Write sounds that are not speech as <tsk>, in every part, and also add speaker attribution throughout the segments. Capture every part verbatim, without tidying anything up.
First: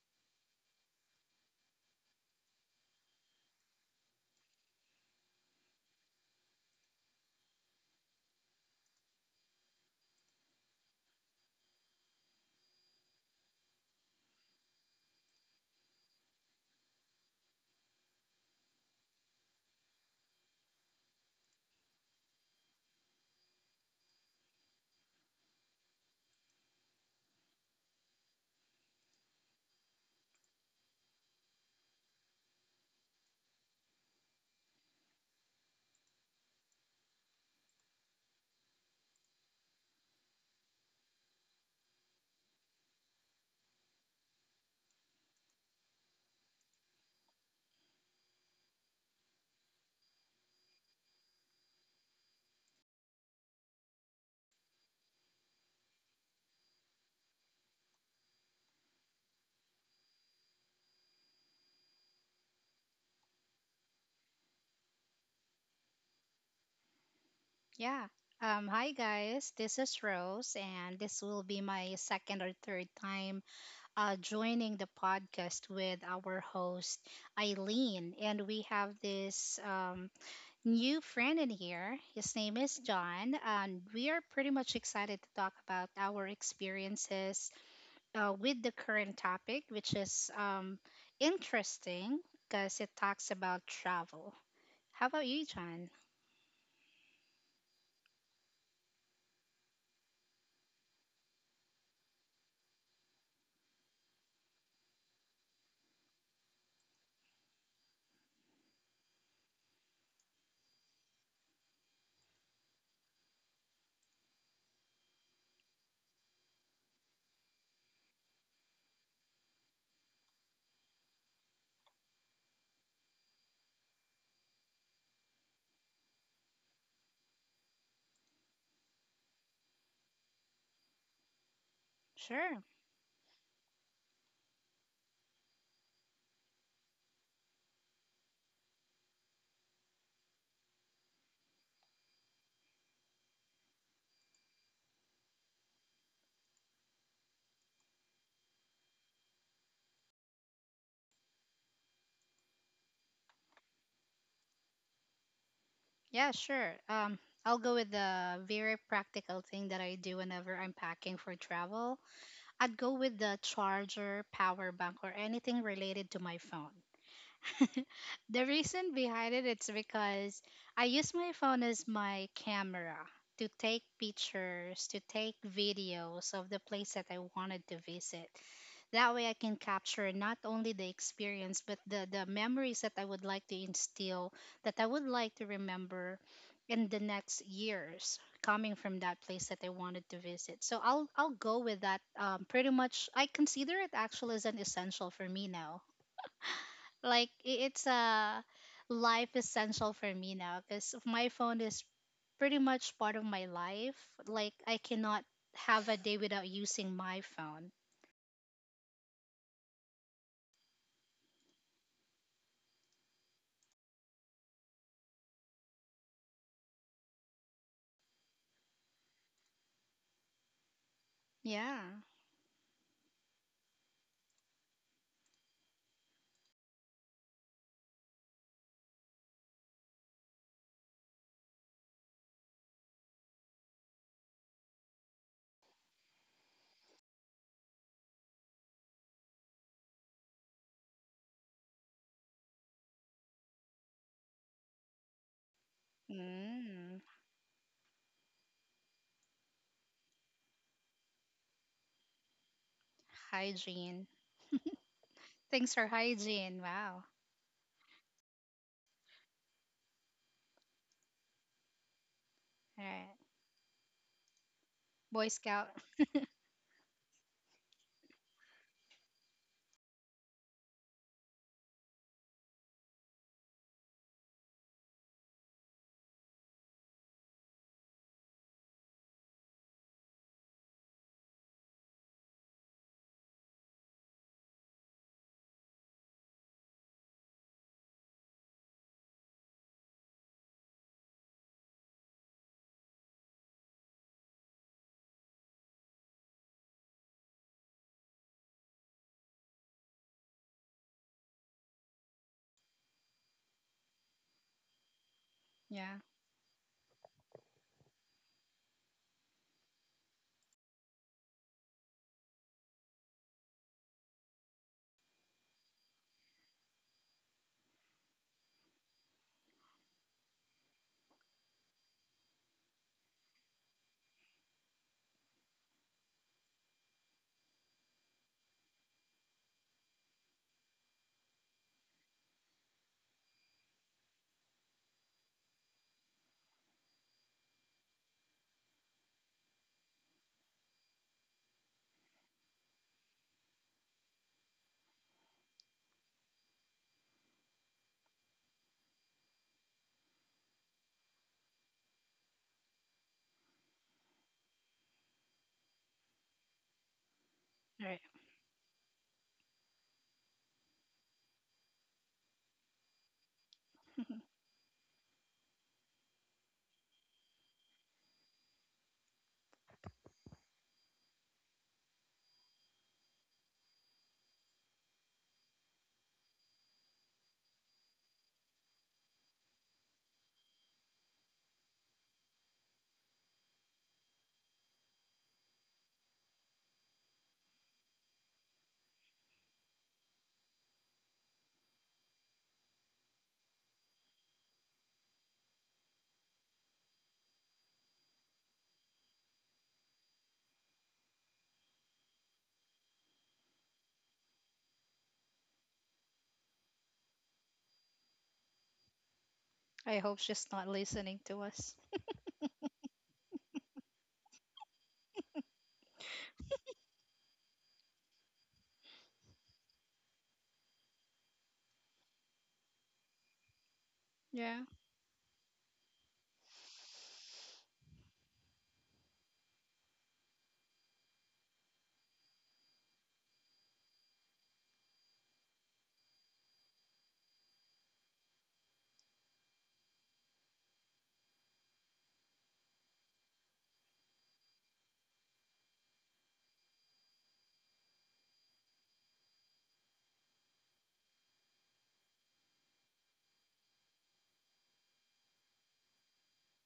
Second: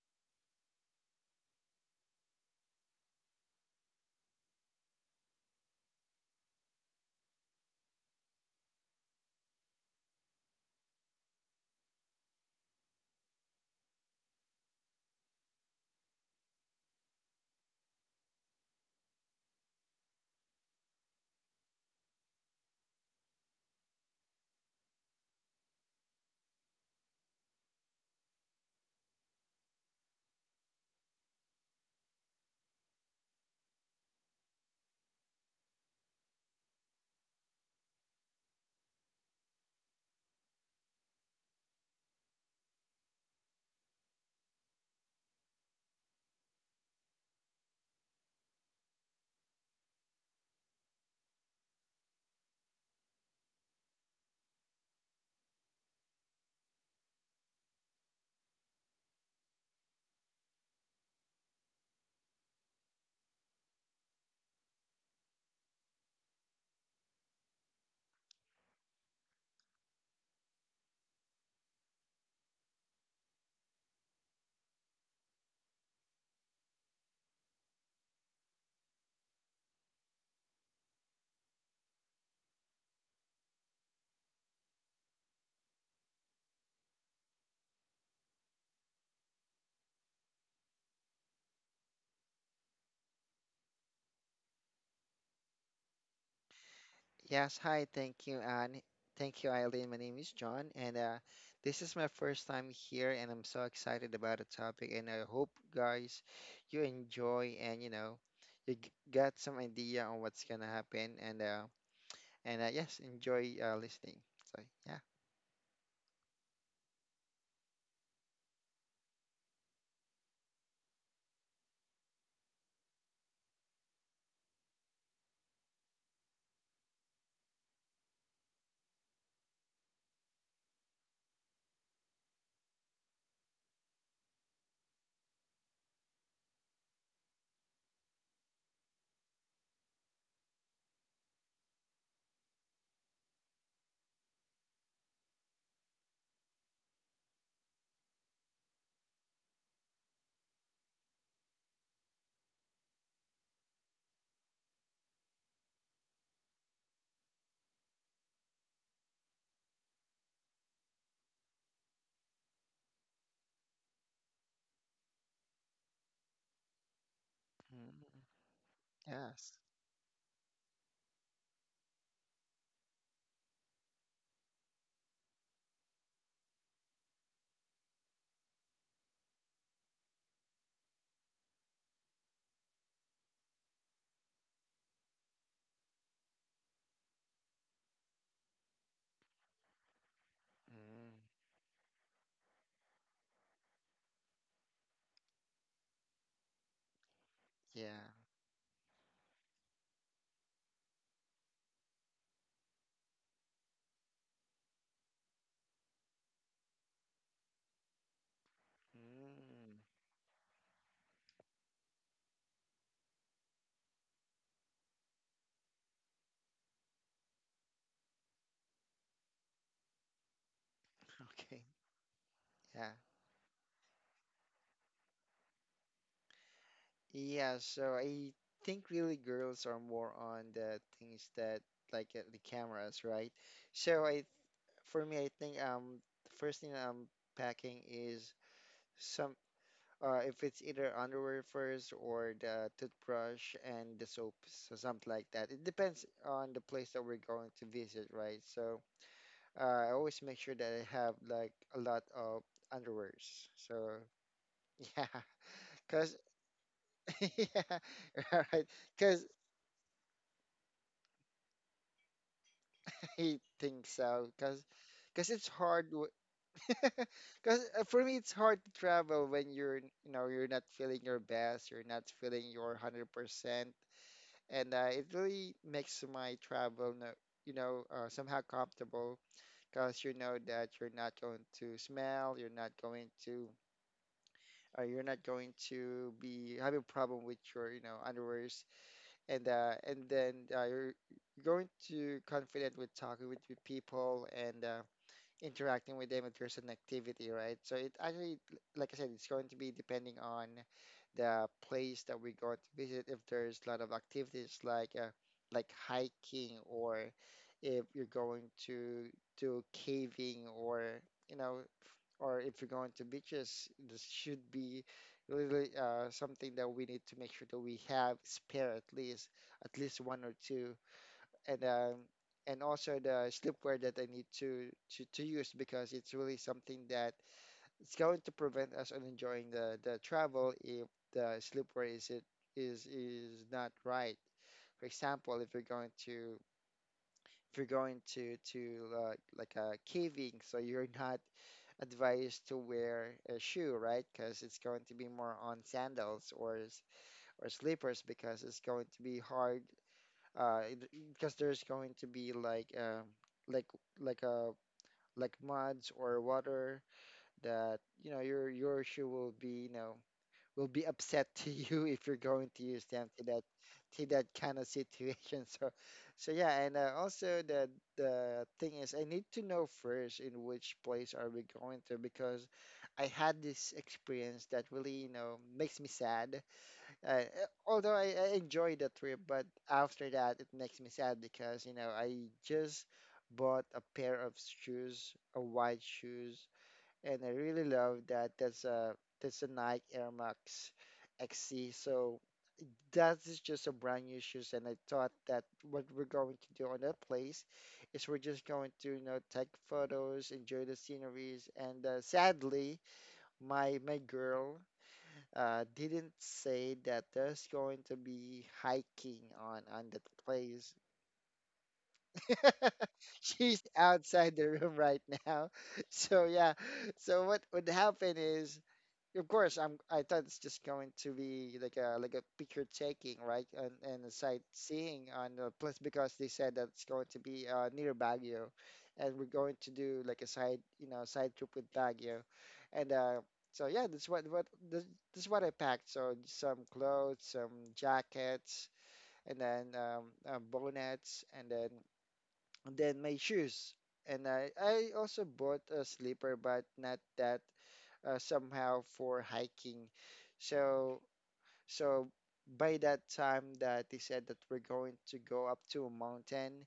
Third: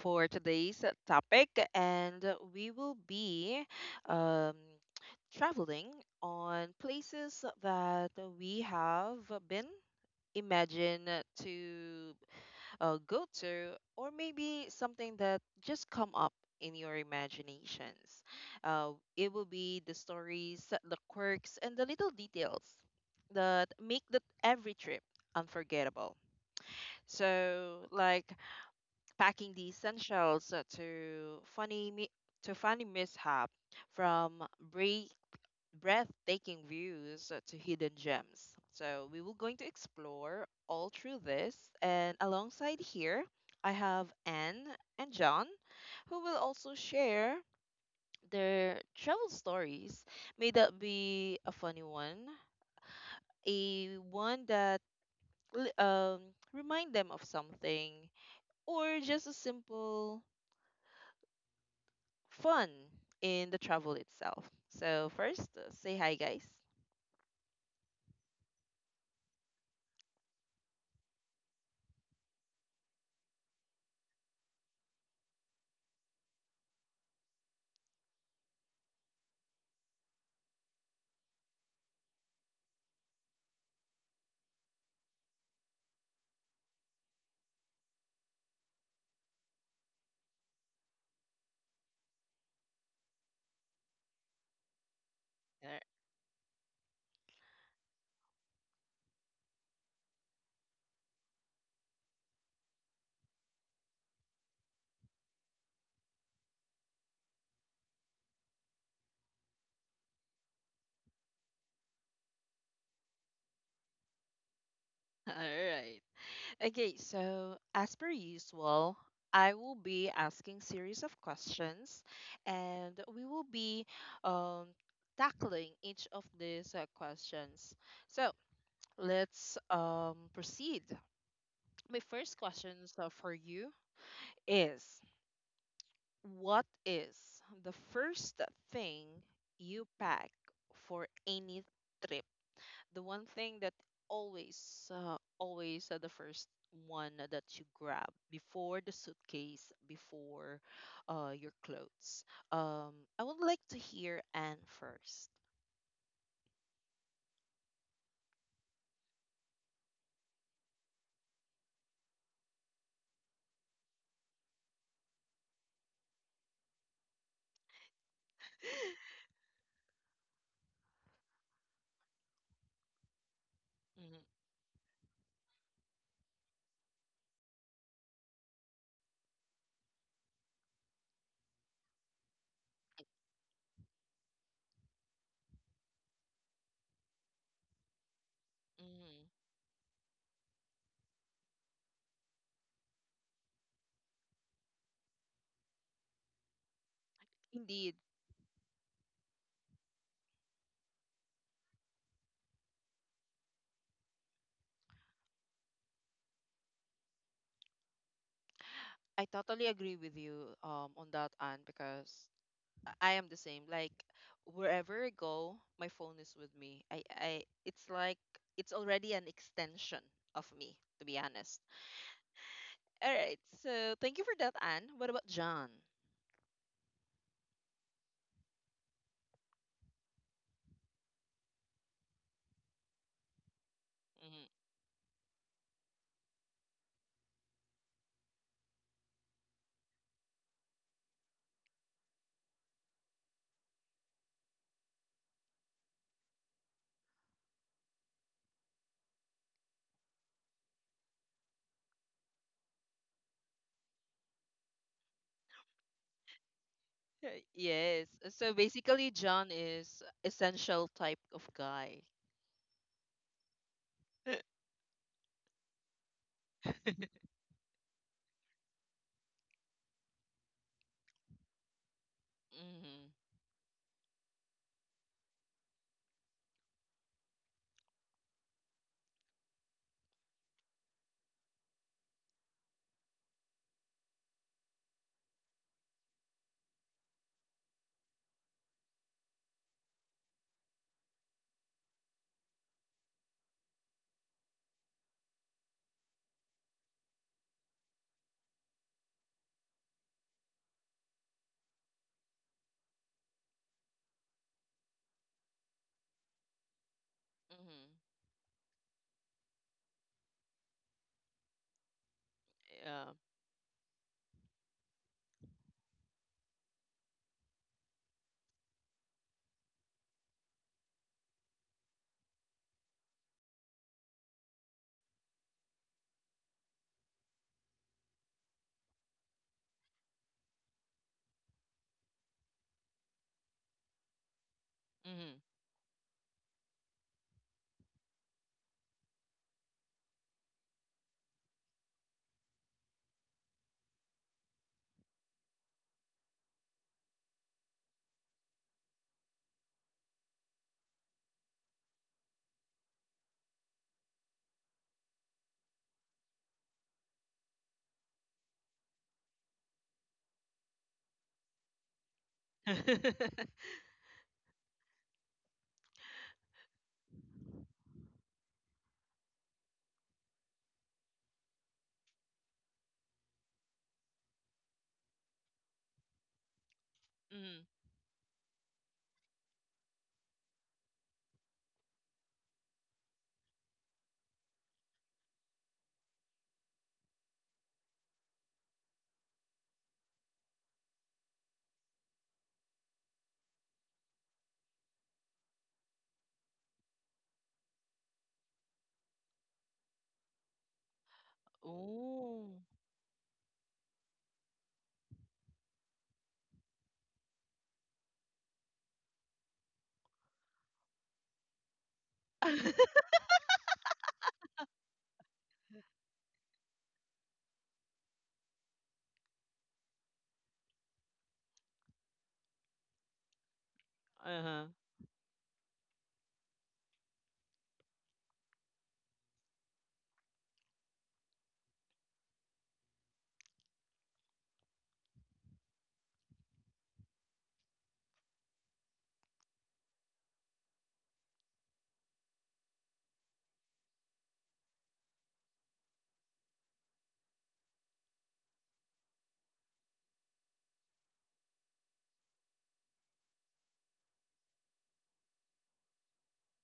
Speaker 1: for today's uh, topic, and uh, we will be um, traveling on places that we have been imagined to uh, go to, or maybe something that just come up in your imaginations. Uh, it will be the stories, the quirks, and the little details that make the every trip unforgettable. So, like packing the essentials uh, to funny mi- to funny mishap, from breath breathtaking views uh, to hidden gems. So we will going to explore all through this, and alongside here, I have Anne and John who will also share their travel stories. May that be a funny one, a one that li- um remind them of something, or just a simple fun in the travel itself. So first, uh, say hi, guys.
Speaker 2: Yeah. Um, hi guys, this is Rose, and this will be my second or third time uh, joining the podcast with our host Eileen, and we have this um, new friend in here. His name is John, and we are pretty much excited to talk about our experiences uh, with the current topic, which is um, interesting because it talks about travel. How about you, John?
Speaker 3: Yes, hi, thank you, Anne. Thank you, Eileen. My name is John, and uh, this is my first time here, and I'm so excited about the topic. And I hope, guys, you enjoy and you know, you g- got some idea on what's gonna happen, and uh, and uh, yes, enjoy uh, listening. So yeah,
Speaker 1: All right. Okay, so as per usual, I will be asking series of questions, and we will be um, tackling each of these uh, questions. So let's um, proceed. My first
Speaker 2: Sure.
Speaker 1: question so for you is: what is the first thing you pack for any trip? The one thing that always uh, always uh, the first one that you grab before the suitcase before uh, your clothes, um, I would like to hear Anne first.
Speaker 2: Yeah, sure. Um, I'll go with the very practical thing that I do whenever I'm packing for travel. I'd go with the charger, power bank, or anything related to my phone. <laughs>
Speaker 3: mm,
Speaker 2: The reason behind it
Speaker 3: yes,
Speaker 2: it's because I use my phone as my camera to take
Speaker 1: Mhm,
Speaker 2: pictures, to take videos of the place that I wanted to visit. That way I can capture not only the experience but the, the memories that I would like to instill, that I would like to remember in the next years coming from that
Speaker 1: mhm.
Speaker 2: place that I wanted to visit. So I'll
Speaker 3: mm,
Speaker 2: I'll go with that, um, pretty much I consider it actually as an essential for me now. Like
Speaker 1: <laughs>
Speaker 2: i- it's
Speaker 1: Indeed,
Speaker 3: yeah,
Speaker 2: a life essential for me now because my phone is pretty much part of my life. Like I cannot have a day without using my phone.
Speaker 1: I totally
Speaker 3: mm,
Speaker 1: agree with you um on that, Anne, because I I am the same. Like wherever I go, my phone is with me. I I it's like it's already an extension of me, to be
Speaker 3: <laughs> okay,
Speaker 1: honest.
Speaker 2: Yeah.
Speaker 3: yeah.
Speaker 1: All right. So thank you for that, Anne. What about John?
Speaker 3: Yeah, so I think really girls are more on the things that like uh, the cameras, right? So I,
Speaker 1: Hmm
Speaker 3: for me, I think um the first thing that I'm packing is some uh if it's either underwear first or the toothbrush and the soaps or something like that. It depends on the place
Speaker 2: Mm.
Speaker 3: that we're going to visit, right? So uh, I always make sure that I have like a lot of underwears. So
Speaker 2: Hygiene.
Speaker 3: <laughs> yeah,
Speaker 2: Things are
Speaker 3: because
Speaker 2: hygiene. Wow.
Speaker 3: <laughs> yeah,
Speaker 1: Yes. Uh,
Speaker 3: <laughs>
Speaker 1: So
Speaker 3: right.
Speaker 1: basically,
Speaker 3: Because
Speaker 1: John is essential type of guy.
Speaker 2: All right.
Speaker 3: I think so,
Speaker 1: <laughs>
Speaker 3: cause cause
Speaker 2: Boy
Speaker 3: it's
Speaker 2: Scout.
Speaker 3: hard. Cause <laughs> for me, it's hard to travel when you're, you know, you're not feeling your best. You're not feeling your one
Speaker 1: Mm-hmm.
Speaker 3: hundred percent, and uh, it really makes my travel, no, you know, uh, somehow comfortable. Cause you know that you're not going to smell. You're not going to. Uh, you're not going to be having a problem with your, you know, underwears, and uh, and then uh, you're going to confident with talking with, with people and. Uh, interacting with them if there's an activity, right? So it actually, like I said, it's going to be depending on the place that we're going to visit. If there's a lot of activities like uh, like
Speaker 2: Yeah.
Speaker 3: hiking, or if you're
Speaker 1: Mm-hmm.
Speaker 3: going to do caving, or you know, or if you're going to
Speaker 1: Yeah.
Speaker 3: beaches, this should be really uh, something that we need to make sure that we have spare at least at least one or two and um and also the sleepwear that I need to to to use because it's really something that it's going to prevent us on enjoying the the travel if the sleepwear is it is is not right. For example,
Speaker 1: Mm-hmm.
Speaker 3: if you're going to if you're going to to uh, like a caving, so you're not advised to wear a shoe, right? Because it's going to be more on sandals or s- or slippers because it's going to be hard uh it- because there's going to be like um like like a like muds or water that
Speaker 2: All right.
Speaker 3: you know your your shoe will be you know will be upset <laughs> to you if you're going to use them to that to that kind of situation. <laughs> So so yeah and uh, also the the thing is I need to know first in which place are we going to, because I had this experience that really you know makes me sad uh, eh,
Speaker 1: <laughs> mm
Speaker 3: although I, I enjoyed the trip, but after that it makes me sad because you know I just bought a pair of shoes, a white shoes, and I really love that. That's a that's a Nike Air Max X C. So that is just a brand new shoes, and I thought that what we're going to do on that place is we're just going to you know take photos, enjoy the sceneries, and uh,
Speaker 1: Ooh.
Speaker 3: sadly my my girl uh, didn't say that there's going to be hiking on
Speaker 2: <laughs>
Speaker 3: on
Speaker 2: I
Speaker 3: that
Speaker 2: hope she's not
Speaker 3: place.
Speaker 2: listening to us.
Speaker 1: <laughs>
Speaker 3: <laughs> She's outside the room right now. <laughs> So yeah. So what would happen is of course, I'm. I thought it's just going to be like a like a picture taking, right, and and a
Speaker 2: Yeah.
Speaker 1: uh-huh.
Speaker 3: sightseeing on the place because they said that it's going to be uh, near Baguio, and we're going to do like a side you know side trip with Baguio, and uh, so yeah, that's what what this, this is what I packed. So some clothes, some jackets, and then um, uh, bonnets, and then and then my shoes, and I I also bought a sleeper, but not that uh, somehow for hiking. So so by that time that they said that we're going to go up to a mountain,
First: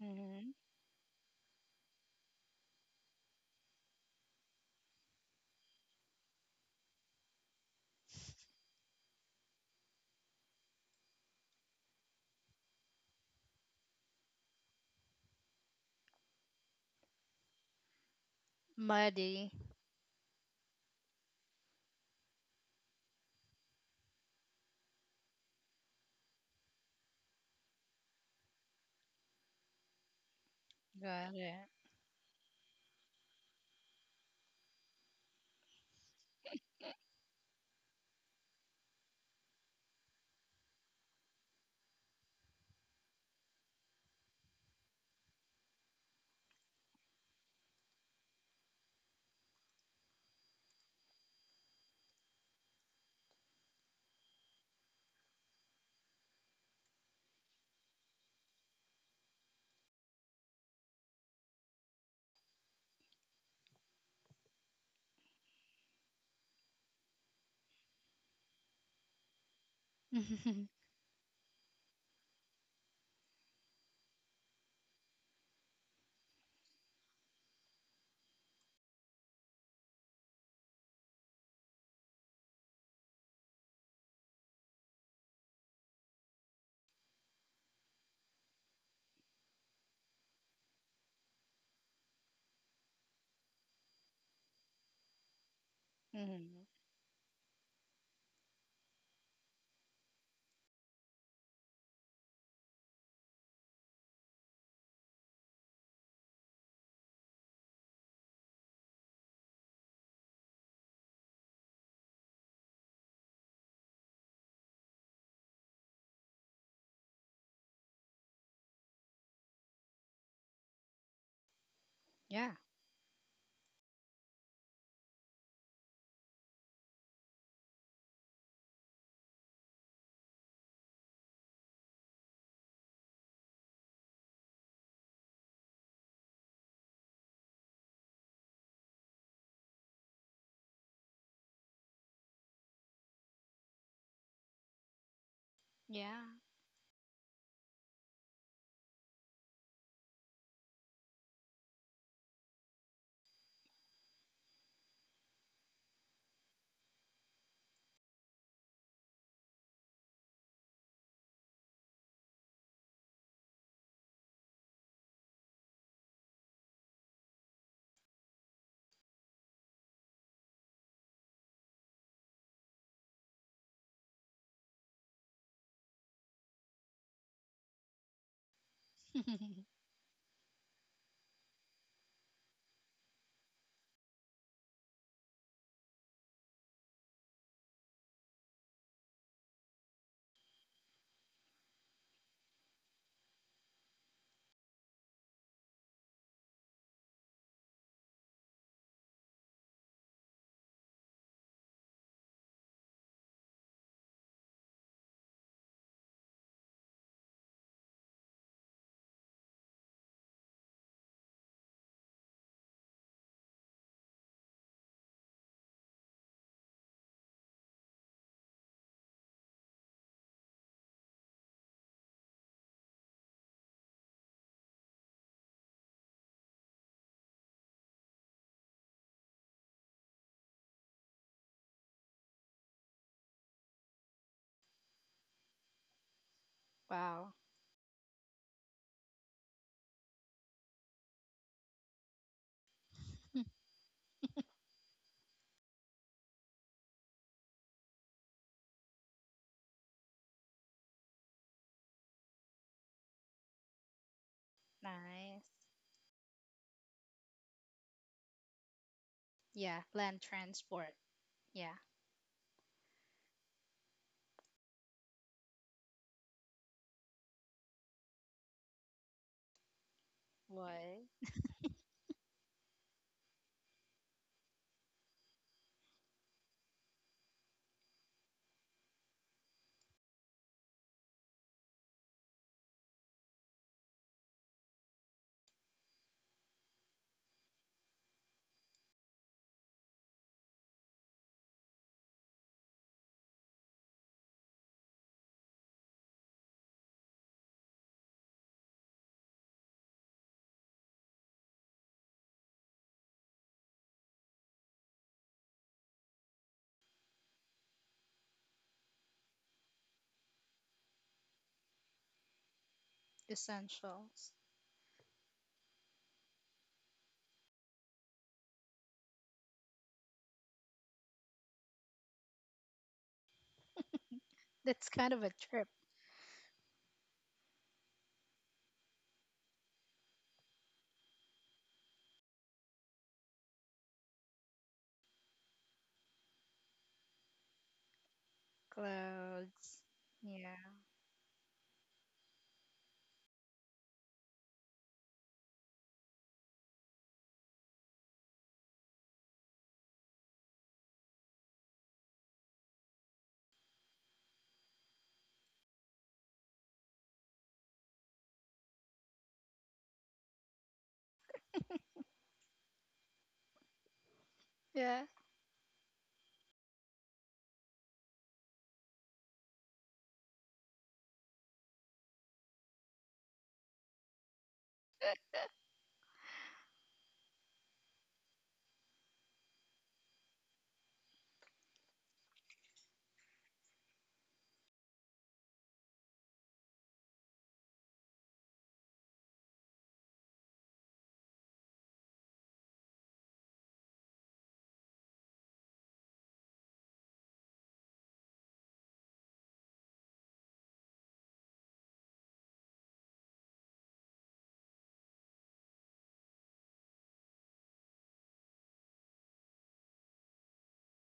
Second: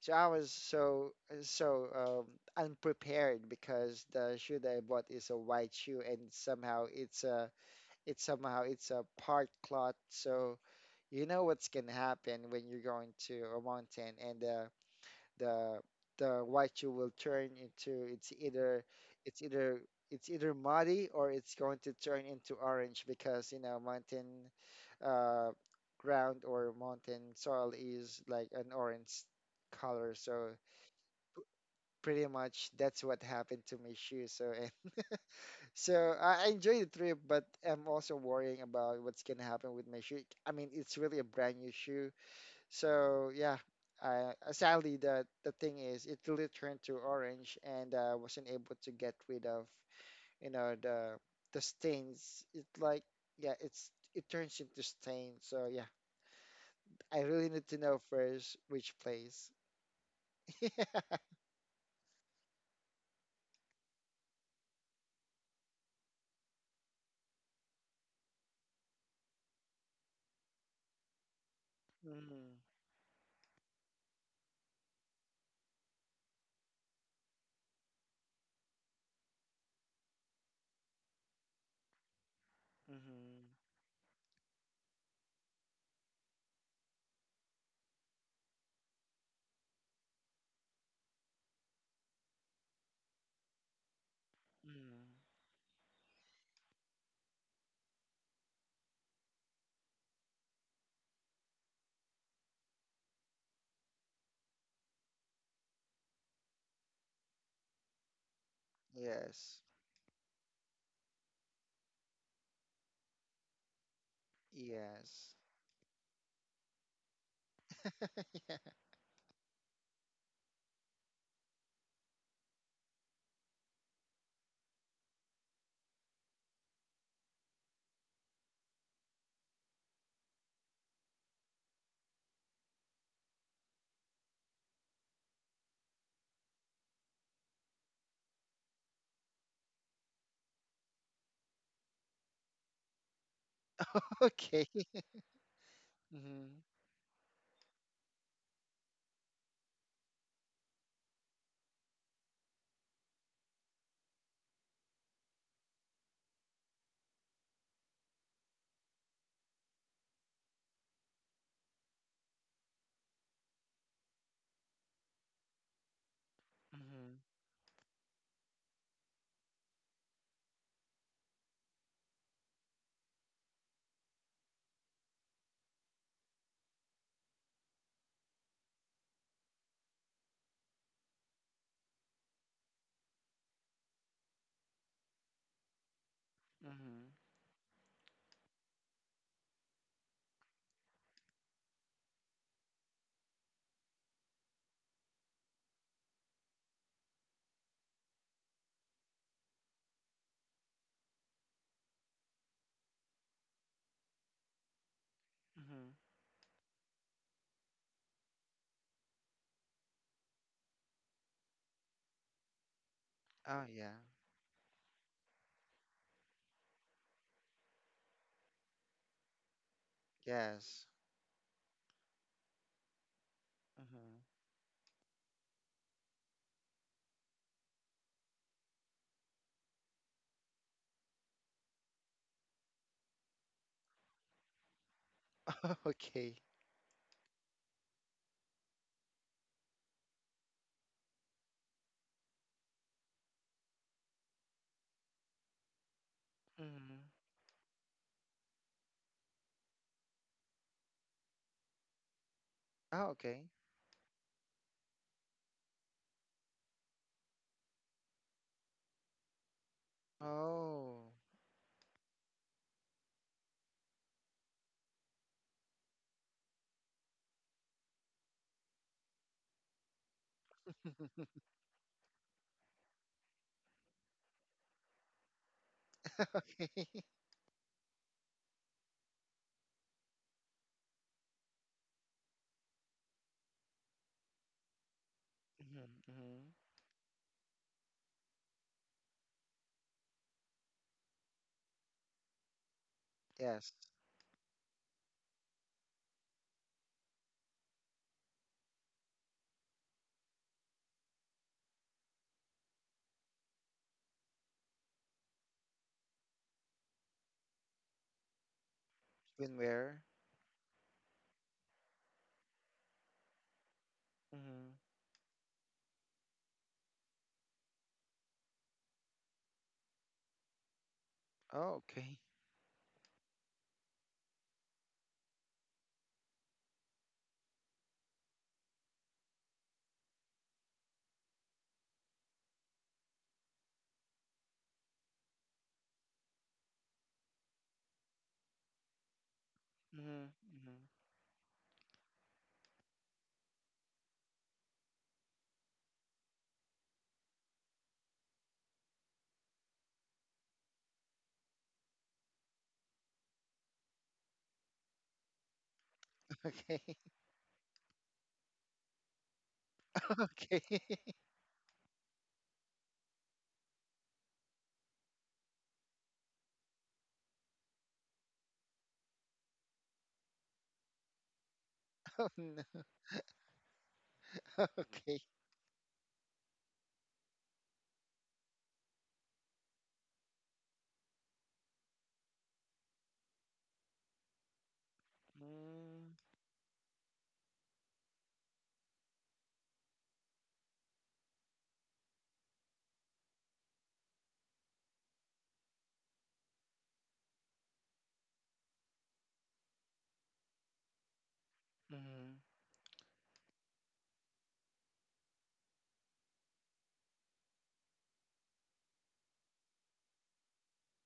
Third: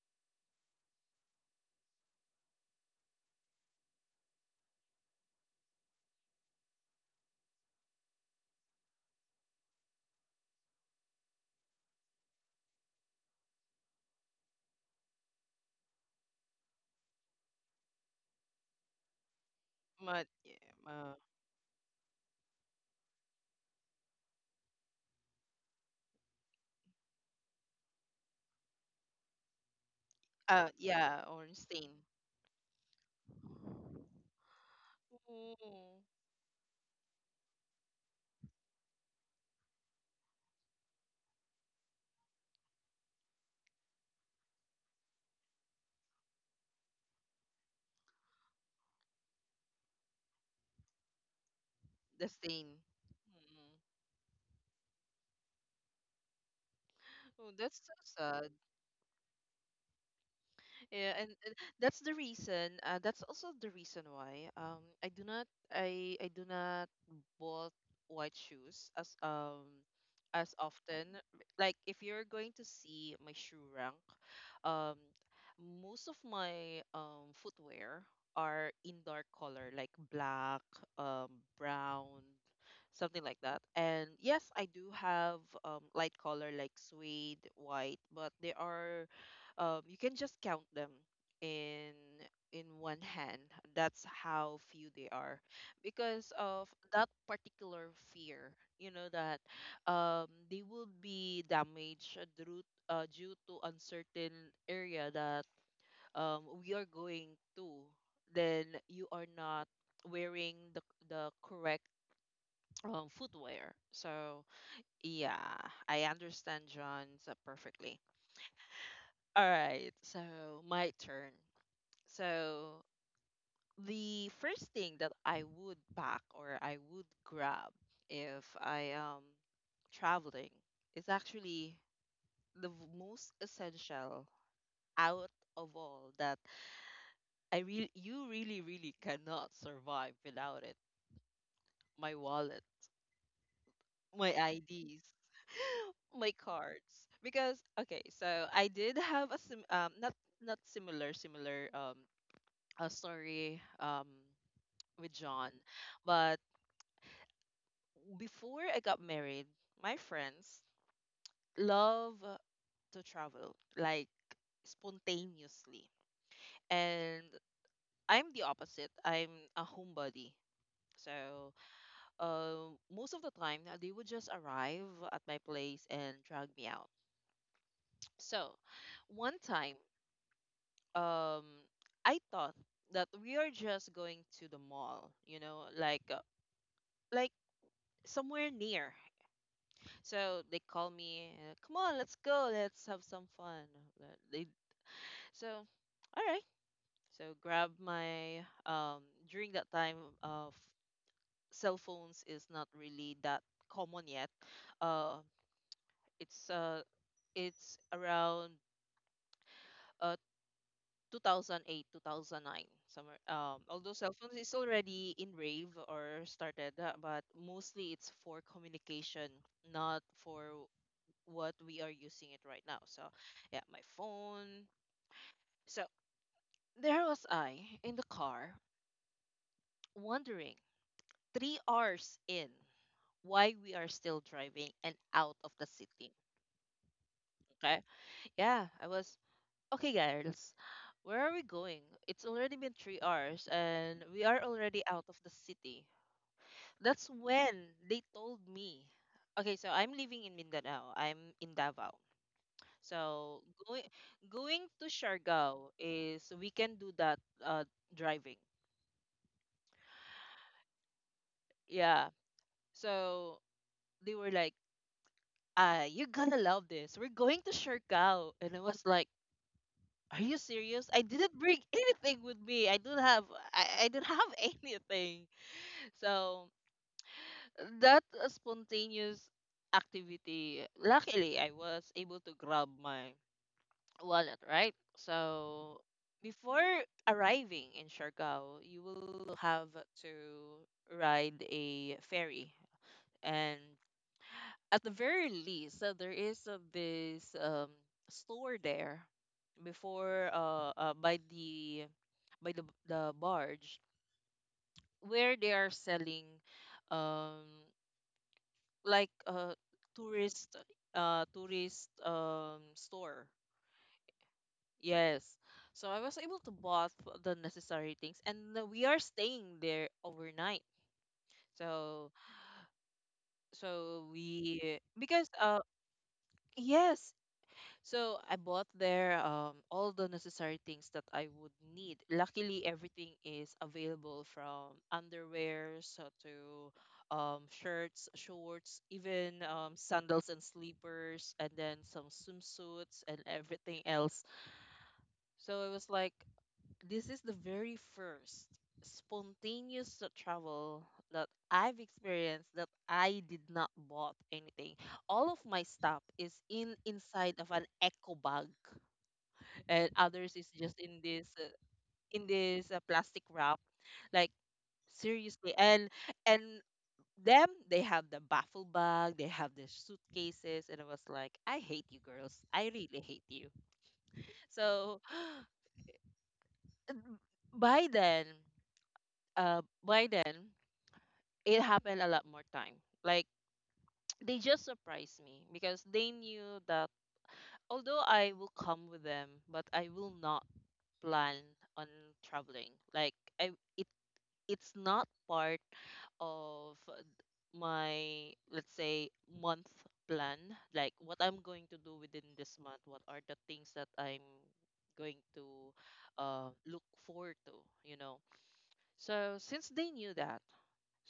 Speaker 3: so I
Speaker 2: Hmm.
Speaker 3: was so so um, unprepared because the shoe that I bought is a white shoe and somehow it's a it's somehow it's a part cloth. So you know what's gonna happen when you're going to a mountain and uh, the the white you will turn into it's either it's
Speaker 2: Muddy.
Speaker 3: either
Speaker 1: But
Speaker 3: it's
Speaker 1: yeah,
Speaker 3: either muddy
Speaker 1: uh,
Speaker 3: or it's going to turn into orange because you know mountain uh ground or mountain soil is like an orange color so
Speaker 1: uh, yeah,
Speaker 2: Got
Speaker 1: or
Speaker 2: it.
Speaker 1: stain.
Speaker 3: pretty much that's what happened to my shoes so and <laughs>
Speaker 1: Ooh.
Speaker 3: so I I enjoy the trip, but I'm also worrying about what's gonna happen with my shoe. I mean it's really a brand new shoe, so yeah, uh, sadly the the thing is it really turned to orange, and I uh, wasn't able to get rid of you know the the
Speaker 1: The
Speaker 3: stains. It
Speaker 1: stain.
Speaker 3: like yeah,
Speaker 1: Mm
Speaker 3: it's it turns into stain. So yeah, I really
Speaker 1: Oh,
Speaker 3: need to
Speaker 1: that's so
Speaker 3: know
Speaker 1: sad.
Speaker 3: first which place. <laughs> yeah.
Speaker 1: Yeah, and, and that's the reason uh, that's also the reason why um I do not i i do not bought white shoes as um as
Speaker 2: <laughs>
Speaker 1: often. Like if you're going
Speaker 3: Mm-hmm.
Speaker 1: to see my shoe rank, um most of my um footwear are in dark color like black, um brown, something like
Speaker 3: Mm-hmm.
Speaker 1: that. And yes, I do have um light color like suede white, but they are, um, you can just count them in in one hand. That's how few they
Speaker 3: Mm-hmm.
Speaker 1: are, because
Speaker 2: Hmm.
Speaker 1: of that particular fear. You know that um, they will be damaged due uh, due to uncertain area that um, we are going to. Then you are
Speaker 3: Yes.
Speaker 1: not wearing the the correct um, footwear. So
Speaker 3: Yes.
Speaker 1: yeah, I understand John's uh, perfectly.
Speaker 3: <laughs> Yeah.
Speaker 1: All right, so my turn.
Speaker 2: Yeah.
Speaker 1: So the first thing that I would pack or I would grab if I am traveling is actually the v- most essential out of all that I really you really really cannot survive without it. My wallet, my
Speaker 3: Okay.
Speaker 1: I Ds, my
Speaker 2: Yeah.
Speaker 3: Mm-hmm.
Speaker 1: cards. Because okay, so I did have a sim um not not similar similar um a story um with John, but before I got married, my friends love to travel like spontaneously.
Speaker 3: Mm-hmm.
Speaker 1: And I'm the opposite. I'm a homebody. So, uh, most of the time, uh, they would just arrive at my place and drag me out. So, one
Speaker 2: <laughs>
Speaker 1: time, um, I thought that we are just going to the mall, you know, like uh,
Speaker 3: Mm-hmm.
Speaker 1: like somewhere near. So they call me, uh, come on, let's go, let's have some fun. Uh, They, so, <tsk> all right. So grab my um during that time of cell phones is not really that common yet. Uh,
Speaker 3: Mm-hmm.
Speaker 1: it's uh it's around uh two thousand eight two thousand nine somewhere. Um,
Speaker 3: Oh
Speaker 1: although
Speaker 3: yeah.
Speaker 1: cell phones is already in rave or started, uh, but mostly it's for communication, not for
Speaker 3: Yes.
Speaker 1: what we are using it right now. So, yeah, my
Speaker 3: Mm-hmm.
Speaker 1: phone. So, there was I in the car wondering three hours in why we are still driving and out of the
Speaker 3: <laughs>
Speaker 1: city.
Speaker 3: Okay.
Speaker 2: Wow.
Speaker 1: Okay? Yeah, I was, okay, girls, where are we going? It's already been three hours and we are already out of the city.
Speaker 3: Mm-hmm.
Speaker 1: That's when they told me. Okay, so I'm living in Mindanao. I'm in Davao.
Speaker 3: Oh,
Speaker 1: So
Speaker 3: okay.
Speaker 1: going going to
Speaker 2: Nice.
Speaker 1: Siargao is we can do that uh driving.
Speaker 2: Yeah. Land transport.
Speaker 3: Oh,
Speaker 2: Yeah.
Speaker 1: Yeah. So they were like, "Ah, you're gonna love this. We're going to Siargao." And I was like, "Are you
Speaker 2: What?
Speaker 1: serious? I didn't bring <laughs> anything with me. I don't have I, I don't have <laughs> anything."
Speaker 3: <laughs>
Speaker 1: So
Speaker 3: okay.
Speaker 1: that uh, spontaneous activity, luckily I was able to grab my wallet, right? So
Speaker 3: Mhm, mhm,
Speaker 1: before arriving in Siargao, you will have to ride a ferry, and
Speaker 3: yes.
Speaker 1: at the very least, so there is uh, this um, store there before uh, uh by the by the the barge where they are selling um like uh
Speaker 3: Swimwear.
Speaker 1: tourist uh tourist um store.
Speaker 2: Essentials.
Speaker 3: Mhm,
Speaker 1: Yes. So I was able to bought the necessary things and uh, we are staying there overnight.
Speaker 3: oh,
Speaker 1: So
Speaker 3: okay.
Speaker 1: so we
Speaker 2: That's kind of
Speaker 1: because
Speaker 2: a
Speaker 1: uh
Speaker 2: trip.
Speaker 1: yes. So I bought there um all the necessary things that I would need. Luckily everything is available from underwear so to um shirts, shorts, even um
Speaker 2: Clothes.
Speaker 1: sandals
Speaker 3: Mhm,
Speaker 1: and
Speaker 2: Yeah.
Speaker 3: mhm.
Speaker 1: sleepers, and then some swimsuits and everything else. So it was like, this is the very first spontaneous travel that I've experienced that I did not bought anything. All of my stuff is
Speaker 3: <laughs>
Speaker 1: in
Speaker 3: Okay.
Speaker 1: inside of an eco bag, and
Speaker 3: <laughs>
Speaker 1: others is just
Speaker 3: Okay.
Speaker 1: in this uh, in this uh, plastic wrap. Like
Speaker 2: Yeah.
Speaker 1: seriously, and and them they have the baffle bag, they have the suitcases, and I was like, I hate you
Speaker 3: <laughs> Oh,
Speaker 1: girls. I
Speaker 3: no.
Speaker 1: really hate you.
Speaker 3: <laughs>
Speaker 1: So
Speaker 3: Okay.
Speaker 1: <gasps> by then, uh, by then it happened a lot more time. Like <tsk> they just surprised me because they
Speaker 3: Mm,
Speaker 1: knew that although I will come with them, but I will not plan on traveling. Like I it it's not part of my let's say month plan. Like what I'm going to do within
Speaker 3: mhm.
Speaker 1: this month, what are the things that I'm going to uh, look forward to, you know. So since they knew that,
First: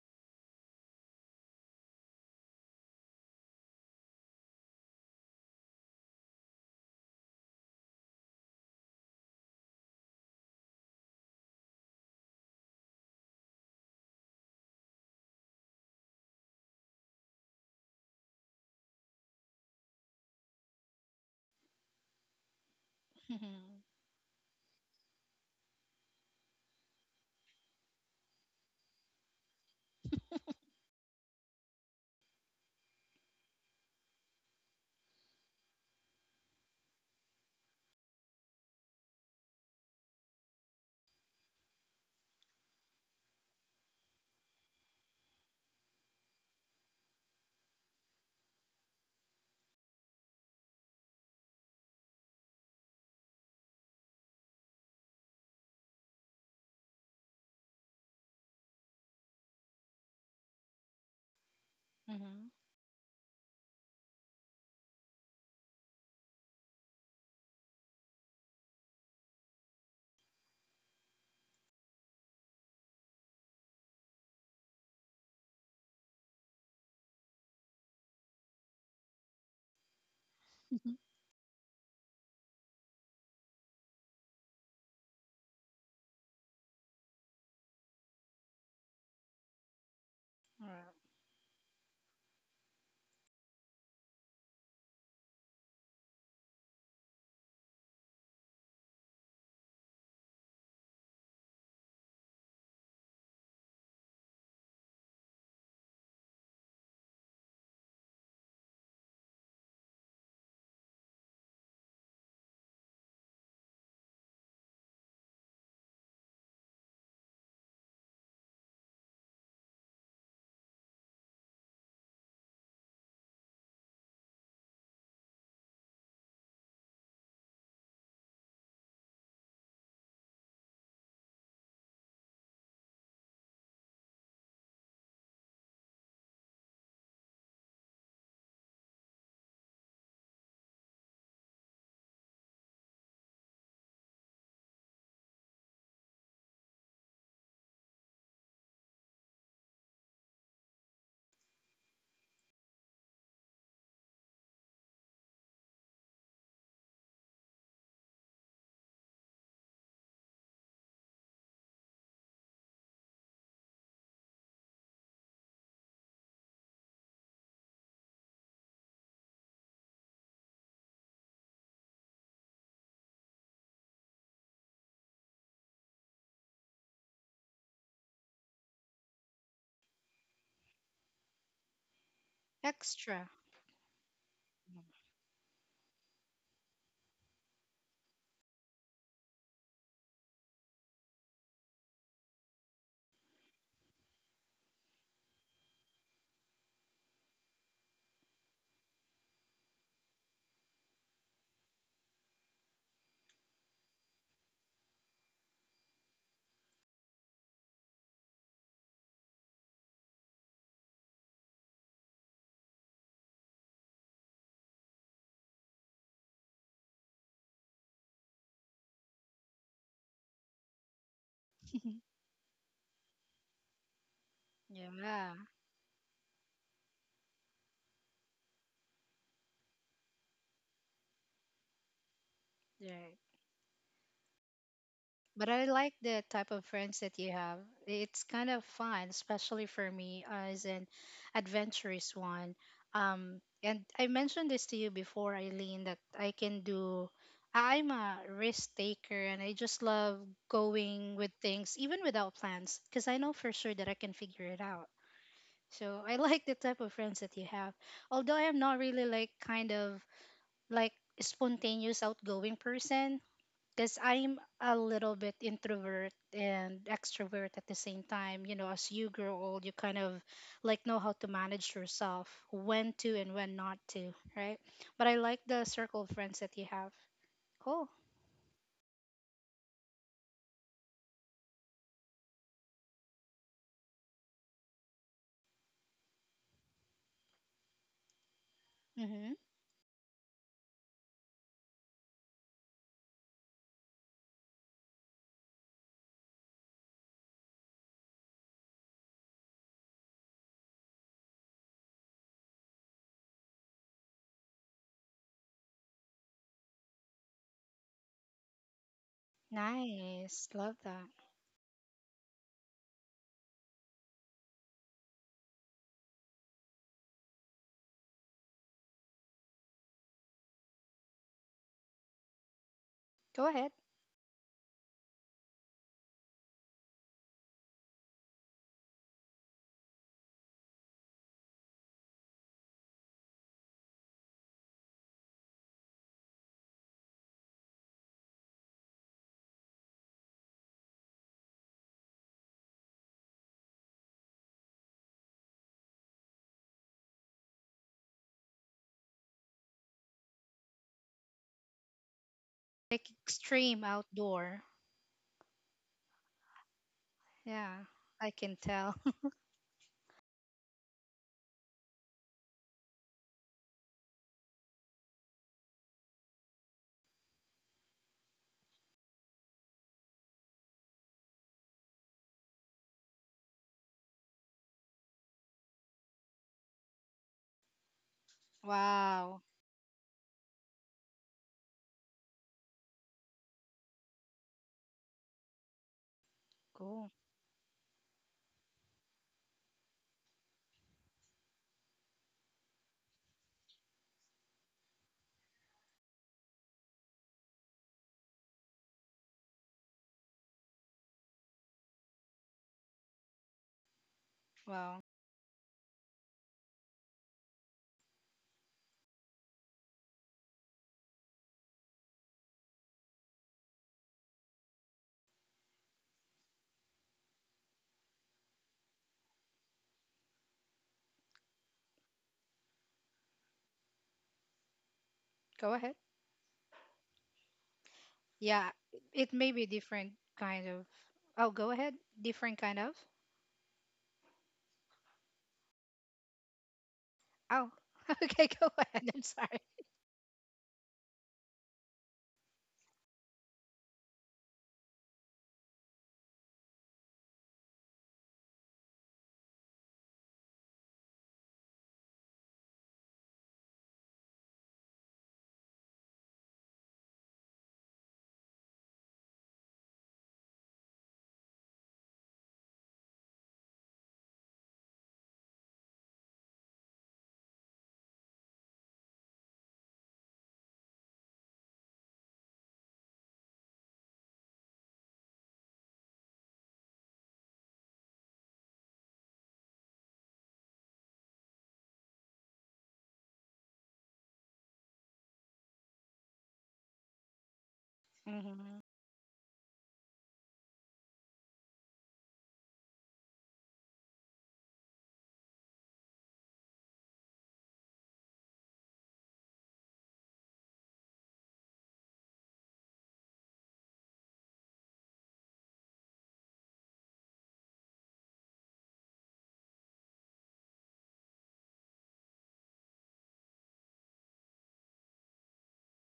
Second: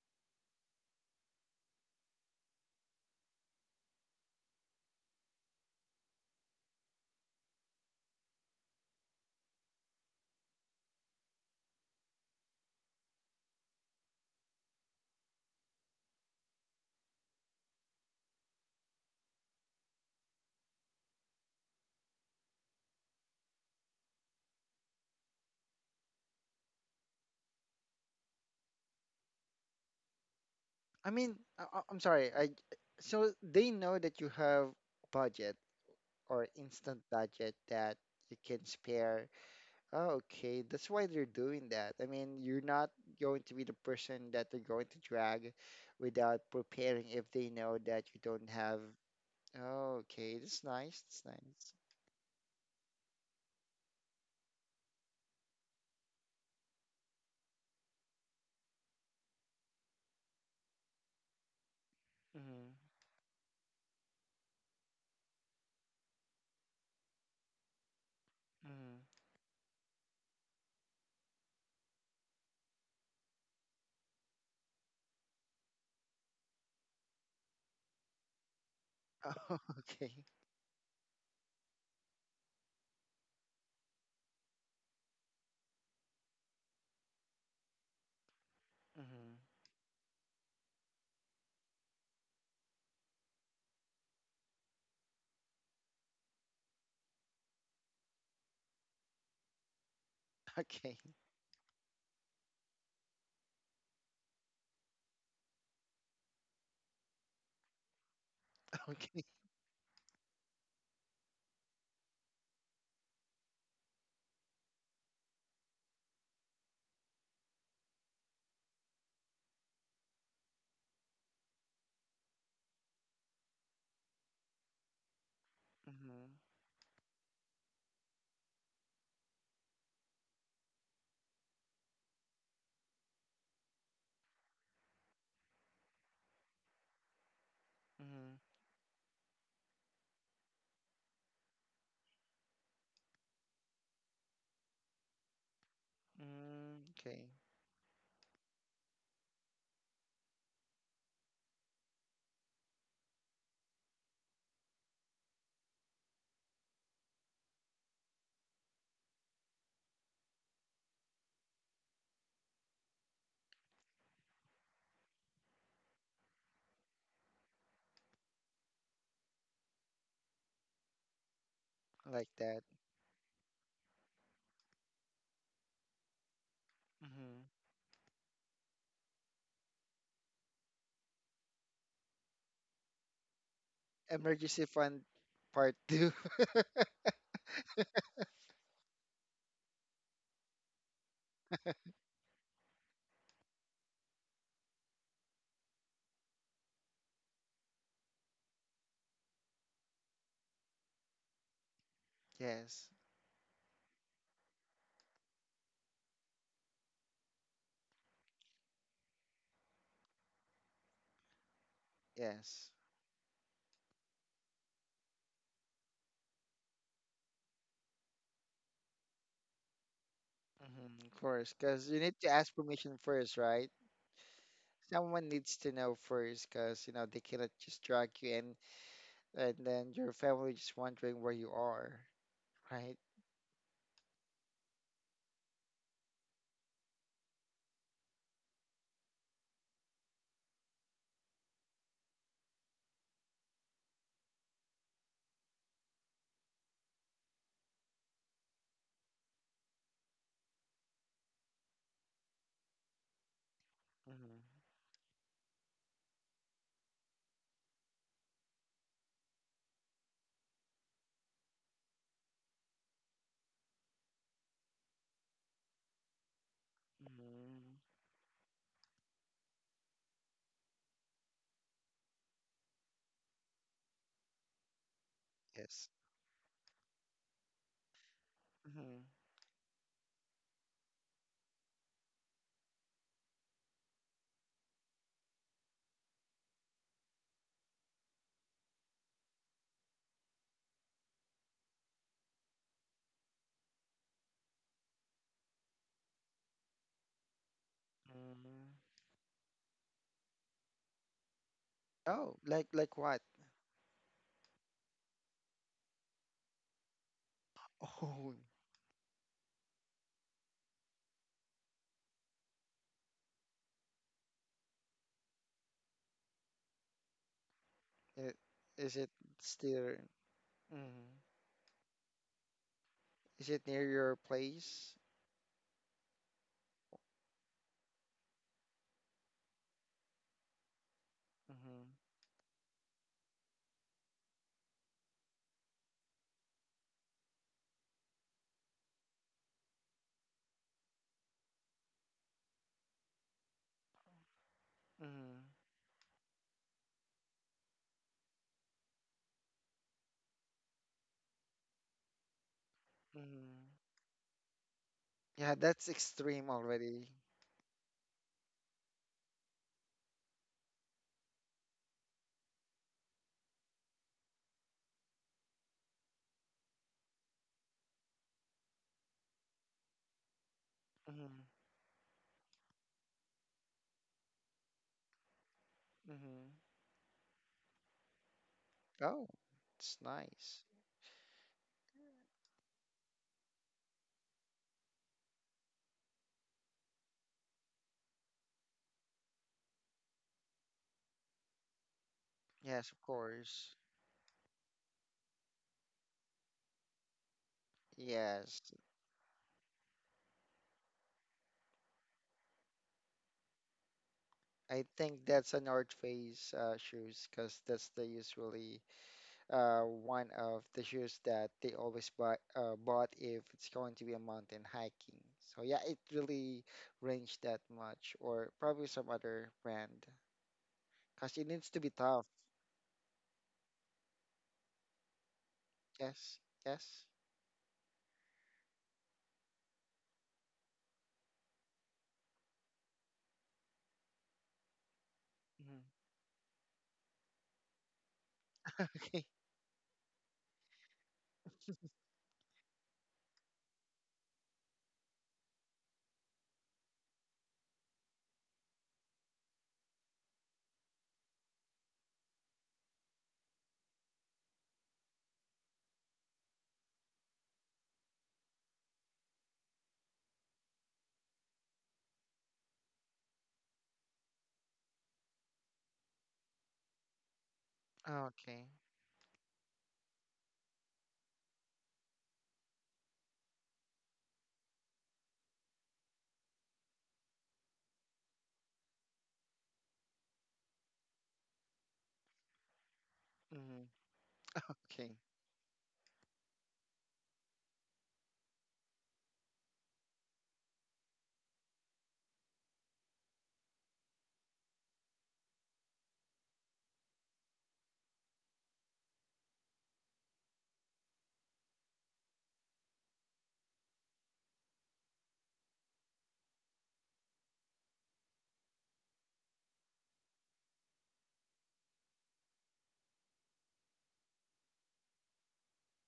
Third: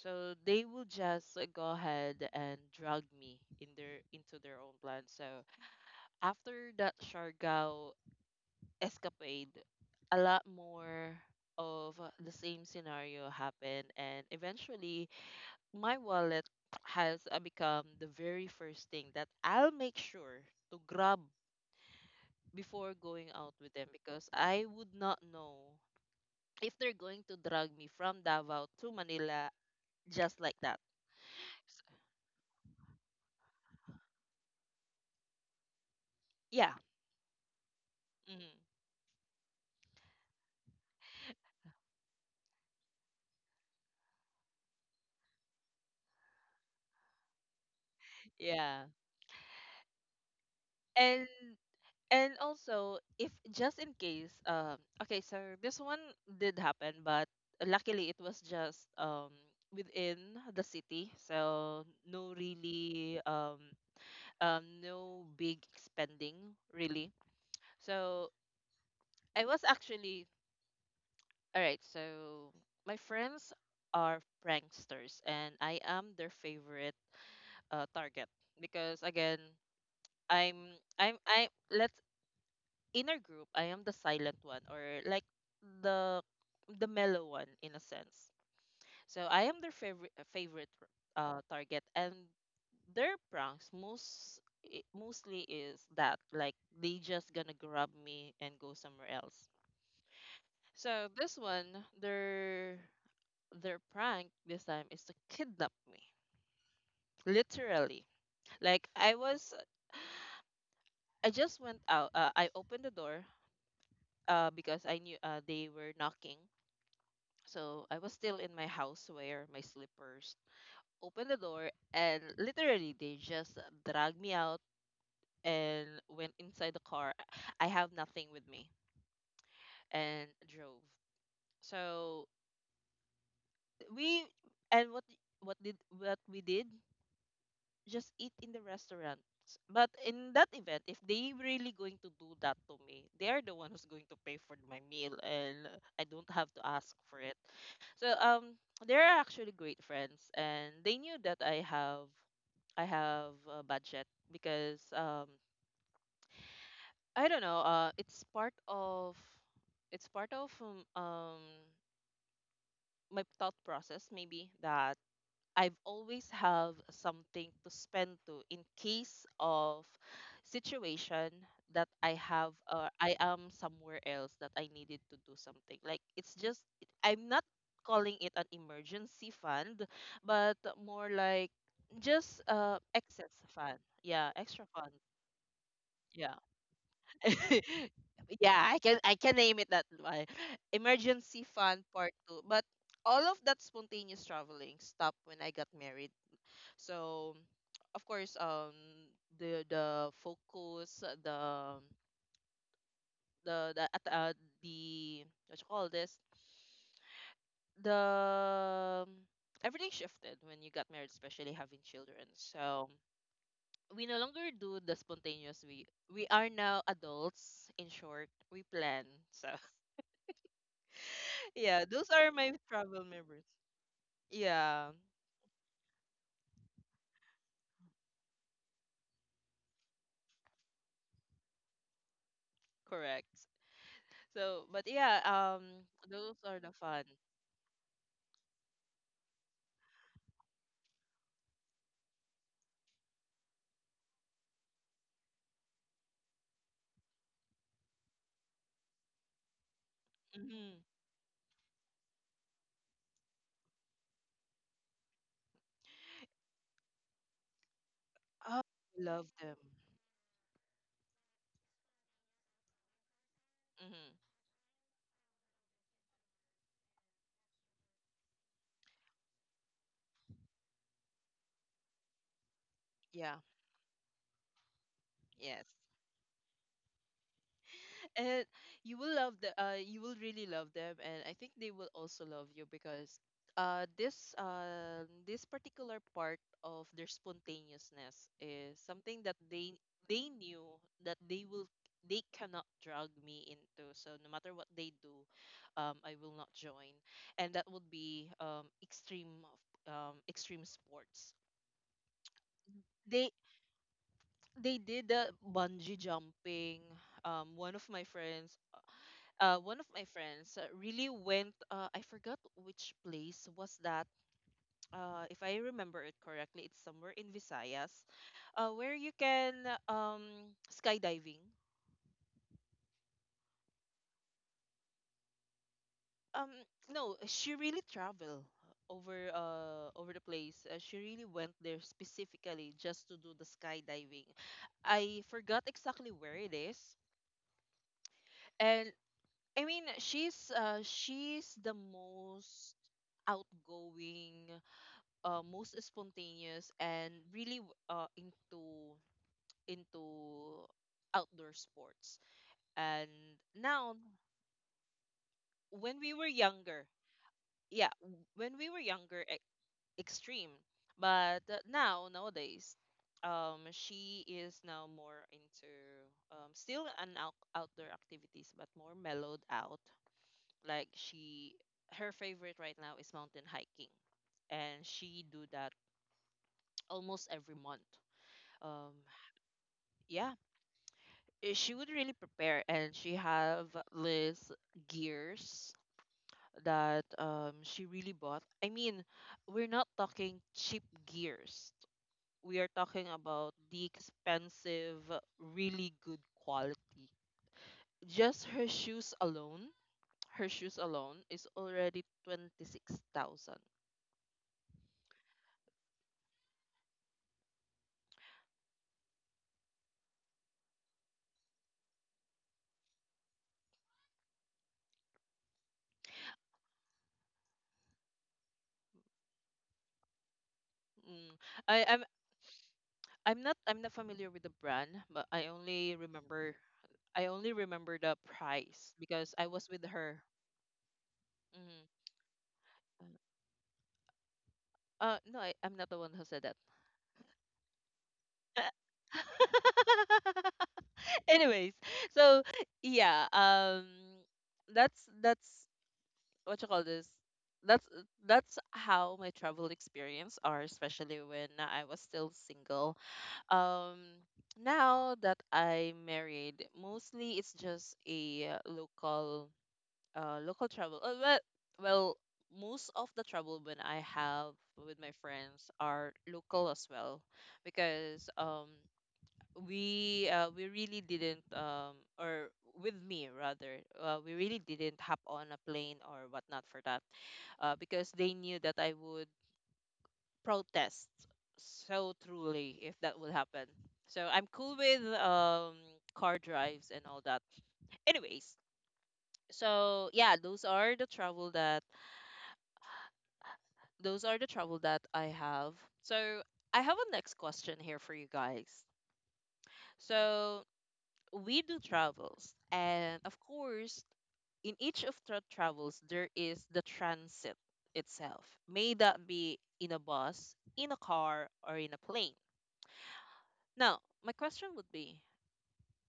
Speaker 1: so they will just uh, go ahead and drag me in their into their own plan. So after that Siargao escapade, a lot more of uh, the same scenario happened, and eventually my wallet has uh, become the very first thing that I'll make sure to grab before
Speaker 2: <laughs>
Speaker 1: going out with
Speaker 2: Hmm.
Speaker 1: them because I would not know if they're going to drag me from Davao to Manila just like that.
Speaker 3: I mean, I,
Speaker 1: S-
Speaker 3: I- I'm sorry. I so they know that you have budget or
Speaker 1: Yeah.
Speaker 3: instant budget that you
Speaker 1: Mhm.
Speaker 3: can spare. Oh, okay, that's why they're doing that. I mean, you're not going to be the person that they're going to drag without preparing if they know that you don't have.
Speaker 1: Yeah.
Speaker 3: Oh, okay, that's nice. That's
Speaker 1: and
Speaker 3: nice.
Speaker 1: and also if just in case um okay, so this one did happen, but luckily it was just um within the city, so no
Speaker 3: Mm-hmm.
Speaker 1: really um um no big spending really. So
Speaker 3: Mm-hmm.
Speaker 1: I was actually, all right, so my friends are pranksters and I am their favorite uh, target, because again
Speaker 3: Oh, <laughs> okay,
Speaker 1: I'm
Speaker 2: Hmm.
Speaker 1: I'm I let's in our group, I am the silent one or like the the mellow one in a sense. So
Speaker 3: mm-hmm.
Speaker 1: I am their favorite favorite
Speaker 2: <laughs>
Speaker 1: uh, target, and their pranks most i- mostly is that like they just gonna grab me and go somewhere else.
Speaker 3: Okay,
Speaker 1: So this one, their their prank this time is to kidnap me, literally.
Speaker 3: <laughs>
Speaker 1: Like I
Speaker 3: okay,
Speaker 1: was, I just went out. Uh, I opened the door uh, because I knew uh, they were knocking. So I was still in my house where my slippers. Opened the door and literally they just dragged me out and
Speaker 3: mm-hmm.
Speaker 1: went inside the car. I have nothing with me and drove. So we and what what did what we did? Just
Speaker 3: Mm-hmm.
Speaker 1: eat in the restaurant. But in that event, if they really going to do that to me, they are the one who's going to pay for my meal, and I don't have to
Speaker 3: Mm-hmm.
Speaker 1: ask for
Speaker 3: Okay.
Speaker 1: it. So um, they're actually great friends, and they knew that I have I have a budget because, um, I don't know. Uh, it's part of it's part of um, um my thought process maybe that I've always have something to spend to in case of situation that
Speaker 3: I
Speaker 1: I
Speaker 3: like
Speaker 1: have
Speaker 3: that.
Speaker 1: or I am somewhere else that I needed to do something. Like it's just it, I'm
Speaker 3: Mm-hmm.
Speaker 1: not calling it an emergency fund, but more like just uh
Speaker 2: Extra.
Speaker 1: excess fund. Yeah, extra
Speaker 3: Emergency
Speaker 1: fund.
Speaker 3: fund part two.
Speaker 1: Yeah.
Speaker 3: <laughs>
Speaker 1: <laughs> yeah, I can I can name it that way. Emergency fund part two. But all of that spontaneous traveling stopped when I got married. So, of course, um, the the focus, the
Speaker 3: Yes,
Speaker 1: the the at uh, the what you call this, the everything shifted when you got married, especially having children.
Speaker 3: yes,
Speaker 1: So we no longer do the spontaneous. We we are now adults. In short, we plan. So
Speaker 3: mm-hmm. Of course,
Speaker 1: <laughs> yeah,
Speaker 3: because you
Speaker 1: those
Speaker 3: need to
Speaker 1: are my
Speaker 3: ask permission
Speaker 1: travel
Speaker 3: first,
Speaker 1: memories.
Speaker 3: right?
Speaker 1: Yeah,
Speaker 3: Someone
Speaker 2: Yeah.
Speaker 3: needs to know first because you know they cannot just drag you in and then your family just wondering where you are, right.
Speaker 2: Yeah.
Speaker 1: correct. So, but yeah,
Speaker 2: But I
Speaker 1: um,
Speaker 2: like the
Speaker 1: those
Speaker 2: type
Speaker 1: are
Speaker 2: of
Speaker 1: the
Speaker 2: friends
Speaker 1: fun.
Speaker 2: that you have. It's kind of fun, especially for me as an adventurous one. Um, and I mentioned this to you before, Eileen, that I can do. I'm a risk taker, and I just love
Speaker 1: Mm-hmm.
Speaker 2: going with things, even without plans, because I know for sure that I can
Speaker 3: Hmm
Speaker 2: figure it out. So I <laughs> like the type of friends that you have. Although I am
Speaker 1: Oh,
Speaker 2: not
Speaker 1: I
Speaker 2: really like
Speaker 1: love them.
Speaker 2: kind of like spontaneous outgoing person, because
Speaker 1: Hmm
Speaker 2: I'm a little bit introvert and extrovert at the
Speaker 3: hmm
Speaker 2: same time. You know, as you grow old, you kind of like know how to manage yourself, when to and
Speaker 1: Yeah,
Speaker 2: when not to, right? But I like the
Speaker 1: yes.
Speaker 3: yes
Speaker 2: circle of friends that you have. Cool.
Speaker 1: And you
Speaker 3: hmm
Speaker 1: will love the uh you will really love them, and I think they will also love you because uh this uh this particular part of their spontaneousness is something
Speaker 2: Mm-hmm.
Speaker 1: that they they knew that they will they cannot drag me into. So no matter what they do, um I will not join. And that would be
Speaker 3: hmm
Speaker 1: um extreme um extreme sports.
Speaker 3: oh like like what.
Speaker 1: They they did the bungee jumping. Um, one
Speaker 3: <laughs>
Speaker 1: of my
Speaker 3: Oh,
Speaker 1: friends, uh, One of my
Speaker 2: Nice.
Speaker 1: friends uh,
Speaker 2: Love that.
Speaker 1: really went. Uh, I forgot which place was that. Uh, if I remember it correctly, it's somewhere in Visayas,
Speaker 3: i-
Speaker 1: uh, where
Speaker 3: is it
Speaker 1: you can
Speaker 3: still
Speaker 1: um
Speaker 3: mm,
Speaker 1: skydiving.
Speaker 2: Go
Speaker 3: is it
Speaker 2: ahead.
Speaker 3: near your place
Speaker 1: Um, no, she really traveled over uh over the place. Uh, she really went there
Speaker 3: hmm
Speaker 1: specifically just to do the skydiving. I forgot exactly where it is. And I mean, she's uh, she's the most outgoing,
Speaker 3: hmm
Speaker 1: uh, most spontaneous, and really w- uh, into into outdoor sports.
Speaker 2: Like
Speaker 1: And
Speaker 3: hmm.
Speaker 2: extreme
Speaker 1: now,
Speaker 2: outdoor.
Speaker 3: Yeah, that's
Speaker 1: when we were
Speaker 3: extreme
Speaker 1: younger,
Speaker 3: already.
Speaker 2: Yeah,
Speaker 1: yeah, w-
Speaker 2: I can
Speaker 1: when we were
Speaker 2: tell.
Speaker 1: younger, e- extreme. But uh, now nowadays, um, she is now more into, um, still an out- outdoor activities, but more mellowed out. Like
Speaker 3: Hmm
Speaker 1: she her favorite right now is mountain hiking, and she do that
Speaker 3: hmm
Speaker 1: <tsk> almost every month.
Speaker 2: <laughs>
Speaker 1: Um
Speaker 3: oh
Speaker 2: Wow.
Speaker 3: it's
Speaker 1: yeah,
Speaker 3: nice.
Speaker 1: eh, she would really prepare, and she have this gears that
Speaker 2: Cool.
Speaker 1: um she really bought. I mean, we're not talking cheap gears. We are
Speaker 3: Yes, of
Speaker 1: talking about
Speaker 3: course,
Speaker 1: the expensive, really good quality. Just
Speaker 3: yes.
Speaker 1: her shoes alone, her shoes alone is already twenty-six thousand.
Speaker 3: I
Speaker 2: Wow.
Speaker 3: think that's a North Face uh, shoes because that's the usually uh, one of the shoes that they always buy uh, bought if it's going to be a mountain hiking. So yeah, it really range that much, or probably some other brand
Speaker 1: Mm.
Speaker 3: because it needs to
Speaker 1: I,
Speaker 3: be
Speaker 1: I
Speaker 3: tough.
Speaker 1: I'm not I'm not familiar with the brand, but I
Speaker 2: Go ahead.
Speaker 1: only
Speaker 3: Yes,
Speaker 1: remember
Speaker 3: yes.
Speaker 1: I only remember the
Speaker 2: Yeah,
Speaker 1: price
Speaker 2: it
Speaker 1: because
Speaker 2: may
Speaker 1: I
Speaker 2: be
Speaker 1: was with
Speaker 2: different
Speaker 1: her.
Speaker 2: kind of. Oh, go
Speaker 1: Mm.
Speaker 2: ahead. Different kind of.
Speaker 1: Uh, no, I, I'm
Speaker 3: Mhm.
Speaker 1: not the one who said that.
Speaker 2: Oh, <laughs> okay, go
Speaker 3: <laughs>
Speaker 2: ahead. I'm
Speaker 3: Okay.
Speaker 2: sorry.
Speaker 1: <laughs> Anyways, so yeah, um, that's that's what you call this. That's that's how my travel experience are, especially when I was still single. Um, Now that I married, mostly it's just a uh, local uh local travel, uh, well, well most of the travel when I have with my friends are local as well, because
Speaker 3: Okay.
Speaker 1: um we uh, we really didn't, um or with me rather, uh, we really didn't hop on a plane or whatnot for that, uh, because they knew that I would protest so truly if that would happen,
Speaker 3: Hmm.
Speaker 1: so I'm cool with
Speaker 3: Okay.
Speaker 1: um car drives and all that, anyways.
Speaker 2: Mm-hmm.
Speaker 1: So yeah, those are the travel that those are the trouble that I have. So I have a next question here for you guys. So we do travels, and of course, in each of the travels, there is the transit itself. May that be in a bus, in a car, or in a plane. Now, my question would be,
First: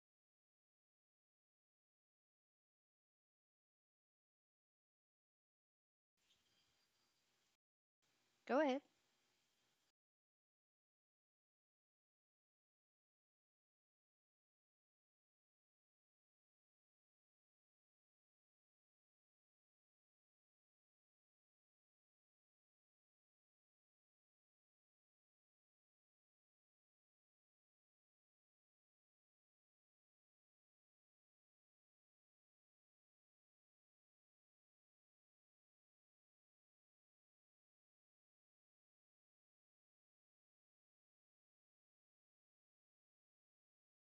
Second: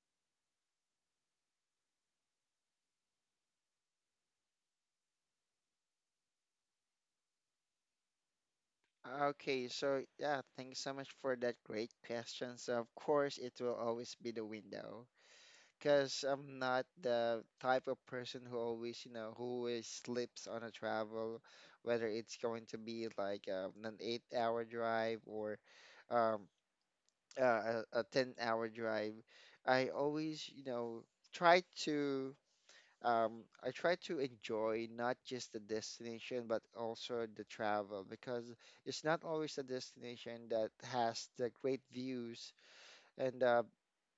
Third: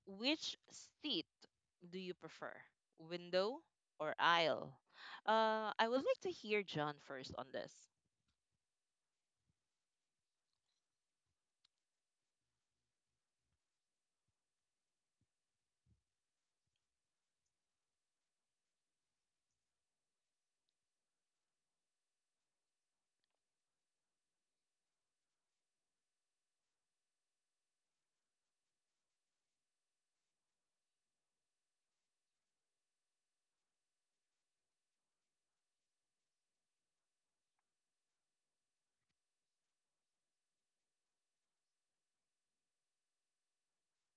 Speaker 1: which seat do you prefer, window or aisle? Uh, I would like to hear John first on this.
Speaker 2: Go ahead.
Speaker 3: Okay. So, yeah, thanks so much for that great question. So of course, it will always be the window, because I'm not the type of person who always, you know, who always sleeps on a travel, whether it's going to be like um, an eight-hour drive or um, uh, a, a ten-hour drive. I always, you know, try to um, I try to enjoy not just the destination but also the travel because it's not always the destination that has the great views and uh,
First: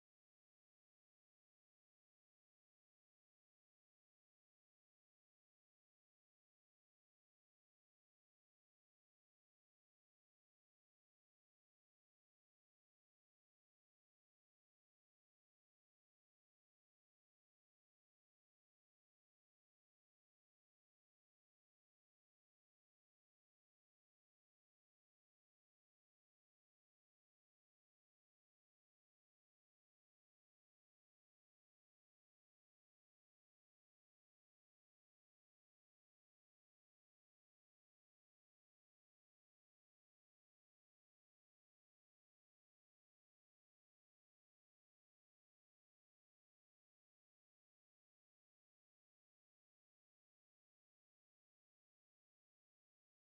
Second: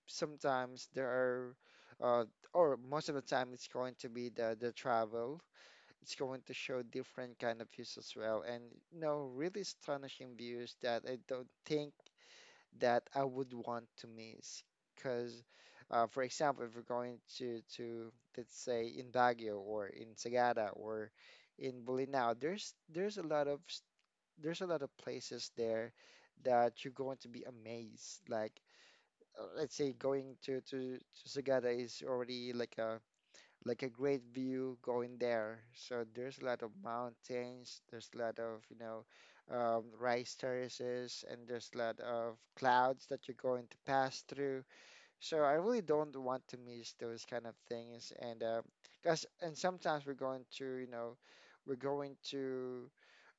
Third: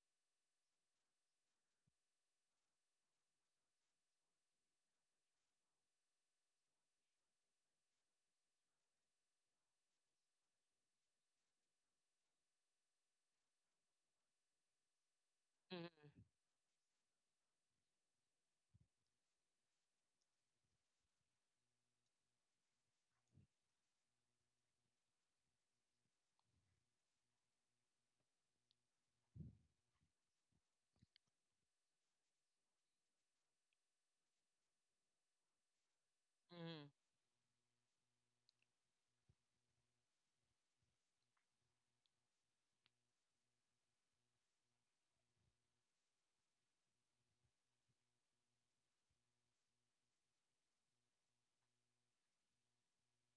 Speaker 3: sometimes there are uh, or most of the time it's going to be the the travel. It's going to show different kind of views as well, and you know really astonishing views that I don't think that I would want to miss because
Speaker 1: Mhm,
Speaker 3: uh, for example if we're going to to let's say in Baguio or in Sagada or in Bolinao, there's there's a lot of s- there's a lot of places there that you're going to be amazed like uh, let's say going to to to Sagada is already like a like a great view going there. So there's a lot of
Speaker 1: mhm.
Speaker 3: mountains, there's a lot of you know um, rice terraces, and there's a lot of clouds that you're going to pass through. So I really don't want to miss those kind of things, and because and sometimes we're going to, you know, we're going to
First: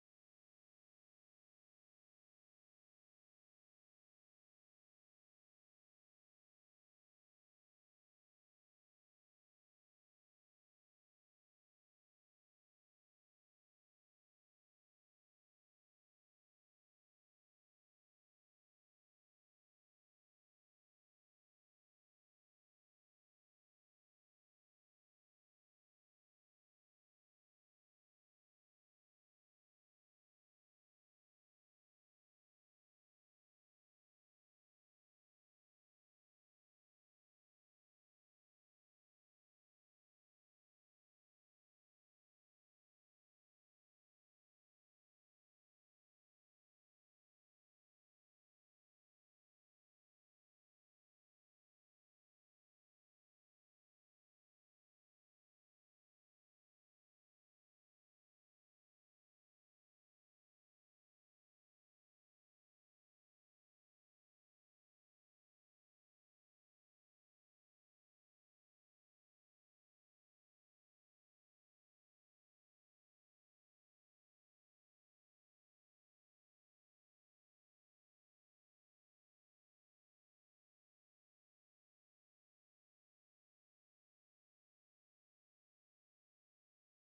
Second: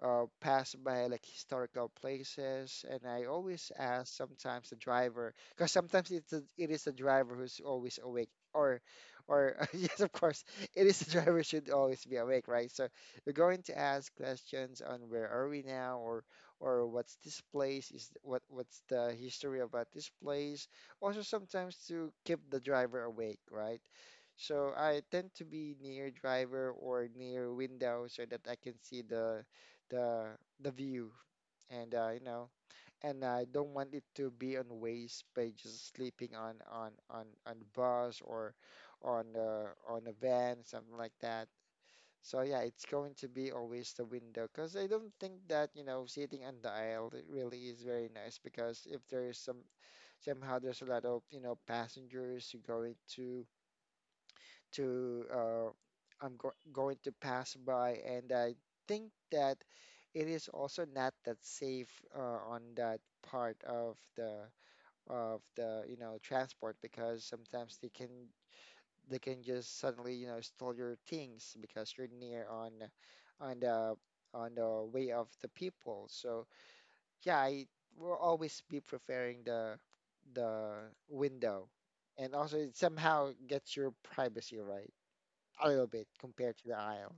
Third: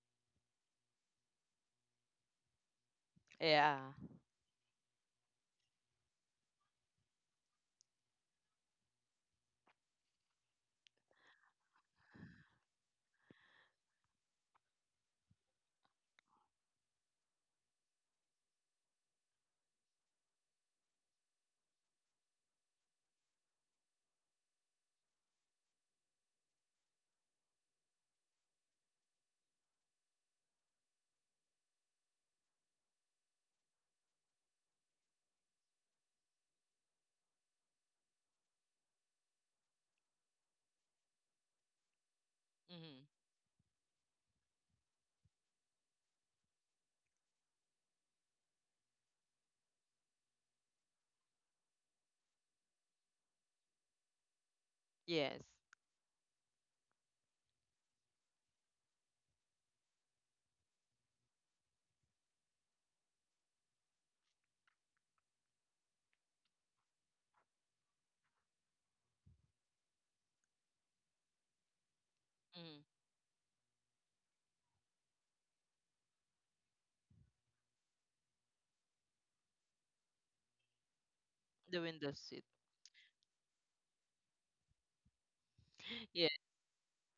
Speaker 3: uh, pass by like historical places, and I always
Speaker 1: Yeah.
Speaker 3: ask sometimes the driver, because sometimes it's a, it is the driver who's always awake, or or <laughs> yes, of course, it is the driver should always be awake, right? So we're going to ask questions on where are we now, or or what's this place? Is what what's the history about this place? Also sometimes to keep the driver awake, right? So I tend to be near driver or near window so that I can see the the the view, and uh, you know, and I don't want it to be on waste by just sleeping on on on on bus or on uh, on a van, something like that. So yeah, it's
Speaker 1: Mm-hmm.
Speaker 3: going to be always the window because I don't think that you know sitting on the aisle really is very nice because if there is some somehow there's a lot of you know passengers who going to to
Speaker 1: Yes.
Speaker 3: uh, I'm go going to pass by, and I think that it is also not that safe uh, on that part of the of the you know transport because sometimes they can they can just suddenly you know steal your things because you're near on
Speaker 1: Mm,
Speaker 3: on the on the way of the people. So yeah, I will always be preferring the the window,
Speaker 1: the window
Speaker 3: and
Speaker 1: seat.
Speaker 3: also it somehow gets your privacy right a little bit
Speaker 1: <laughs> Yeah.
Speaker 3: compared to the aisle.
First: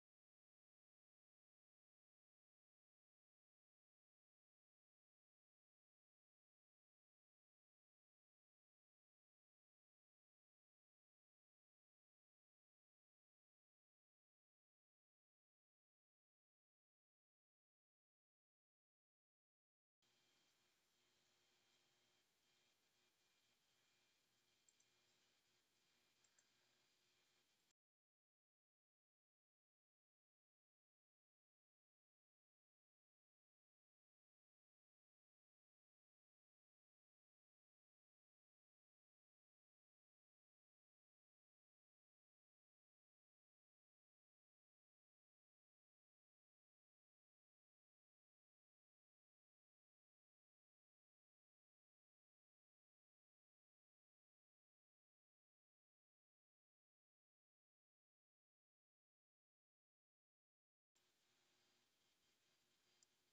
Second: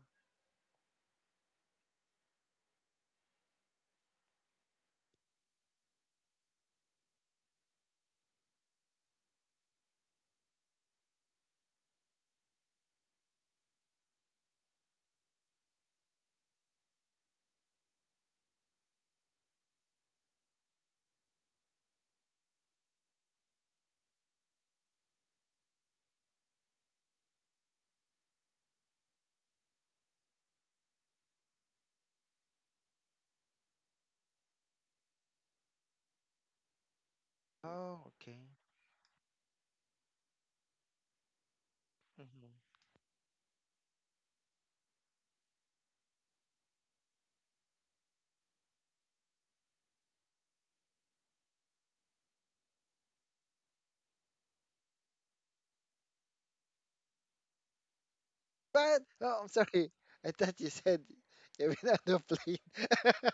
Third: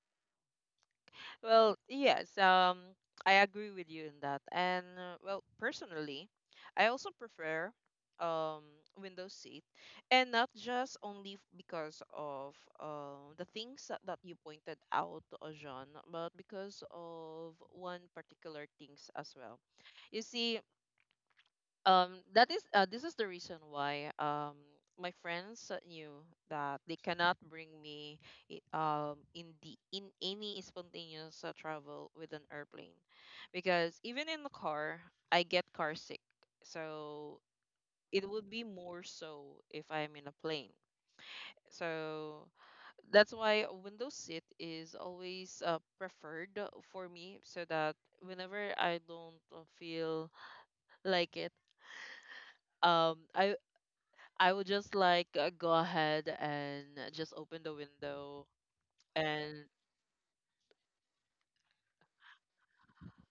Speaker 1: Well, yes. Um, I agree with you in that. And uh, well, personally, I also prefer um window seat, and not just only f- because of um the things that, that you pointed out, uh, John, but because of one particular things as well. You see, um that is uh, this is the reason why um my friends uh, knew that they cannot bring me, i- um in the in any spontaneous uh, travel with an airplane, because even in the car I get car sick, so
Speaker 3: Oh,
Speaker 1: it
Speaker 3: okay.
Speaker 1: would be more so if I am in a plane, so
Speaker 3: Mm-hmm.
Speaker 1: that's why a window seat is always uh, preferred for me, so that whenever I don't uh, feel like it, um I I would just like uh, go ahead and uh, just open the window
Speaker 3: But oh, I'm
Speaker 1: and
Speaker 3: sorry, I thought you said even on the plane.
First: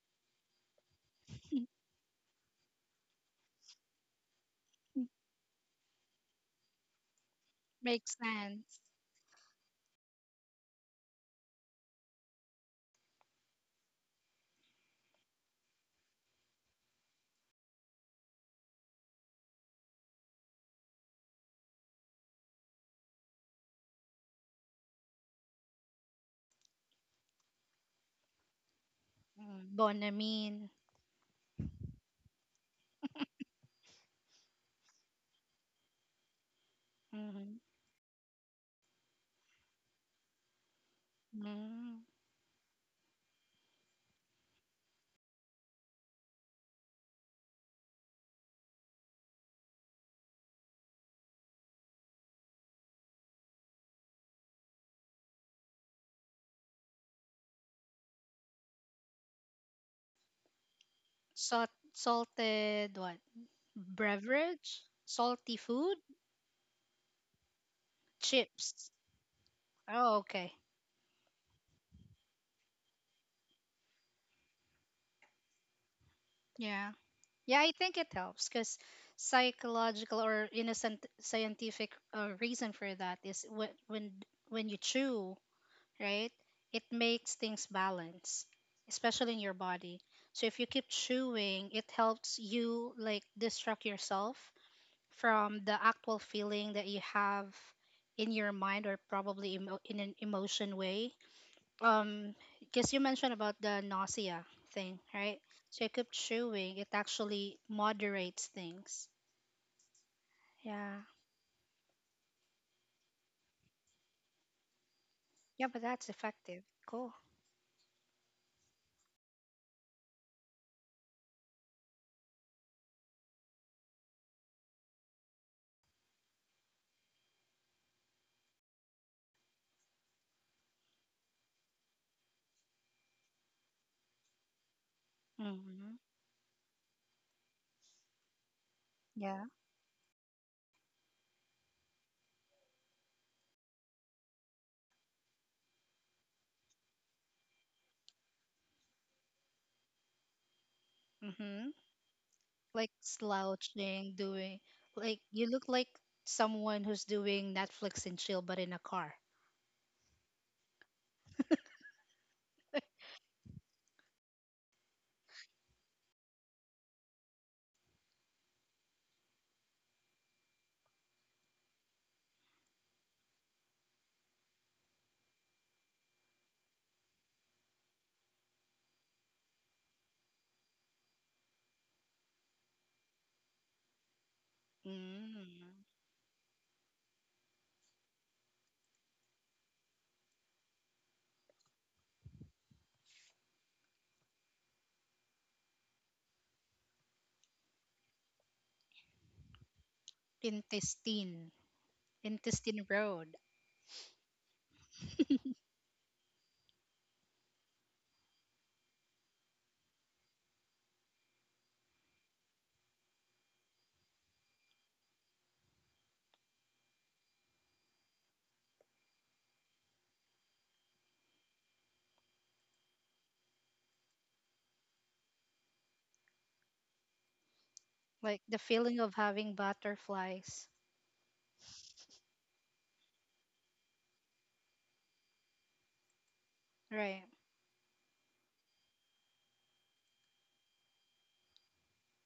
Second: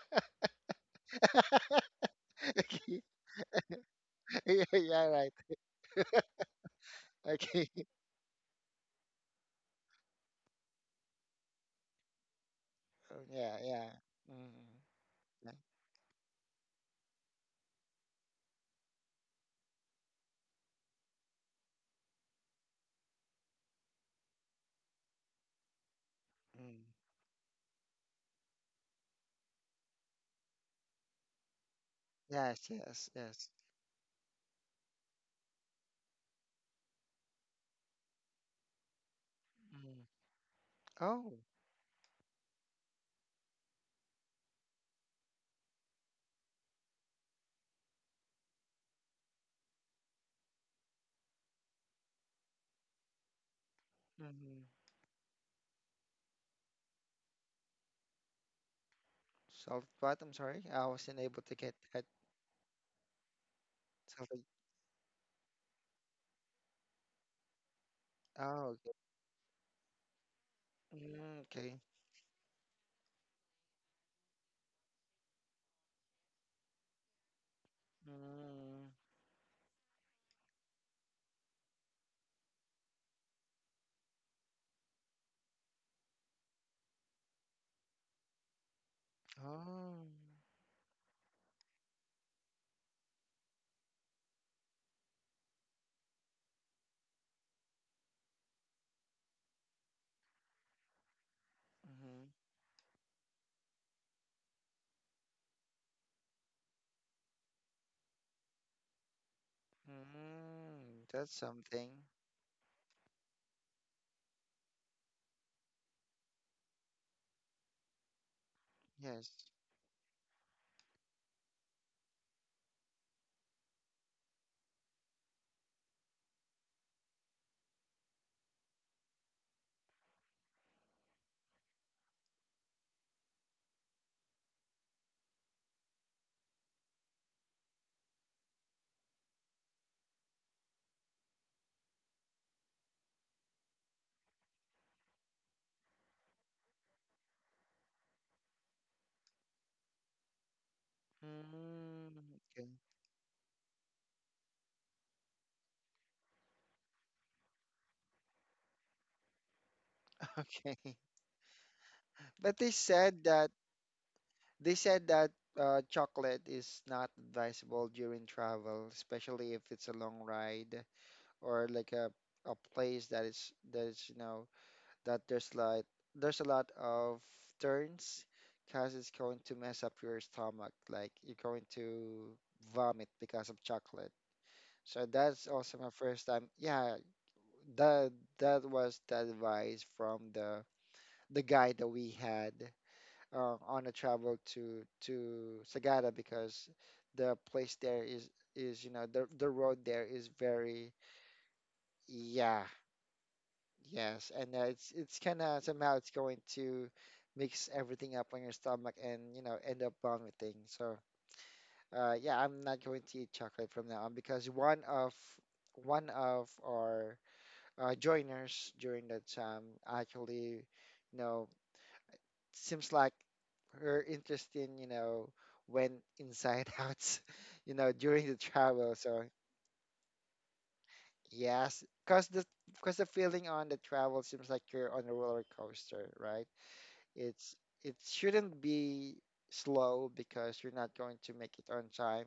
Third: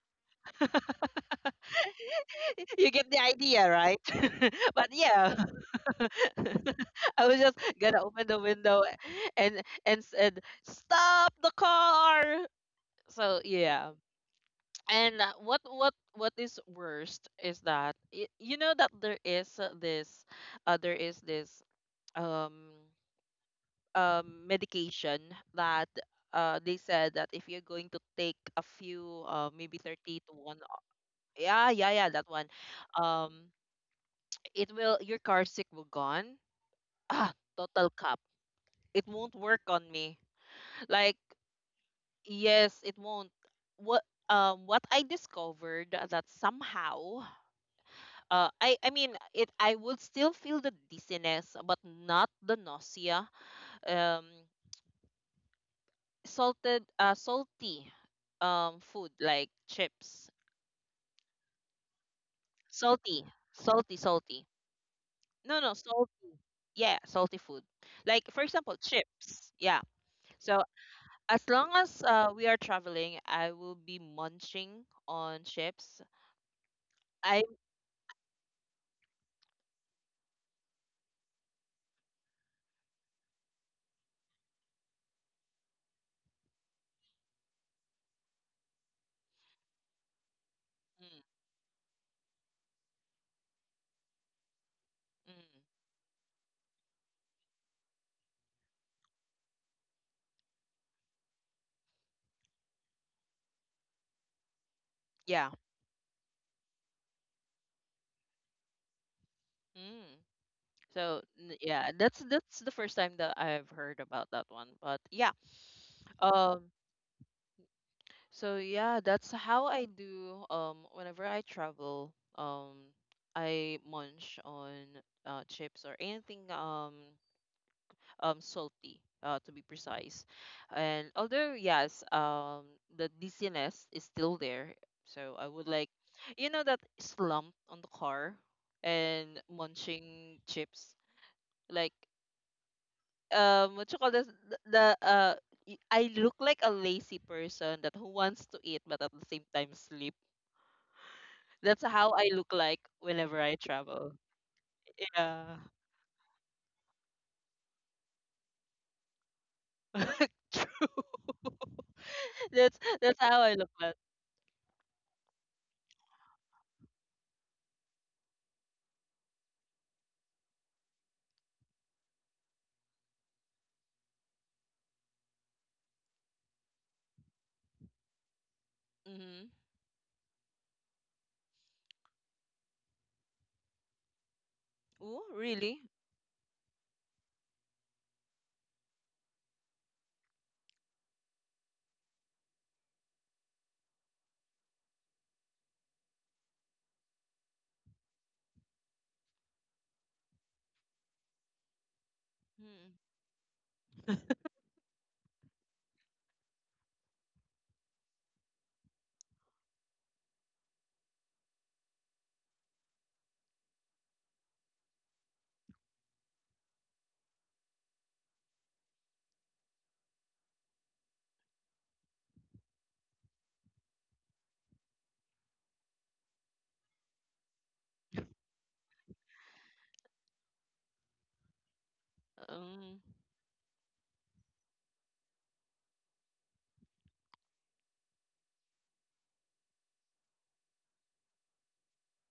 Speaker 3: <laughs>
Speaker 1: <laughs> you
Speaker 3: Okay.
Speaker 1: get the idea, right? <laughs>
Speaker 3: Yeah,
Speaker 1: But
Speaker 3: yeah, right.
Speaker 1: yeah, <laughs> I was just
Speaker 3: Okay. <laughs>
Speaker 1: gonna
Speaker 2: Makes
Speaker 1: open the
Speaker 2: sense.
Speaker 1: window and and said, "Stop the car!"
Speaker 3: Oh,
Speaker 1: So
Speaker 3: yeah, yeah.
Speaker 1: yeah,
Speaker 3: Mm,
Speaker 1: and uh,
Speaker 3: yeah.
Speaker 1: what what what is worst is that, y- you know, that there is, uh, this, uh, there is this um um, medication that, uh, they
Speaker 3: Mm.
Speaker 1: said that if you're going to take a few, uh,
Speaker 2: Mm-hmm.
Speaker 1: maybe thirty to one,
Speaker 2: Bonamine.
Speaker 1: o- yeah, yeah, yeah, that one,
Speaker 3: Yes, yes, yes.
Speaker 1: um, it will, your car sick will gone. Ah,
Speaker 2: Mm-hmm.
Speaker 1: total cup. It won't work on
Speaker 3: Mm.
Speaker 1: me. Like,
Speaker 3: Oh.
Speaker 2: Mm.
Speaker 1: yes, it won't. What, um, what I discovered, that somehow, uh, I, I mean, it, I would still feel the dizziness, but not the nausea. Um,
Speaker 3: Mm-hmm.
Speaker 1: salted uh Salty um food like
Speaker 3: Solved what? I'm
Speaker 1: chips.
Speaker 3: sorry, I wasn't able to
Speaker 2: Salt,
Speaker 3: get that.
Speaker 2: salted what?
Speaker 1: Salty, salty,
Speaker 3: Something.
Speaker 1: salty.
Speaker 2: Beverage, salty
Speaker 1: No, no,
Speaker 2: food,
Speaker 1: salty. Yeah, salty food, like, for example,
Speaker 3: Oh,
Speaker 2: chips.
Speaker 3: okay.
Speaker 1: chips. Yeah.
Speaker 2: Oh, okay.
Speaker 1: So as
Speaker 3: Mm,
Speaker 1: long
Speaker 3: okay.
Speaker 1: as uh, we are traveling, I will be munching on chips.
Speaker 2: Yeah.
Speaker 1: I
Speaker 2: Yeah, I think it helps because
Speaker 3: Mm.
Speaker 2: psychological or innocent scientific uh, reason for that is when when when you chew, right? It makes things balance, especially in your body.
Speaker 3: Oh.
Speaker 2: So if you keep
Speaker 1: Mm,
Speaker 2: chewing, it helps you like distract yourself
Speaker 1: mm,
Speaker 2: from the actual feeling that you have in your mind or probably emo- in an emotion way.
Speaker 3: Mhm.
Speaker 2: Um, because you mentioned about the nausea thing, right?
Speaker 1: yeah,
Speaker 2: So you keep chewing, it actually moderates things.
Speaker 1: mm.
Speaker 3: Mm,
Speaker 2: Yeah.
Speaker 1: So
Speaker 3: that's
Speaker 1: n- yeah,
Speaker 3: something.
Speaker 1: that's that's the first time that I've heard about that one, but yeah.
Speaker 2: Yeah, but that's
Speaker 1: um
Speaker 2: effective. Cool.
Speaker 1: So yeah, that's
Speaker 3: Yes.
Speaker 1: how I do. Um, whenever I travel, um, I munch on, uh, chips or anything, um, um salty, uh, to be precise. And although yes, um, the dizziness is still there, so I would like,
Speaker 2: Mm-hmm.
Speaker 1: you know, that slump on the car and
Speaker 2: Yeah.
Speaker 1: munching chips, like, um, what you call this? The, the uh. y- I look like a lazy person that who wants to eat but at the same time sleep.
Speaker 2: Mm-hmm.
Speaker 1: That's how I
Speaker 3: Mm.
Speaker 1: look
Speaker 3: Okay.
Speaker 1: like
Speaker 2: Like
Speaker 1: whenever I travel.
Speaker 2: slouching, doing like you
Speaker 1: Yeah.
Speaker 2: look like someone who's doing Netflix and chill, but in a car.
Speaker 1: <laughs>
Speaker 3: <laughs>
Speaker 1: True.
Speaker 3: Okay.
Speaker 1: <laughs>
Speaker 3: But they
Speaker 1: That's that's
Speaker 3: said
Speaker 1: how
Speaker 3: that
Speaker 1: I look like.
Speaker 3: they said that uh, chocolate is not advisable during travel, especially if it's a long ride or like a a place that is that is you know that there's like there's a lot of turns because it's going
Speaker 1: Mm-hmm.
Speaker 3: to mess up your stomach. Like you're going to vomit because of chocolate. So
Speaker 1: Oh,
Speaker 3: that's also
Speaker 1: really?
Speaker 2: Mm.
Speaker 3: my first time. Yeah, that that was the advice from the the guy that we had uh, on a travel to to Sagada because the place there is is you know the the road there is very
Speaker 2: Intestine,
Speaker 3: yeah.
Speaker 2: intestine
Speaker 1: Mm.
Speaker 2: road.
Speaker 3: Yes, and uh, it's it's kind
Speaker 2: <laughs>
Speaker 3: of somehow it's going to mix everything up on your stomach and you know end up vomiting. So uh, yeah, I'm not going to eat chocolate from now on because one of one of our uh, joiners during that time actually, you know, seems like her interest in you know went inside <laughs> out, you know, during the
Speaker 2: Like the
Speaker 3: travel.
Speaker 2: feeling of
Speaker 3: So
Speaker 2: having butterflies.
Speaker 3: yes, because the because
Speaker 1: Um,
Speaker 3: the feeling on the travel seems like you're on a roller coaster, right?
Speaker 2: Right.
Speaker 3: It's it shouldn't be slow because you're not going to make it on time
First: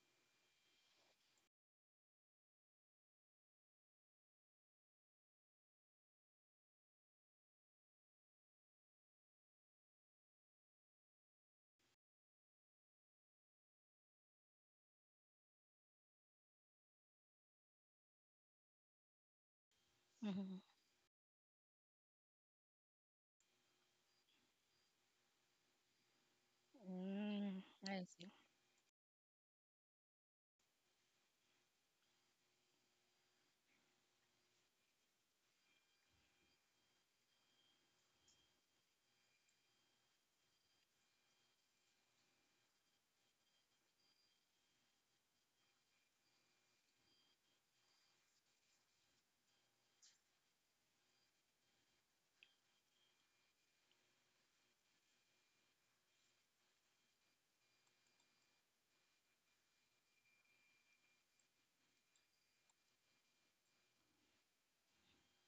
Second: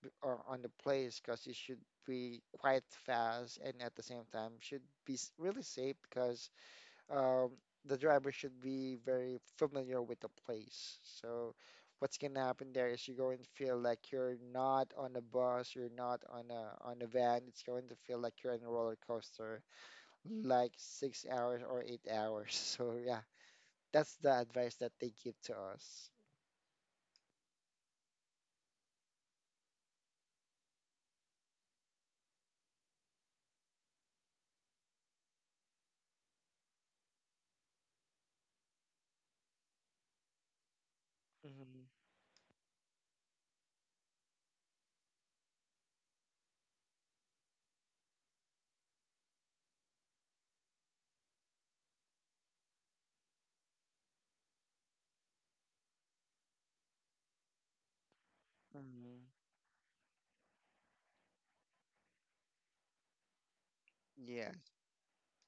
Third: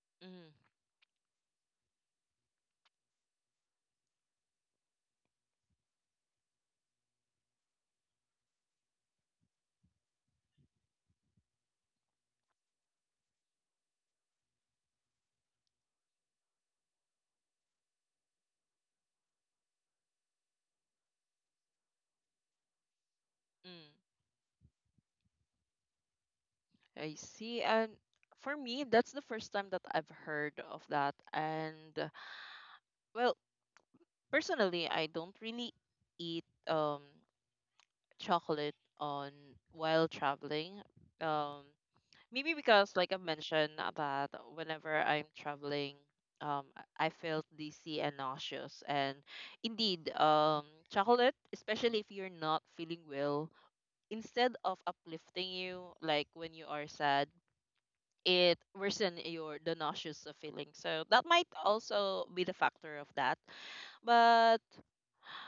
Speaker 3: b- or
Speaker 1: mm,
Speaker 3: on the place because it should be quite fast and at the same time should be s- really safe because um, the driver should be very familiar with the place. So what's gonna happen there is you're going to feel like you're not on a bus, you're not on a on a van. It's going to feel like you're on a roller coaster,
Speaker 2: Mm-hmm.
Speaker 3: like six hours or eight hours. <laughs> So yeah,
Speaker 1: mm.
Speaker 3: that's the advice that they give to us.
Speaker 1: I see.
Speaker 2: Mm,
Speaker 1: And
Speaker 2: I see.
Speaker 1: for me, that's the first time that I've heard of that. And uh, well, personally, I don't really eat um chocolate on while traveling. Um,
Speaker 3: Mm-hmm.
Speaker 1: Maybe because, like I mentioned, uh, that whenever I'm traveling, um, I I felt dizzy and nauseous. And indeed, um, chocolate, especially if you're not feeling well, instead of uplifting you, like when you are sad, it worsen
Speaker 3: Mm-hmm.
Speaker 1: your the nauseous uh, feeling. So that might also be the factor of that.
Speaker 3: Yeah.
Speaker 1: But
Speaker 3: <laughs>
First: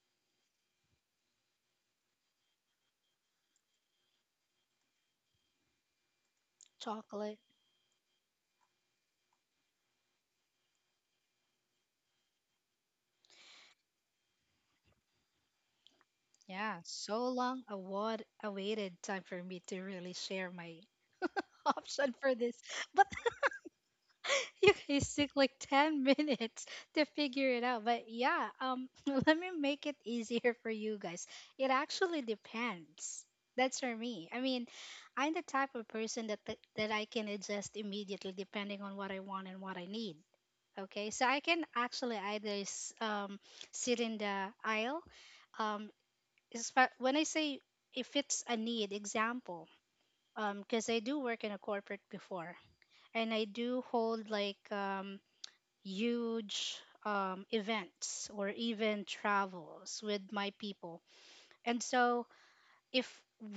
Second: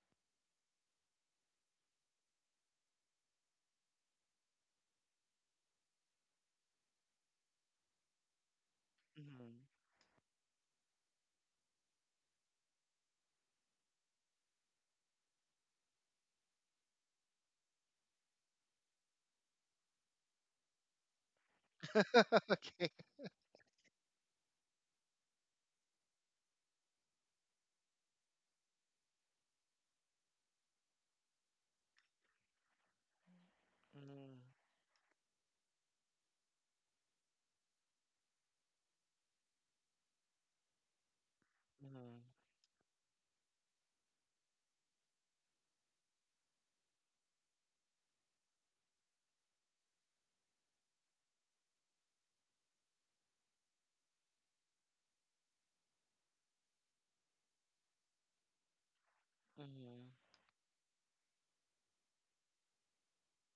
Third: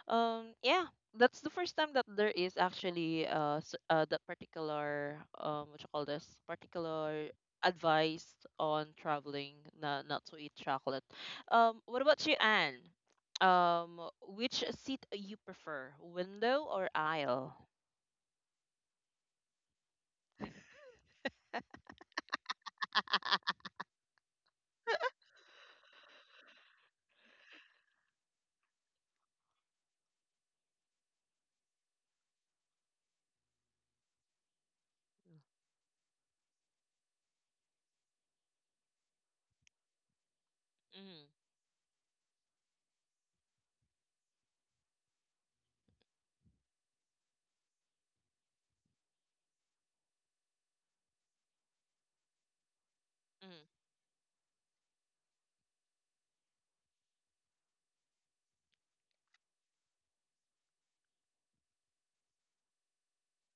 Speaker 1: um, yeah, that's the first time that there is actually, uh, s- uh that particular, um what you call this, particular
Speaker 2: Chocolate.
Speaker 1: advice on
Speaker 3: Mm-hmm.
Speaker 1: traveling, not not to eat chocolate. Um, what about you, Anne? Um, which seat you prefer, window
Speaker 2: Yeah.
Speaker 1: or
Speaker 2: So
Speaker 1: aisle?
Speaker 2: long a what awaited time for me to really share my <laughs> option for this.
Speaker 3: Okay.
Speaker 2: But. <laughs> You guys took like ten <laughs> minutes to figure it out, but yeah, um <laughs> let me make it easier for you guys. It actually depends. That's for me. I
Speaker 3: Mm-hmm.
Speaker 2: mean, I'm the type of person that that that I can adjust immediately depending on what I want and what I need. Okay, so I
Speaker 1: Mm-hmm,
Speaker 2: can actually
Speaker 3: Mm-hmm.
Speaker 2: either s- um, sit in the aisle. um, is fa- when I say, if it's a need, example, because I do work in a corporate before, and I
Speaker 1: mm-hmm,
Speaker 2: do hold like, um, huge um, events or even travels
Speaker 3: Mm-hmm.
Speaker 2: with my people. And so, if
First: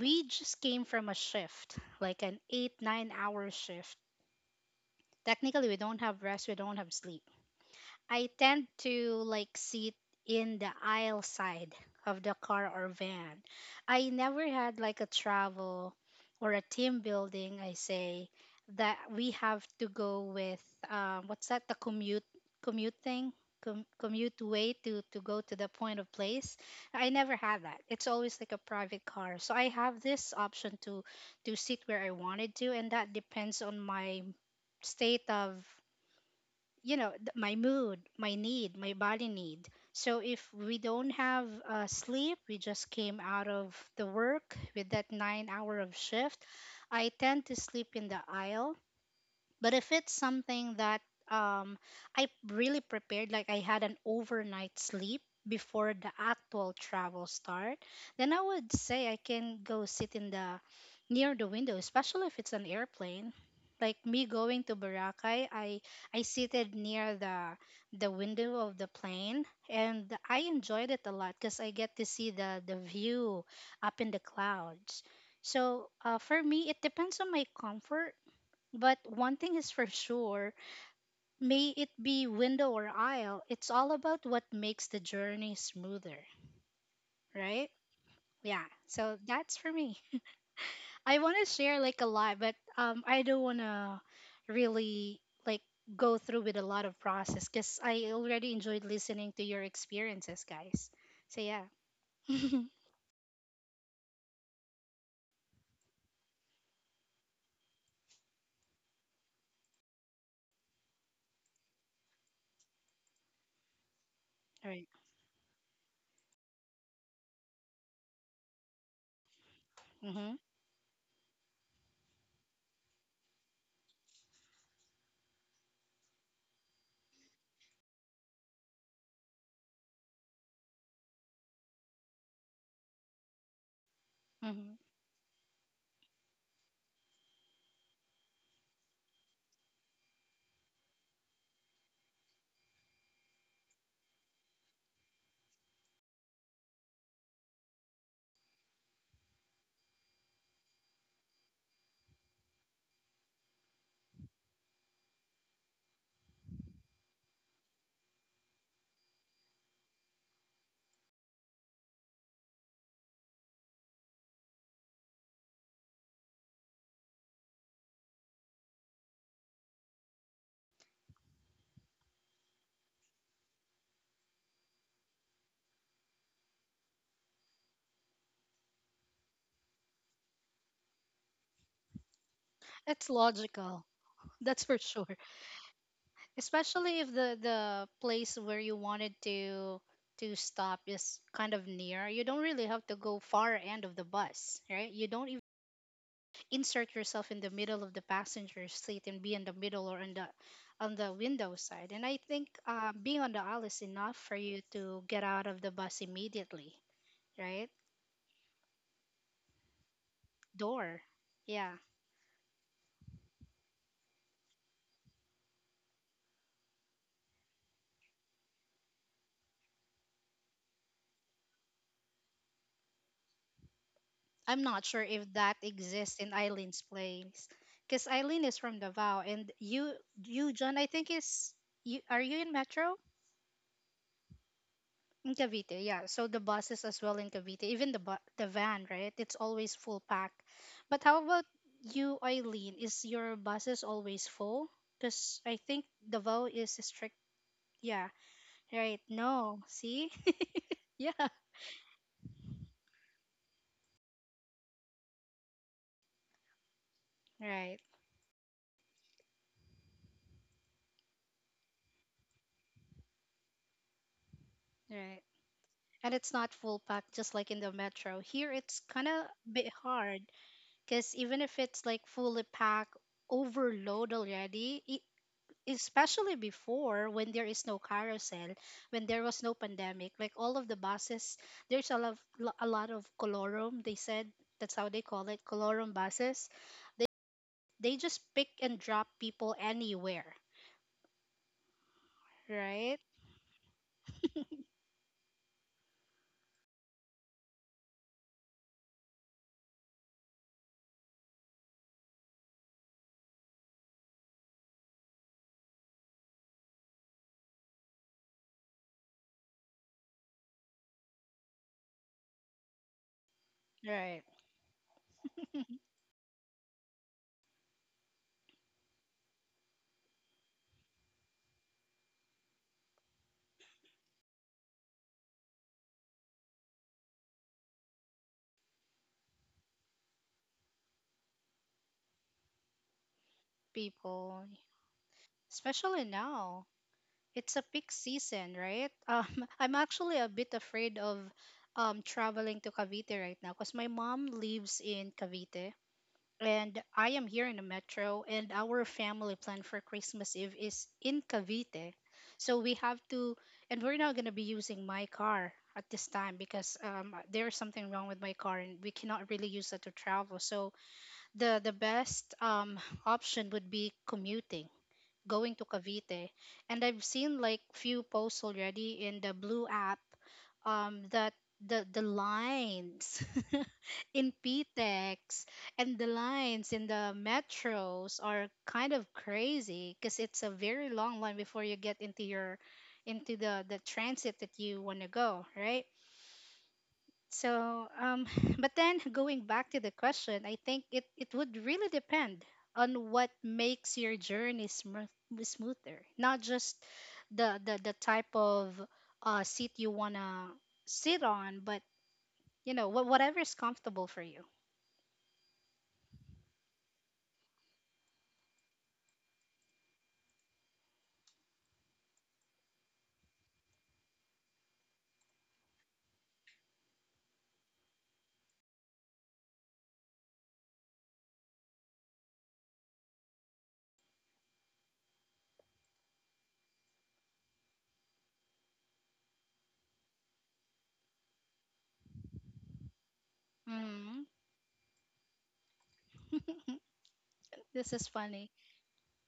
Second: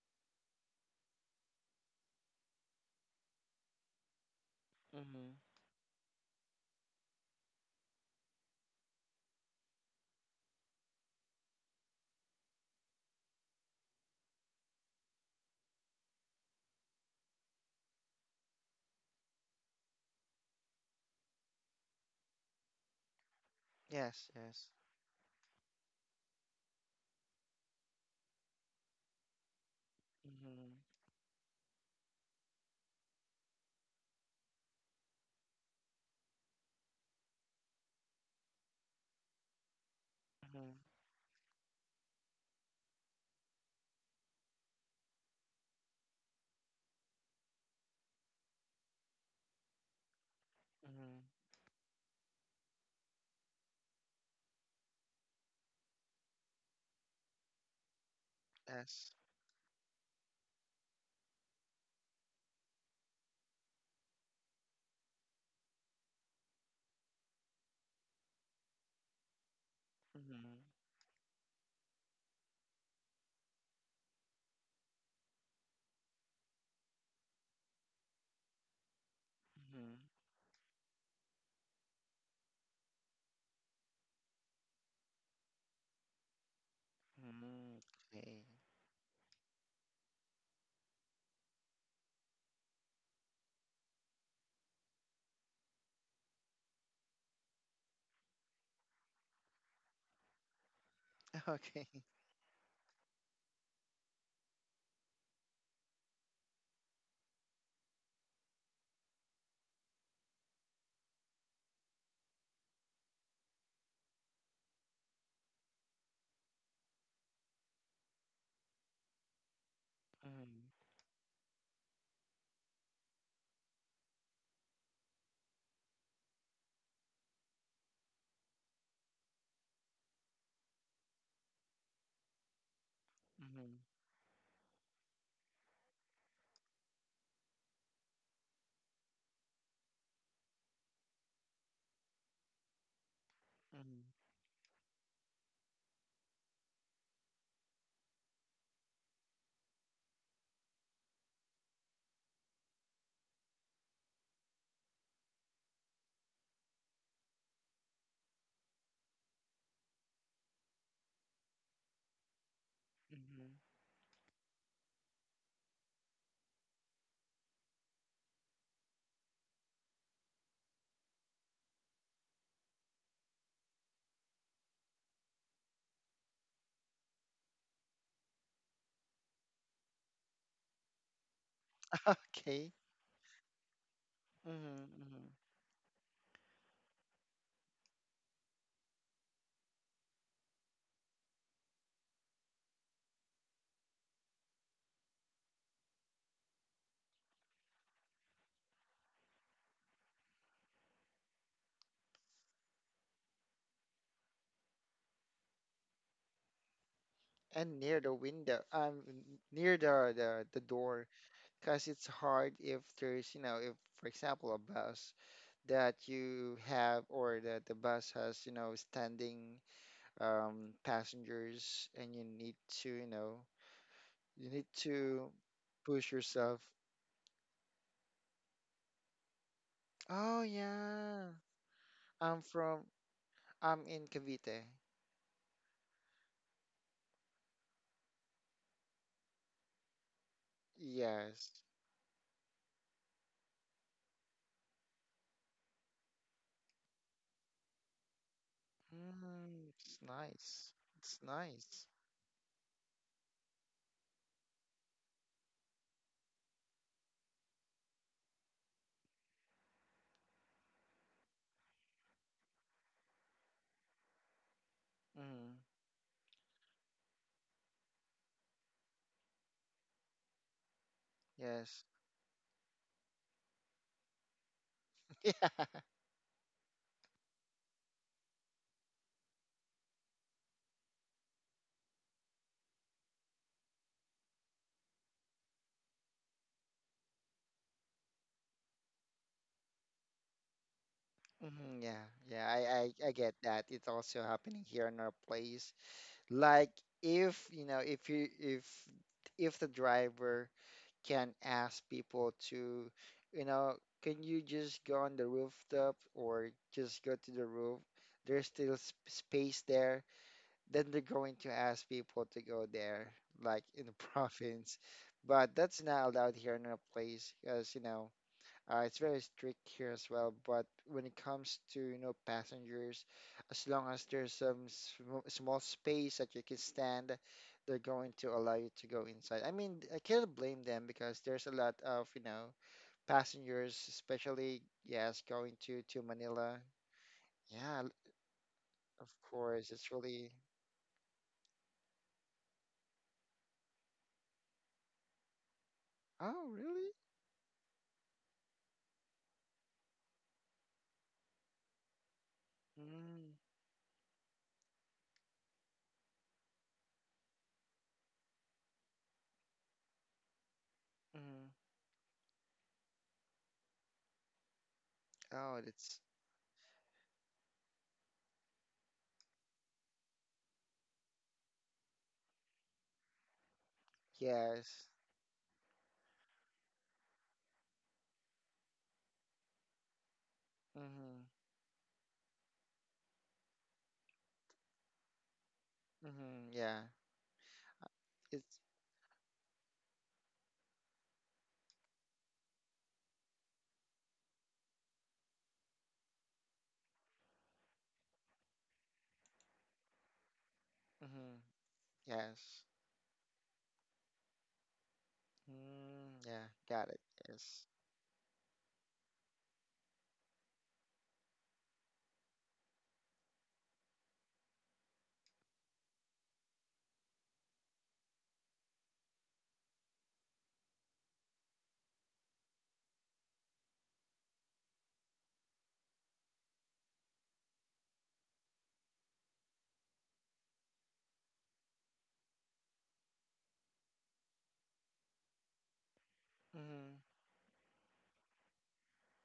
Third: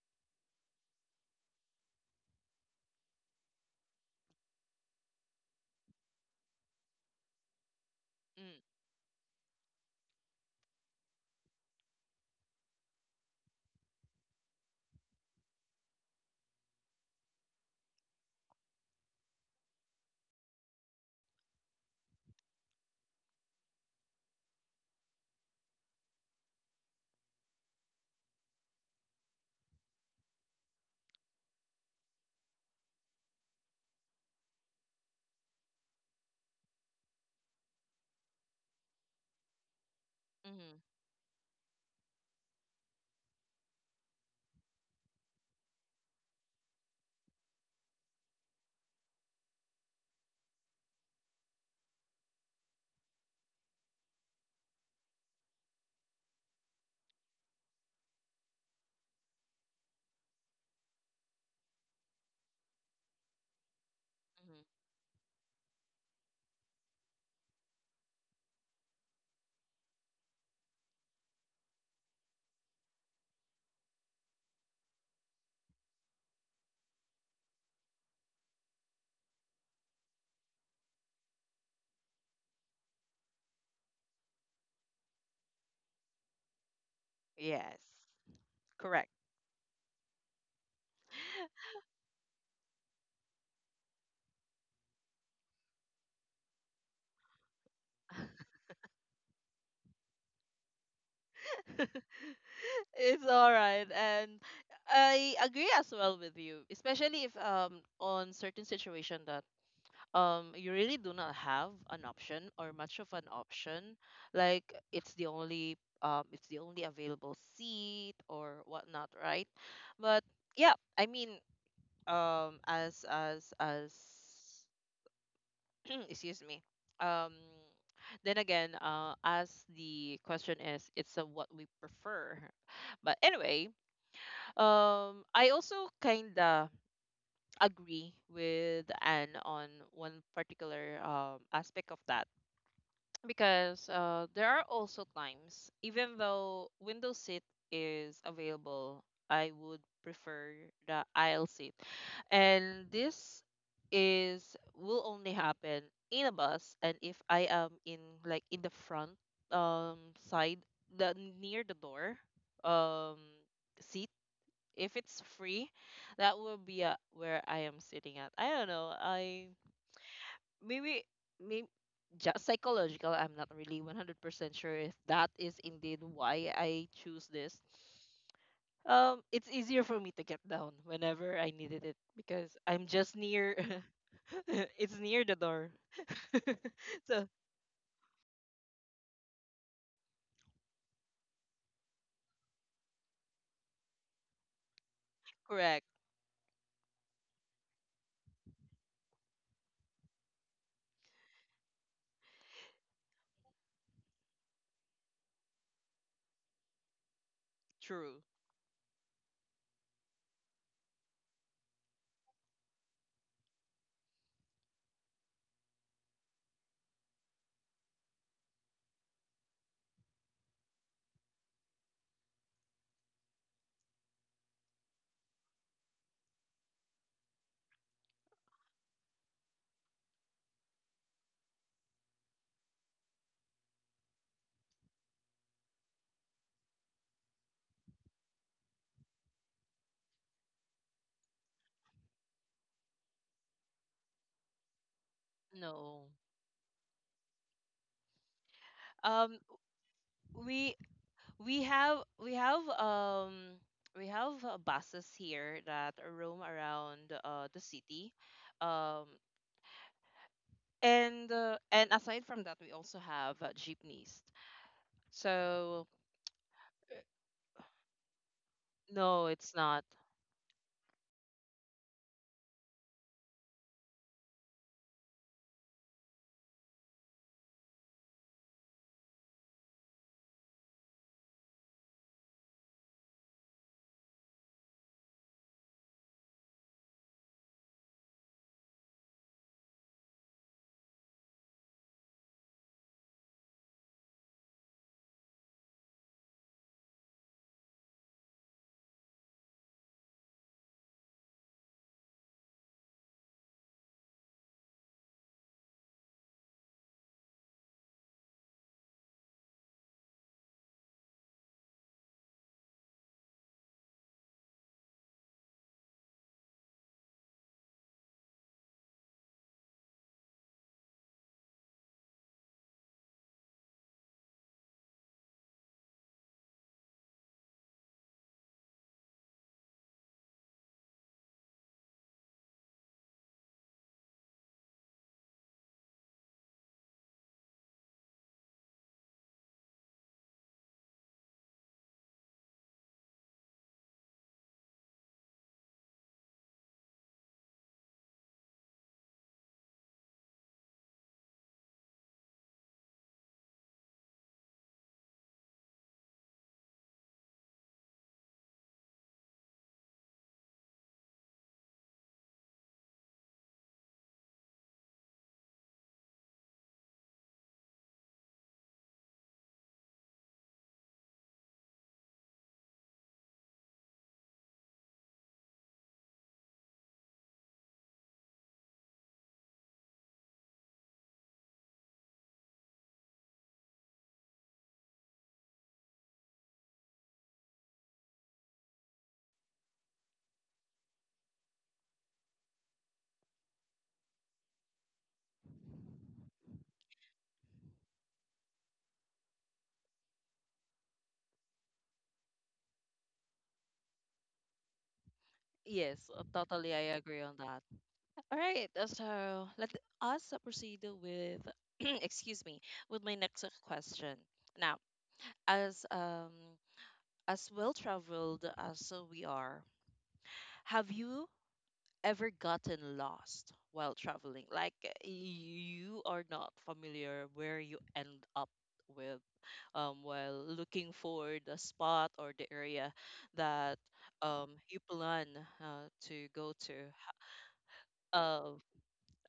Speaker 2: we just came from a shift, like an eight, nine hour shift,
Speaker 3: Mm-hmm.
Speaker 2: technically we don't have rest, we don't have sleep, I tend to like sit in the aisle side of the car or van. I never had like a travel or a team building, I say, that we have to go with, um, what's that, the commute commute thing? Com-
Speaker 3: Yes,
Speaker 2: commute
Speaker 3: yes.
Speaker 2: way to to go to the point of place. I never had that. It's always like a private car, so I have this
Speaker 3: Mm-hmm.
Speaker 2: option to to sit where I wanted to, and that depends on my state of, you know, th- my mood, my need, my body need. So if
Speaker 3: Mm-hmm.
Speaker 1: mm-hmm,
Speaker 2: we don't have uh, sleep, we just came out of the work with that nine hour of shift, I tend to sleep in the aisle. But if it's something that,
Speaker 3: Mm-hmm.
Speaker 2: um, I really prepared, like I had an overnight sleep before the actual travel start, then I would say
Speaker 3: Yes.
Speaker 2: I can go sit in the near the window, especially if it's an airplane. Like me going to
Speaker 1: mm-hmm.
Speaker 2: Boracay, I I seated near the the window of the plane, and I
Speaker 3: Mm-hmm.
Speaker 2: enjoyed it a lot because I get to see the the view up in the clouds. So uh, for me, it depends on my comfort. But one thing is for
Speaker 3: Mm-hmm.
Speaker 2: sure, may it be window or aisle, it's all about what makes the journey smoother, right?
Speaker 3: Mm-hmm.
Speaker 1: Yes,
Speaker 2: Yeah.
Speaker 1: correct.
Speaker 2: So that's for me. I want to share like a lot, but um, I don't want to really like go through with a lot of process because I already enjoyed listening to your experiences, guys. So yeah,
Speaker 3: Okay. <laughs> Okay.
Speaker 1: <laughs>
Speaker 2: <laughs> all
Speaker 1: It's all right. And I agree as well with you, especially if, um on certain situation, that um you really do not have an option or much of an option, like
Speaker 2: right.
Speaker 1: it's the only, um it's the only available seat or whatnot, right? But
Speaker 2: Mm-hmm.
Speaker 3: Mm-hmm.
Speaker 1: yeah, I mean, um as as as <clears throat> excuse me. um then again, uh as the question is, it's, uh, what we prefer. But anyway,
Speaker 3: Mm-hmm.
Speaker 2: Mm-hmm.
Speaker 1: um I also kind of agree with anne on one particular, um aspect of that, because
Speaker 3: Mm-hmm.
Speaker 1: uh there are also times even though window seat is available, I would prefer the aisle seat. And this is will only happen in a bus. And if I am in, like, in the front, um side, the near the door, um
Speaker 3: Mm-hmm.
Speaker 1: seat, if it's free, that will be, uh, where I am sitting at. I don't know. I Maybe, maybe just psychological. I'm not really one hundred percent sure if that is indeed why I choose this. Um, it's easier for me to get down whenever I needed it,
Speaker 3: <laughs>
Speaker 1: because
Speaker 3: Okay.
Speaker 1: I'm
Speaker 2: It's
Speaker 1: just near.
Speaker 2: logical, that's for
Speaker 1: <laughs>
Speaker 3: Mm-hmm.
Speaker 1: It's
Speaker 2: sure.
Speaker 3: Mm-hmm.
Speaker 1: near the door. <laughs>
Speaker 2: Especially if
Speaker 1: So,
Speaker 2: the the place where you wanted to to stop is kind of near, you don't really have to go far end of the bus, right? You don't
Speaker 1: correct,
Speaker 2: insert yourself in the middle of the passenger seat and be in the middle or on the on the window side. And I think uh, being on the aisle is enough for you to get out of the bus immediately, right?
Speaker 3: And near the
Speaker 1: true.
Speaker 3: window, um, n- near the, the the
Speaker 2: Door.
Speaker 3: door,
Speaker 2: Yeah.
Speaker 3: because it's hard if there's, you know, if, for example, a bus that you have or that the bus has, you know, standing um, passengers and you need to, you know, you
Speaker 2: I'm
Speaker 3: need
Speaker 2: not sure if
Speaker 3: to
Speaker 2: that
Speaker 3: push
Speaker 2: exists in
Speaker 3: yourself.
Speaker 2: Eileen's place. Because Eileen is from Davao, and you
Speaker 3: Oh,
Speaker 2: you John, I think,
Speaker 3: yeah.
Speaker 2: is you are you
Speaker 3: I'm
Speaker 2: in
Speaker 3: from,
Speaker 2: Metro?
Speaker 3: I'm in Cavite.
Speaker 2: In Cavite, yeah. So the buses as well in Cavite, even the bu- the van, right? It's always full pack. But how about
Speaker 3: Yes.
Speaker 2: you, Eileen? Is your buses always full? Because I think
Speaker 1: No.
Speaker 2: Davao is strict. Yeah, right.
Speaker 1: Um,
Speaker 2: No,
Speaker 3: Mm, it's
Speaker 2: see?
Speaker 3: nice.
Speaker 1: we
Speaker 2: <laughs>
Speaker 3: It's
Speaker 2: Yeah,
Speaker 1: we
Speaker 3: nice.
Speaker 1: have we have um we have uh, buses here that roam around uh the
Speaker 2: right,
Speaker 1: city, um and uh, and aside from that, we also have uh, jeepneys.
Speaker 2: right.
Speaker 3: Mm,
Speaker 1: So
Speaker 2: And it's not full pack, just like in the metro. Here, it's kind of
Speaker 1: no,
Speaker 2: a
Speaker 1: it's
Speaker 2: bit
Speaker 1: not.
Speaker 2: hard because even if it's
Speaker 3: yes.
Speaker 2: like fully packed, overload already, i-
Speaker 3: <laughs>
Speaker 2: especially before when there is no carousel, when there was no pandemic, like all of the buses, there's a lot a lot of colorum, they said, that's how they call it, colorum buses, they they just pick and drop people anywhere,
Speaker 3: Yeah. Hmm, yeah. Yeah. I,
Speaker 2: right,
Speaker 3: I, I get that. It's also happening here in our place. Like if, you know, if you if if the driver can ask people to, you know, can you just go on the rooftop or just go to the roof? There's still sp- space there. Then they're going to ask people to go there, like in the <laughs>
Speaker 2: right.
Speaker 3: province. But that's not allowed here in our place, because you know, uh, it's very strict here as well, but when it comes to, you know, passengers, as long as there's some sm small space that you can stand, they're going to allow you to go inside. I mean, I can't blame them because there's a lot of, you know, passengers,
Speaker 2: People,
Speaker 3: especially, yes, going to
Speaker 2: especially
Speaker 3: to Manila.
Speaker 2: now, it's a
Speaker 3: Yeah,
Speaker 2: peak
Speaker 3: l-
Speaker 2: season, right?
Speaker 3: of
Speaker 2: um <laughs> I'm
Speaker 3: course, it's
Speaker 2: actually a
Speaker 3: really.
Speaker 2: bit afraid of um traveling to Cavite right now because my mom lives in Cavite,
Speaker 3: Oh,
Speaker 2: and
Speaker 3: really?
Speaker 2: I am here in the metro, and our family plan for Christmas Eve is in Cavite. So we have to,
Speaker 3: Mm,
Speaker 2: and we're not going to be using my car at this time because, um, there's something wrong with my car, and we cannot really use it to travel. So
Speaker 3: mm.
Speaker 2: the the best um, <laughs> option would be commuting going
Speaker 3: Oh,
Speaker 2: to
Speaker 3: it's
Speaker 2: Cavite, and I've seen like few posts already in the Blue app um that the the lines <laughs> in
Speaker 3: yes.
Speaker 2: P T E X, and the lines in the metros are kind of crazy because it's a very long
Speaker 3: Mm-hmm.
Speaker 2: line before you get into your into the the transit that you want to go, right?
Speaker 3: Mm-hmm. Yeah.
Speaker 2: So, um, <laughs>
Speaker 3: It's
Speaker 2: but then going back to the question, I think it, it would really depend on what makes your journey smooth, smoother, not just the, the, the type of uh, seat you want to sit
Speaker 3: mm-hmm.
Speaker 2: on, but
Speaker 3: Yes.
Speaker 2: you know, wh- whatever is comfortable for you.
Speaker 1: Yes, uh,
Speaker 3: Mm, yeah,
Speaker 1: totally
Speaker 3: got
Speaker 1: I
Speaker 3: it.
Speaker 1: agree on that.
Speaker 3: Yes.
Speaker 1: All right, uh, so let us proceed with, <clears throat> excuse me, with my next question. Now, as um as well traveled as we are, have you ever gotten lost while traveling? Like, uh, you are not familiar where you end up with, um while looking for the spot or the area that
Speaker 2: Mm,
Speaker 1: um you plan uh, to go to.
Speaker 3: Mm-hmm.
Speaker 2: this is funny.
Speaker 1: Uh,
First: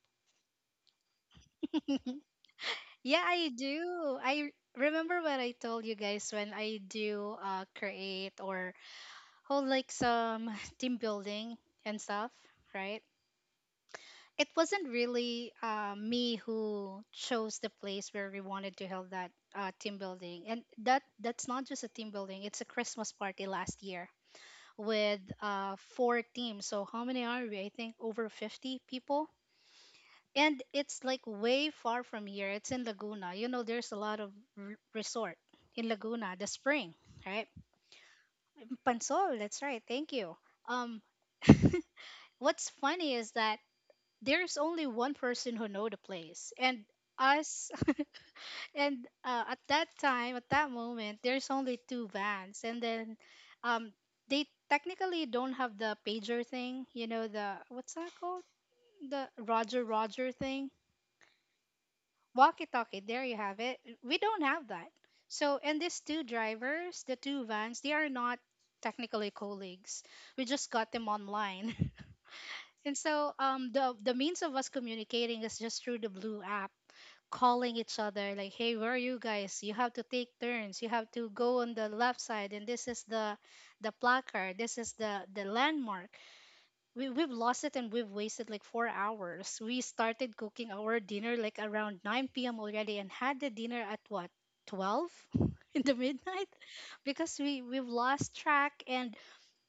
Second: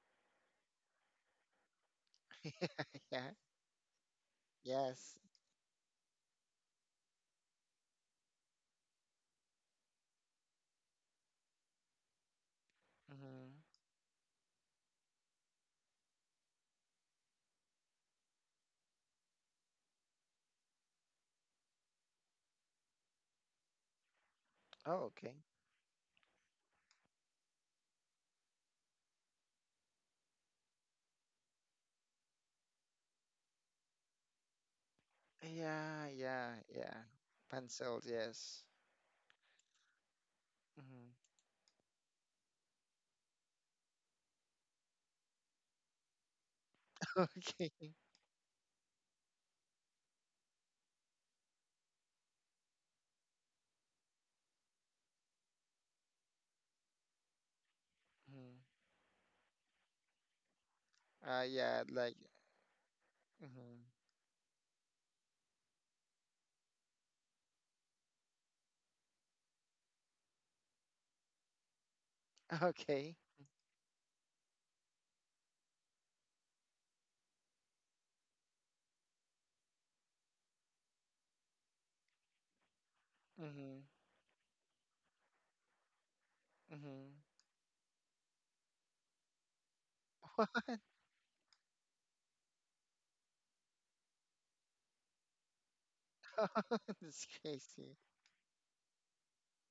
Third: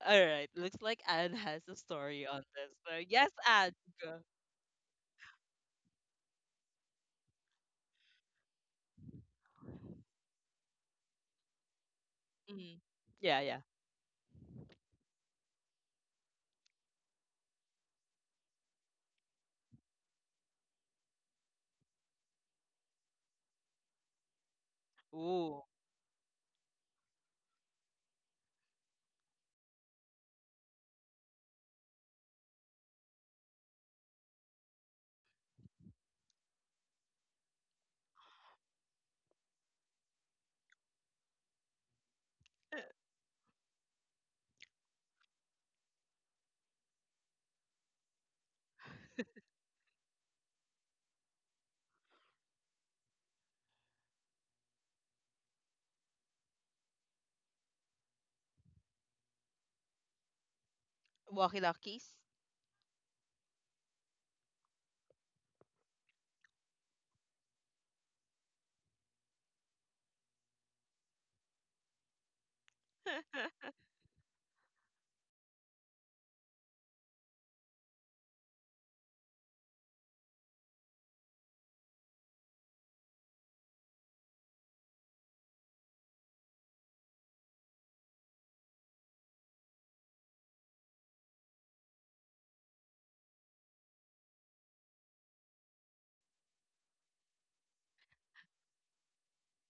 Speaker 1: All right. Looks like Anne has a story
Speaker 2: <laughs>
Speaker 1: on this. So,
Speaker 3: <laughs> Yeah.
Speaker 2: Yeah,
Speaker 1: yes,
Speaker 2: I
Speaker 1: Anne. Go.
Speaker 2: do. I
Speaker 3: Yes.
Speaker 2: remember what I told you guys when I do uh, create or hold like some <laughs> team building and stuff,
Speaker 1: Mhm.
Speaker 2: right?
Speaker 1: Yeah,
Speaker 3: Mm-hmm.
Speaker 1: yeah.
Speaker 2: It wasn't really uh, me who chose the place where we wanted to hold that uh, team building, and that that's not just a team building, it's a Christmas party last year
Speaker 3: Oh,
Speaker 2: with
Speaker 3: okay.
Speaker 1: Ooh.
Speaker 2: uh, four teams. So how many are we? I think over fifty people. And it's like way far from here, it's in Laguna. You know, there's a lot of r- resort in
Speaker 3: Yeah,
Speaker 2: Laguna. The
Speaker 3: yeah,
Speaker 2: spring,
Speaker 3: yeah.
Speaker 2: right?
Speaker 3: Pencils, yes.
Speaker 2: Pansol, that's right, thank you. um
Speaker 3: Mm-hmm.
Speaker 2: <laughs> what's
Speaker 1: <laughs>
Speaker 2: funny is that there's only one person who know the place, and
Speaker 3: <laughs>
Speaker 2: us.
Speaker 3: Okay.
Speaker 2: <laughs> And uh, at that time, at that moment, there's only two vans. And then um they technically don't have the pager thing, you know, the what's that called,
Speaker 3: Mm-hmm.
Speaker 2: the roger roger thing.
Speaker 3: Uh,
Speaker 1: Walkie
Speaker 3: yeah,
Speaker 1: talkies.
Speaker 3: like,
Speaker 2: Walkie talkie, there you have it.
Speaker 3: mm-hmm.
Speaker 2: We don't have that. So, and these two drivers, the two vans, they are not technically colleagues, we just got them online.
Speaker 3: <laughs>
Speaker 2: <laughs> And
Speaker 3: Okay.
Speaker 2: so, um the the means of us communicating is just through the Blue app, calling each other like, hey, where are you guys, you have to take turns, you have to go on the left side, and this is the
Speaker 3: Mm-hmm.
Speaker 2: the placard, this is the the landmark.
Speaker 3: Mm-hmm.
Speaker 2: We, we've lost it, and we've wasted like four hours. We started cooking our dinner like around 9 p.m. already, and had the dinner at what, twelve, <laughs> in the midnight,
Speaker 3: <laughs> That's
Speaker 2: because we we've
Speaker 3: crazy.
Speaker 2: lost track. And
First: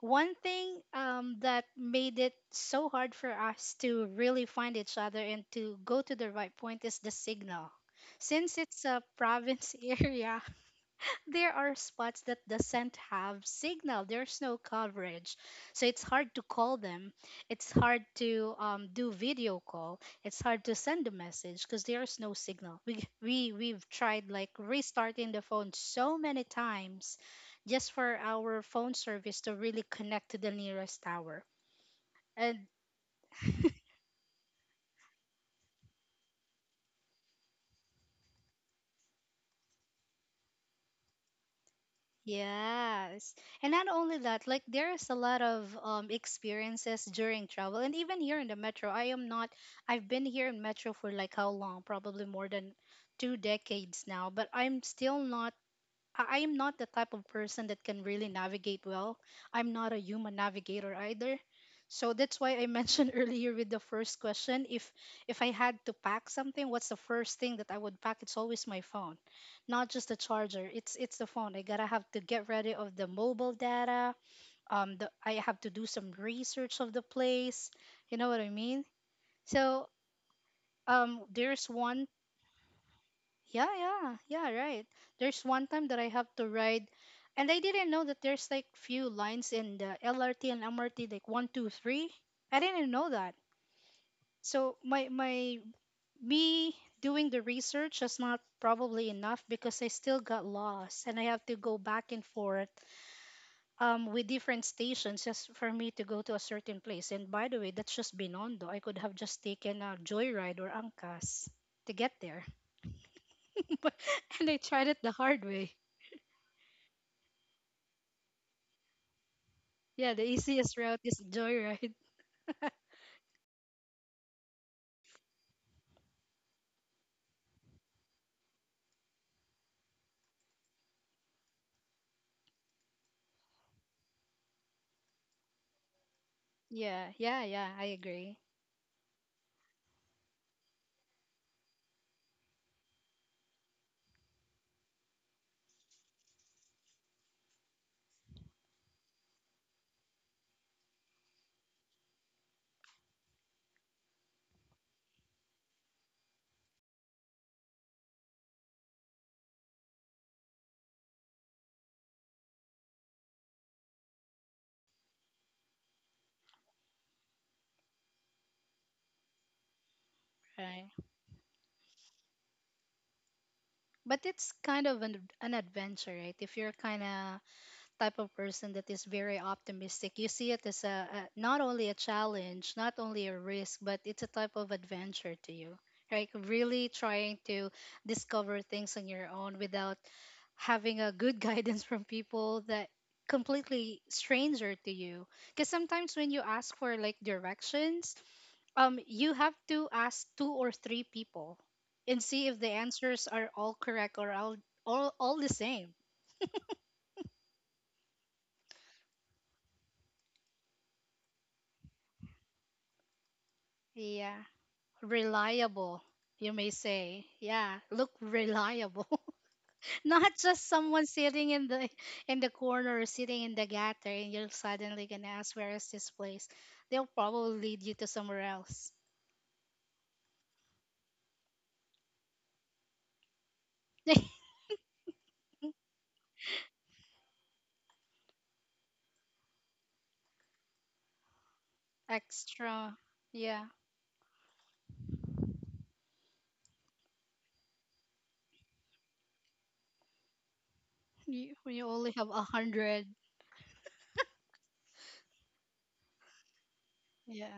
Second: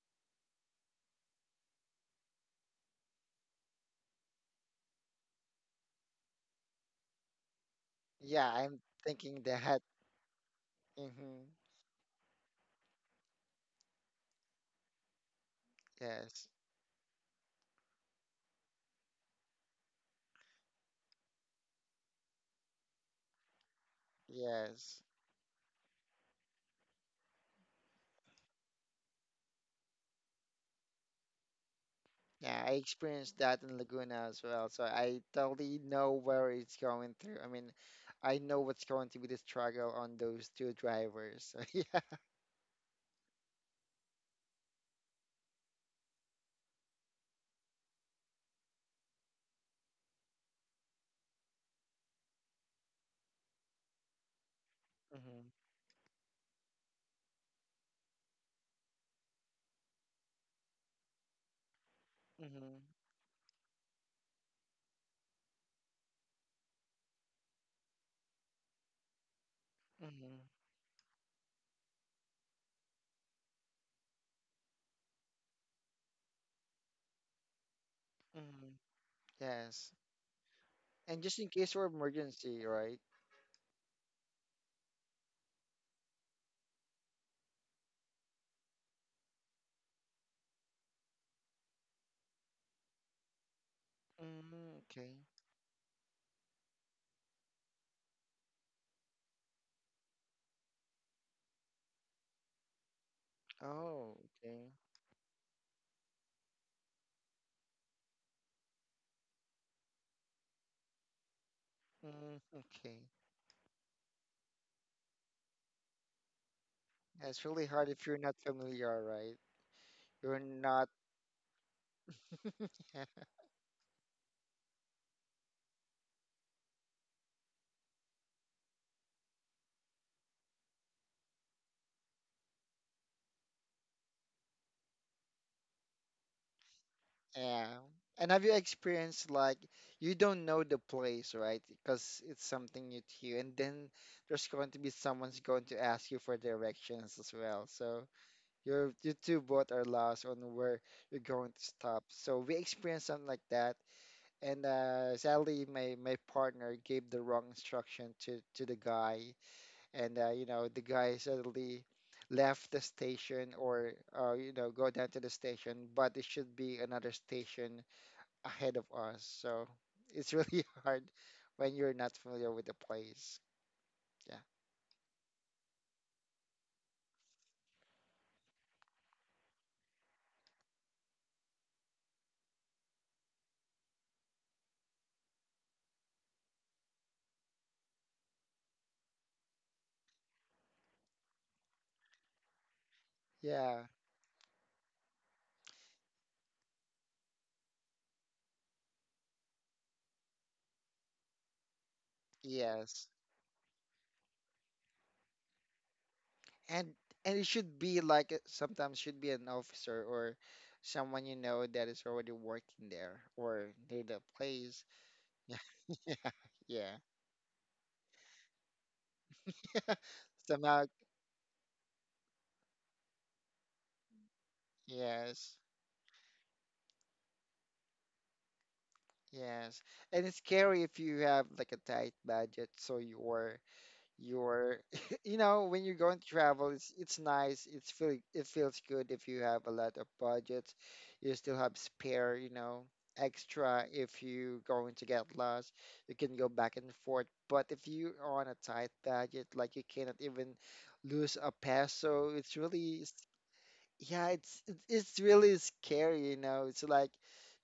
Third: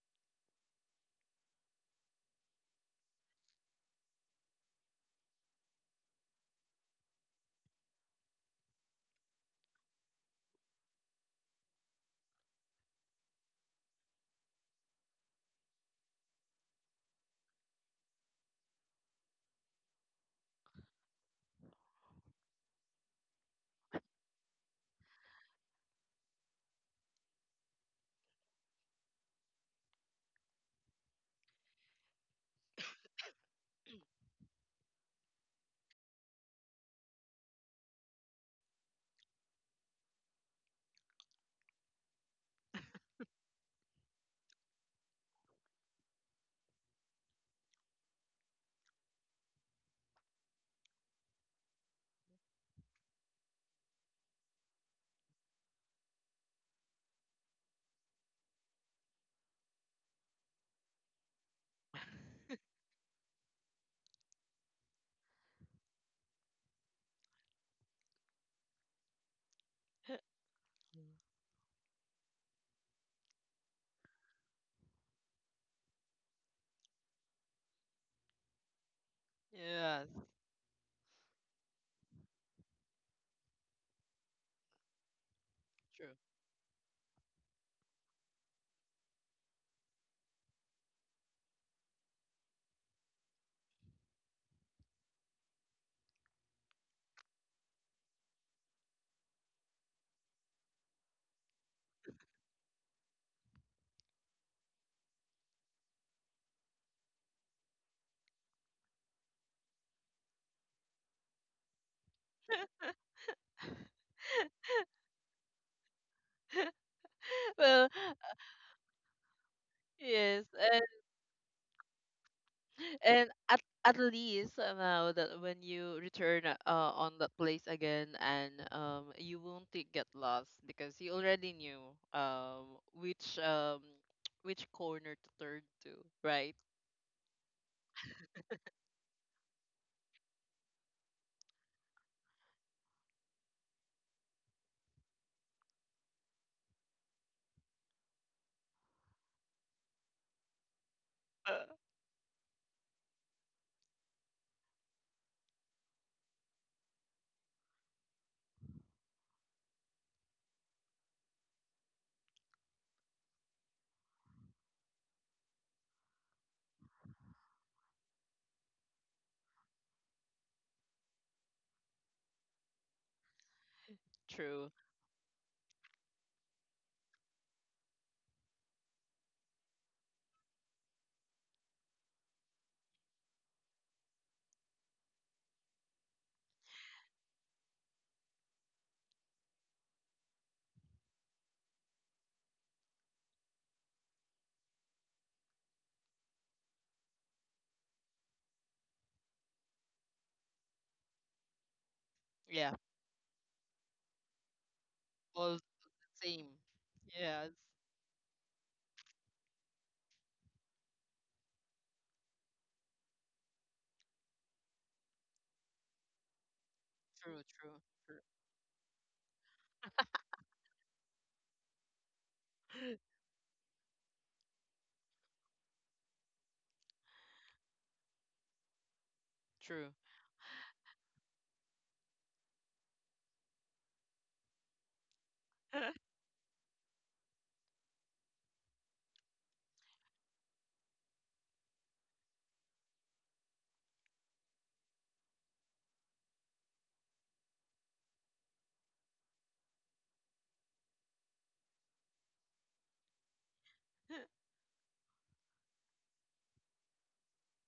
Speaker 2: one thing, um, that made it so hard for us to really find each other and to go to the right point, is the signal.
Speaker 3: Yeah,
Speaker 2: Since
Speaker 3: I'm
Speaker 2: it's a
Speaker 3: thinking
Speaker 2: province
Speaker 3: that.
Speaker 2: <laughs> area,
Speaker 3: Mm-hmm.
Speaker 2: there are spots that doesn't have signal. There's no coverage, so it's hard to
Speaker 3: Yes.
Speaker 2: call them. It's hard to um, do video call. It's hard to send a message because there's no signal. We we we've tried like
Speaker 3: Yes.
Speaker 2: restarting the phone so many times, just for our phone service to really connect to the nearest tower. And
Speaker 3: Yeah, I experienced that in Laguna as well. So I totally know where it's going through. I mean, I know what's going to be the struggle on those two drivers. <laughs> So yeah.
Speaker 2: yes. And not only that, like there's a lot of um experiences during travel, and even here in the metro. I am not I've been here in metro for like how long? Probably more than two decades now, but I'm still
Speaker 3: Mhm.
Speaker 2: not. I I am not the type of person that can really navigate well. I'm not a human navigator either. So that's why I
Speaker 3: Mhm.
Speaker 2: mentioned <laughs> earlier with the first question, if if I had to pack something, what's the first thing that I would pack? It's always my phone. Not just the
Speaker 1: <laughs>
Speaker 3: Mhm.
Speaker 2: charger. It's it's the phone. I gotta have to get ready of the mobile data. Um the, I have to do some research of the place. You know what I
Speaker 3: Mhm.
Speaker 2: mean? So
Speaker 3: Yes.
Speaker 1: Yes,
Speaker 2: um
Speaker 3: And just in
Speaker 2: there's
Speaker 3: case for
Speaker 2: one,
Speaker 3: emergency, right?
Speaker 2: yeah, yeah, yeah, right. There's one time that I
Speaker 1: true.
Speaker 2: have to ride, and I didn't know that there's like few lines in the L R T and M R T, like one, two, three. I didn't know that.
Speaker 3: Mm,
Speaker 2: So my
Speaker 3: okay.
Speaker 2: my me doing the research is not probably enough, because I still got lost, and I have to go back and forth um
Speaker 3: Oh,
Speaker 2: with different
Speaker 3: okay.
Speaker 2: stations just for me to go to a certain place. And by the way, that's just Binondo. I could have just taken a joyride or Angkas to get
Speaker 3: Mm,
Speaker 2: there,
Speaker 3: okay.
Speaker 2: <laughs> but, and I tried it the hard way.
Speaker 3: That's really hard
Speaker 1: Well,
Speaker 3: if you're not familiar, right?
Speaker 2: Yeah, the
Speaker 3: You're
Speaker 1: yes,
Speaker 2: easiest
Speaker 1: and
Speaker 3: not.
Speaker 2: route is joyride.
Speaker 3: <laughs>
Speaker 1: and at at least, uh, now that when you return, uh, on that place again, and um, you won't t- get lost because you already knew, um which um <tsk> which corner to turn to, right?
Speaker 2: Yeah, yeah,
Speaker 3: Yeah.
Speaker 2: yeah, I
Speaker 3: And
Speaker 2: agree.
Speaker 3: have you experienced like you don't know the place, right? Because it's something new to you. And then there's going to be someone's going to ask you for directions as well. So you're you two both are lost on where you're going to
Speaker 1: Uh,
Speaker 3: stop. So we experienced something like that. And uh, sadly, my my partner gave the wrong instruction to to the guy, and uh, you know the guy suddenly left the station or uh, you know go down to the station, but it should be another station ahead of us. So it's really <laughs>
Speaker 2: Right.
Speaker 3: hard when you're not familiar with the place.
Speaker 2: But
Speaker 3: Yeah.
Speaker 2: it's
Speaker 1: True.
Speaker 2: kind of an, an adventure, right? If you're kind of type of person that is very optimistic, you see it as a, a not only a challenge, not only a risk, but it's a type of adventure to you. Right? Really trying to discover things on your own without having a good <laughs> guidance from people that
Speaker 3: Yeah.
Speaker 2: completely stranger to you. Because sometimes when you ask for like directions, Um, you have to ask two or three people and see if the
Speaker 1: Yeah.
Speaker 3: Yes.
Speaker 2: answers are all correct, or all all, all the
Speaker 1: All the
Speaker 2: same.
Speaker 1: same.
Speaker 3: And and
Speaker 1: Yes,
Speaker 3: it should be like uh, sometimes should be an officer or someone you know that is already working there or near the
Speaker 2: Yeah,
Speaker 3: place.
Speaker 2: reliable, you
Speaker 3: <laughs>
Speaker 2: may
Speaker 3: Yeah.
Speaker 2: say.
Speaker 1: true, true,
Speaker 2: Yeah, look reliable. <laughs>
Speaker 3: <laughs>
Speaker 2: Not just
Speaker 3: Somehow,
Speaker 2: someone sitting in the in the corner or sitting in the gutter, and you're suddenly gonna ask
Speaker 3: yes.
Speaker 2: where is this place. They'll probably lead you to somewhere else.
Speaker 3: Yes.
Speaker 1: true,
Speaker 3: And it's scary if you have like a tight budget, so your
Speaker 2: <laughs>
Speaker 3: your <laughs> you know
Speaker 1: true.
Speaker 3: when
Speaker 1: <laughs>
Speaker 3: you're going to travel it's it's nice it's feel it feels good if you have a lot of budgets you still have spare you know
Speaker 2: Extra. Yeah.
Speaker 3: extra if you going to get lost you can go back and forth but if you are on a tight budget like you cannot even lose a
Speaker 2: You, you only
Speaker 3: peso
Speaker 2: have a
Speaker 3: it's really
Speaker 2: hundred.
Speaker 3: yeah, it's it's it's really scary, you know. It's like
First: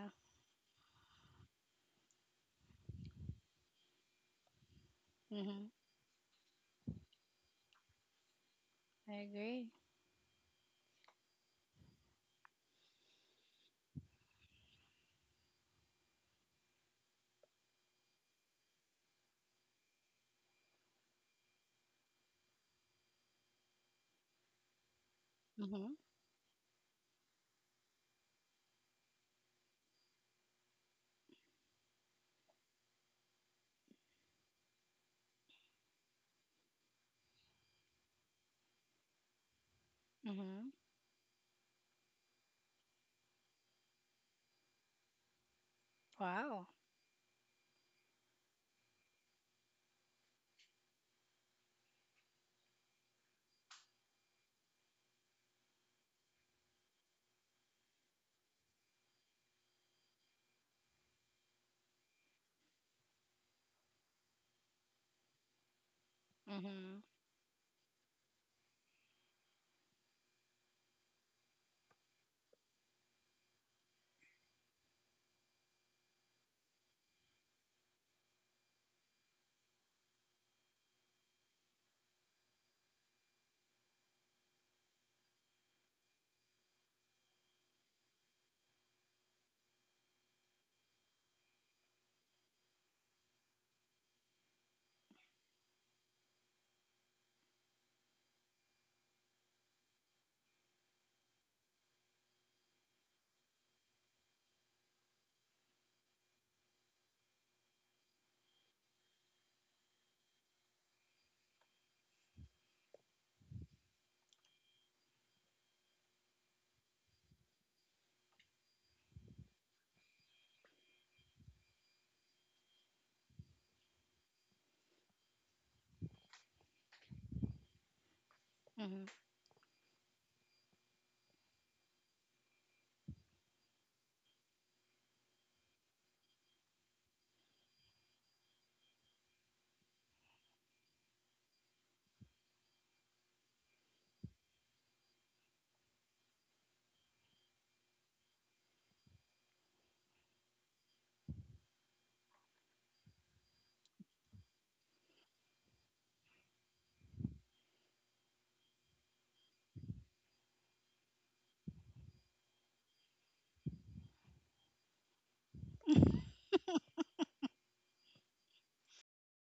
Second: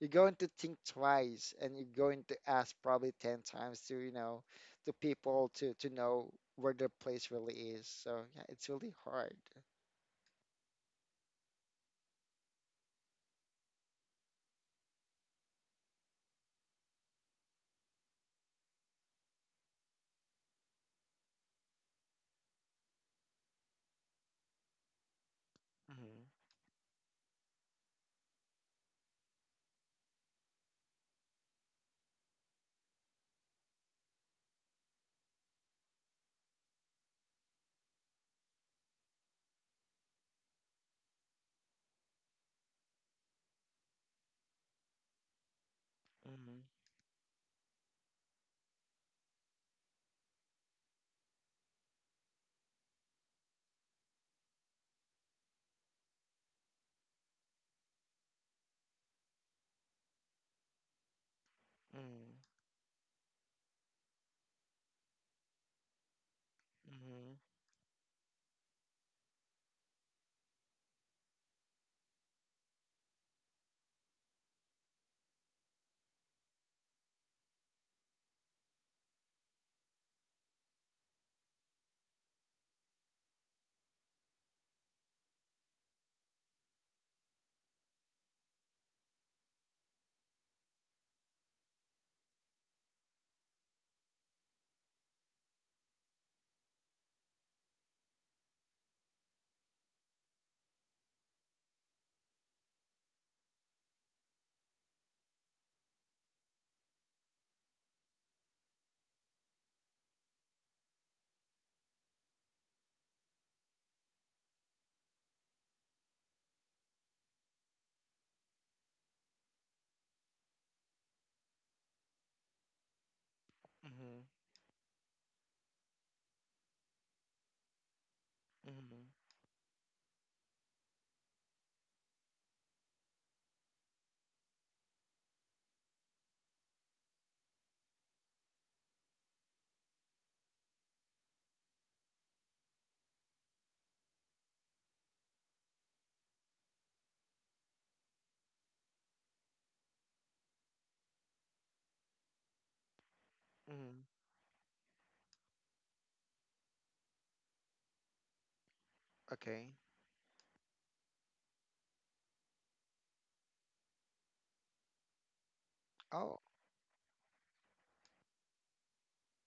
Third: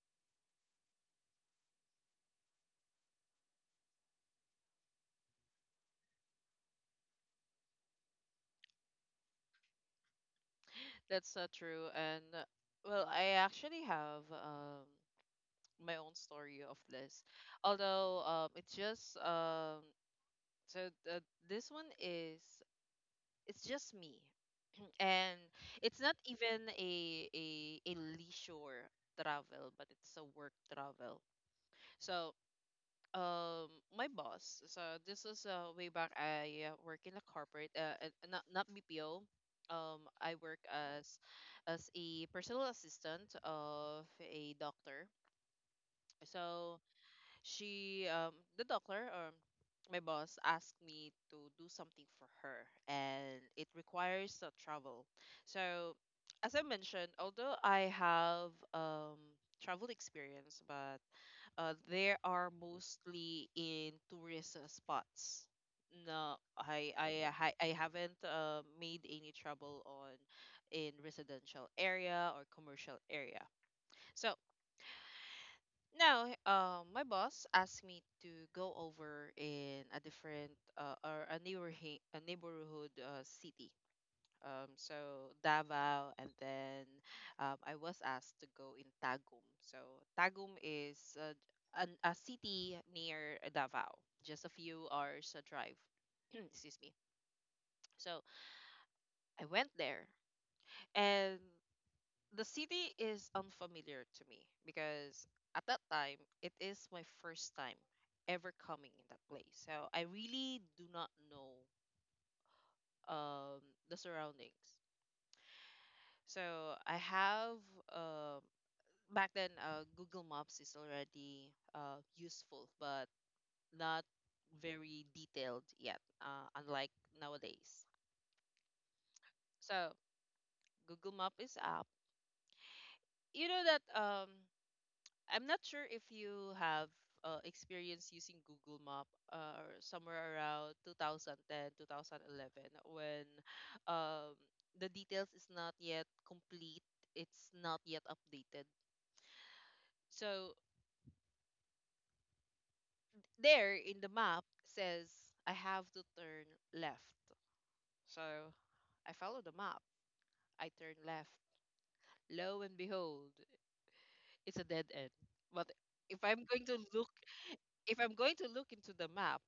Speaker 3: you're going to think twice and you're going to ask probably ten times to, you know, to people
Speaker 2: Mm-hmm.
Speaker 3: to to know where the place really is. So, yeah, it's really
Speaker 2: I
Speaker 3: hard.
Speaker 2: agree.
Speaker 1: That's not true. And uh, well, I actually have, um my own story of this. Although, um it's just, um so, uh, this one is it's just me. And
Speaker 2: Mm-hmm.
Speaker 1: it's not
Speaker 3: Mm-hmm.
Speaker 1: even a a a leisure travel, but it's a work travel. So um my boss. So this was, uh, way back, I uh, work in a corporate, uh, uh, not, not B P O. um I work
Speaker 2: Mm-hmm.
Speaker 1: as as a personal assistant of a doctor.
Speaker 3: Mm-hmm.
Speaker 2: Wow.
Speaker 1: So, she um the doctor, um my boss asked me to do something for her, and it requires, uh, travel. So as I mentioned, although I have, um travel experience, but uh, they are mostly in tourist, uh, spots. No,
Speaker 2: Mm-hmm.
Speaker 1: I I
Speaker 3: Mm-hmm.
Speaker 1: ha- I haven't, uh, made any trouble, on in residential area or commercial area. So now, uh, my boss asked me to go over in a different, uh, or a neighborhood a neighborhood, uh, city, um, so Davao, and then, um, I was asked to go in Tagum. So Tagum is a, an, a city near Davao, just a few hours a drive. <clears throat> Excuse me. So I went there, and the city is unfamiliar to me because at that time it is my first time ever coming in that place. So I really do not know um, the surroundings. So I have um, back then uh, Google Maps is already uh, useful, but not
Speaker 3: Mm-hmm.
Speaker 1: very detailed yet, uh, unlike nowadays.
Speaker 2: Mm-hmm.
Speaker 3: Mm-hmm.
Speaker 1: So Google Map is up. You know that um, I'm not sure if you have uh, experience using Google Map uh, or somewhere around two thousand ten, two thousand eleven when um, the details is not yet complete. It's not yet updated. So there in the
Speaker 3: Mm-hmm.
Speaker 1: map says I have to turn left. So I follow the
Speaker 3: Okay.
Speaker 1: map. I turn left. Lo and behold, it's a dead end. But if
Speaker 3: Oh,
Speaker 1: I'm going to look if I'm going to look into the map,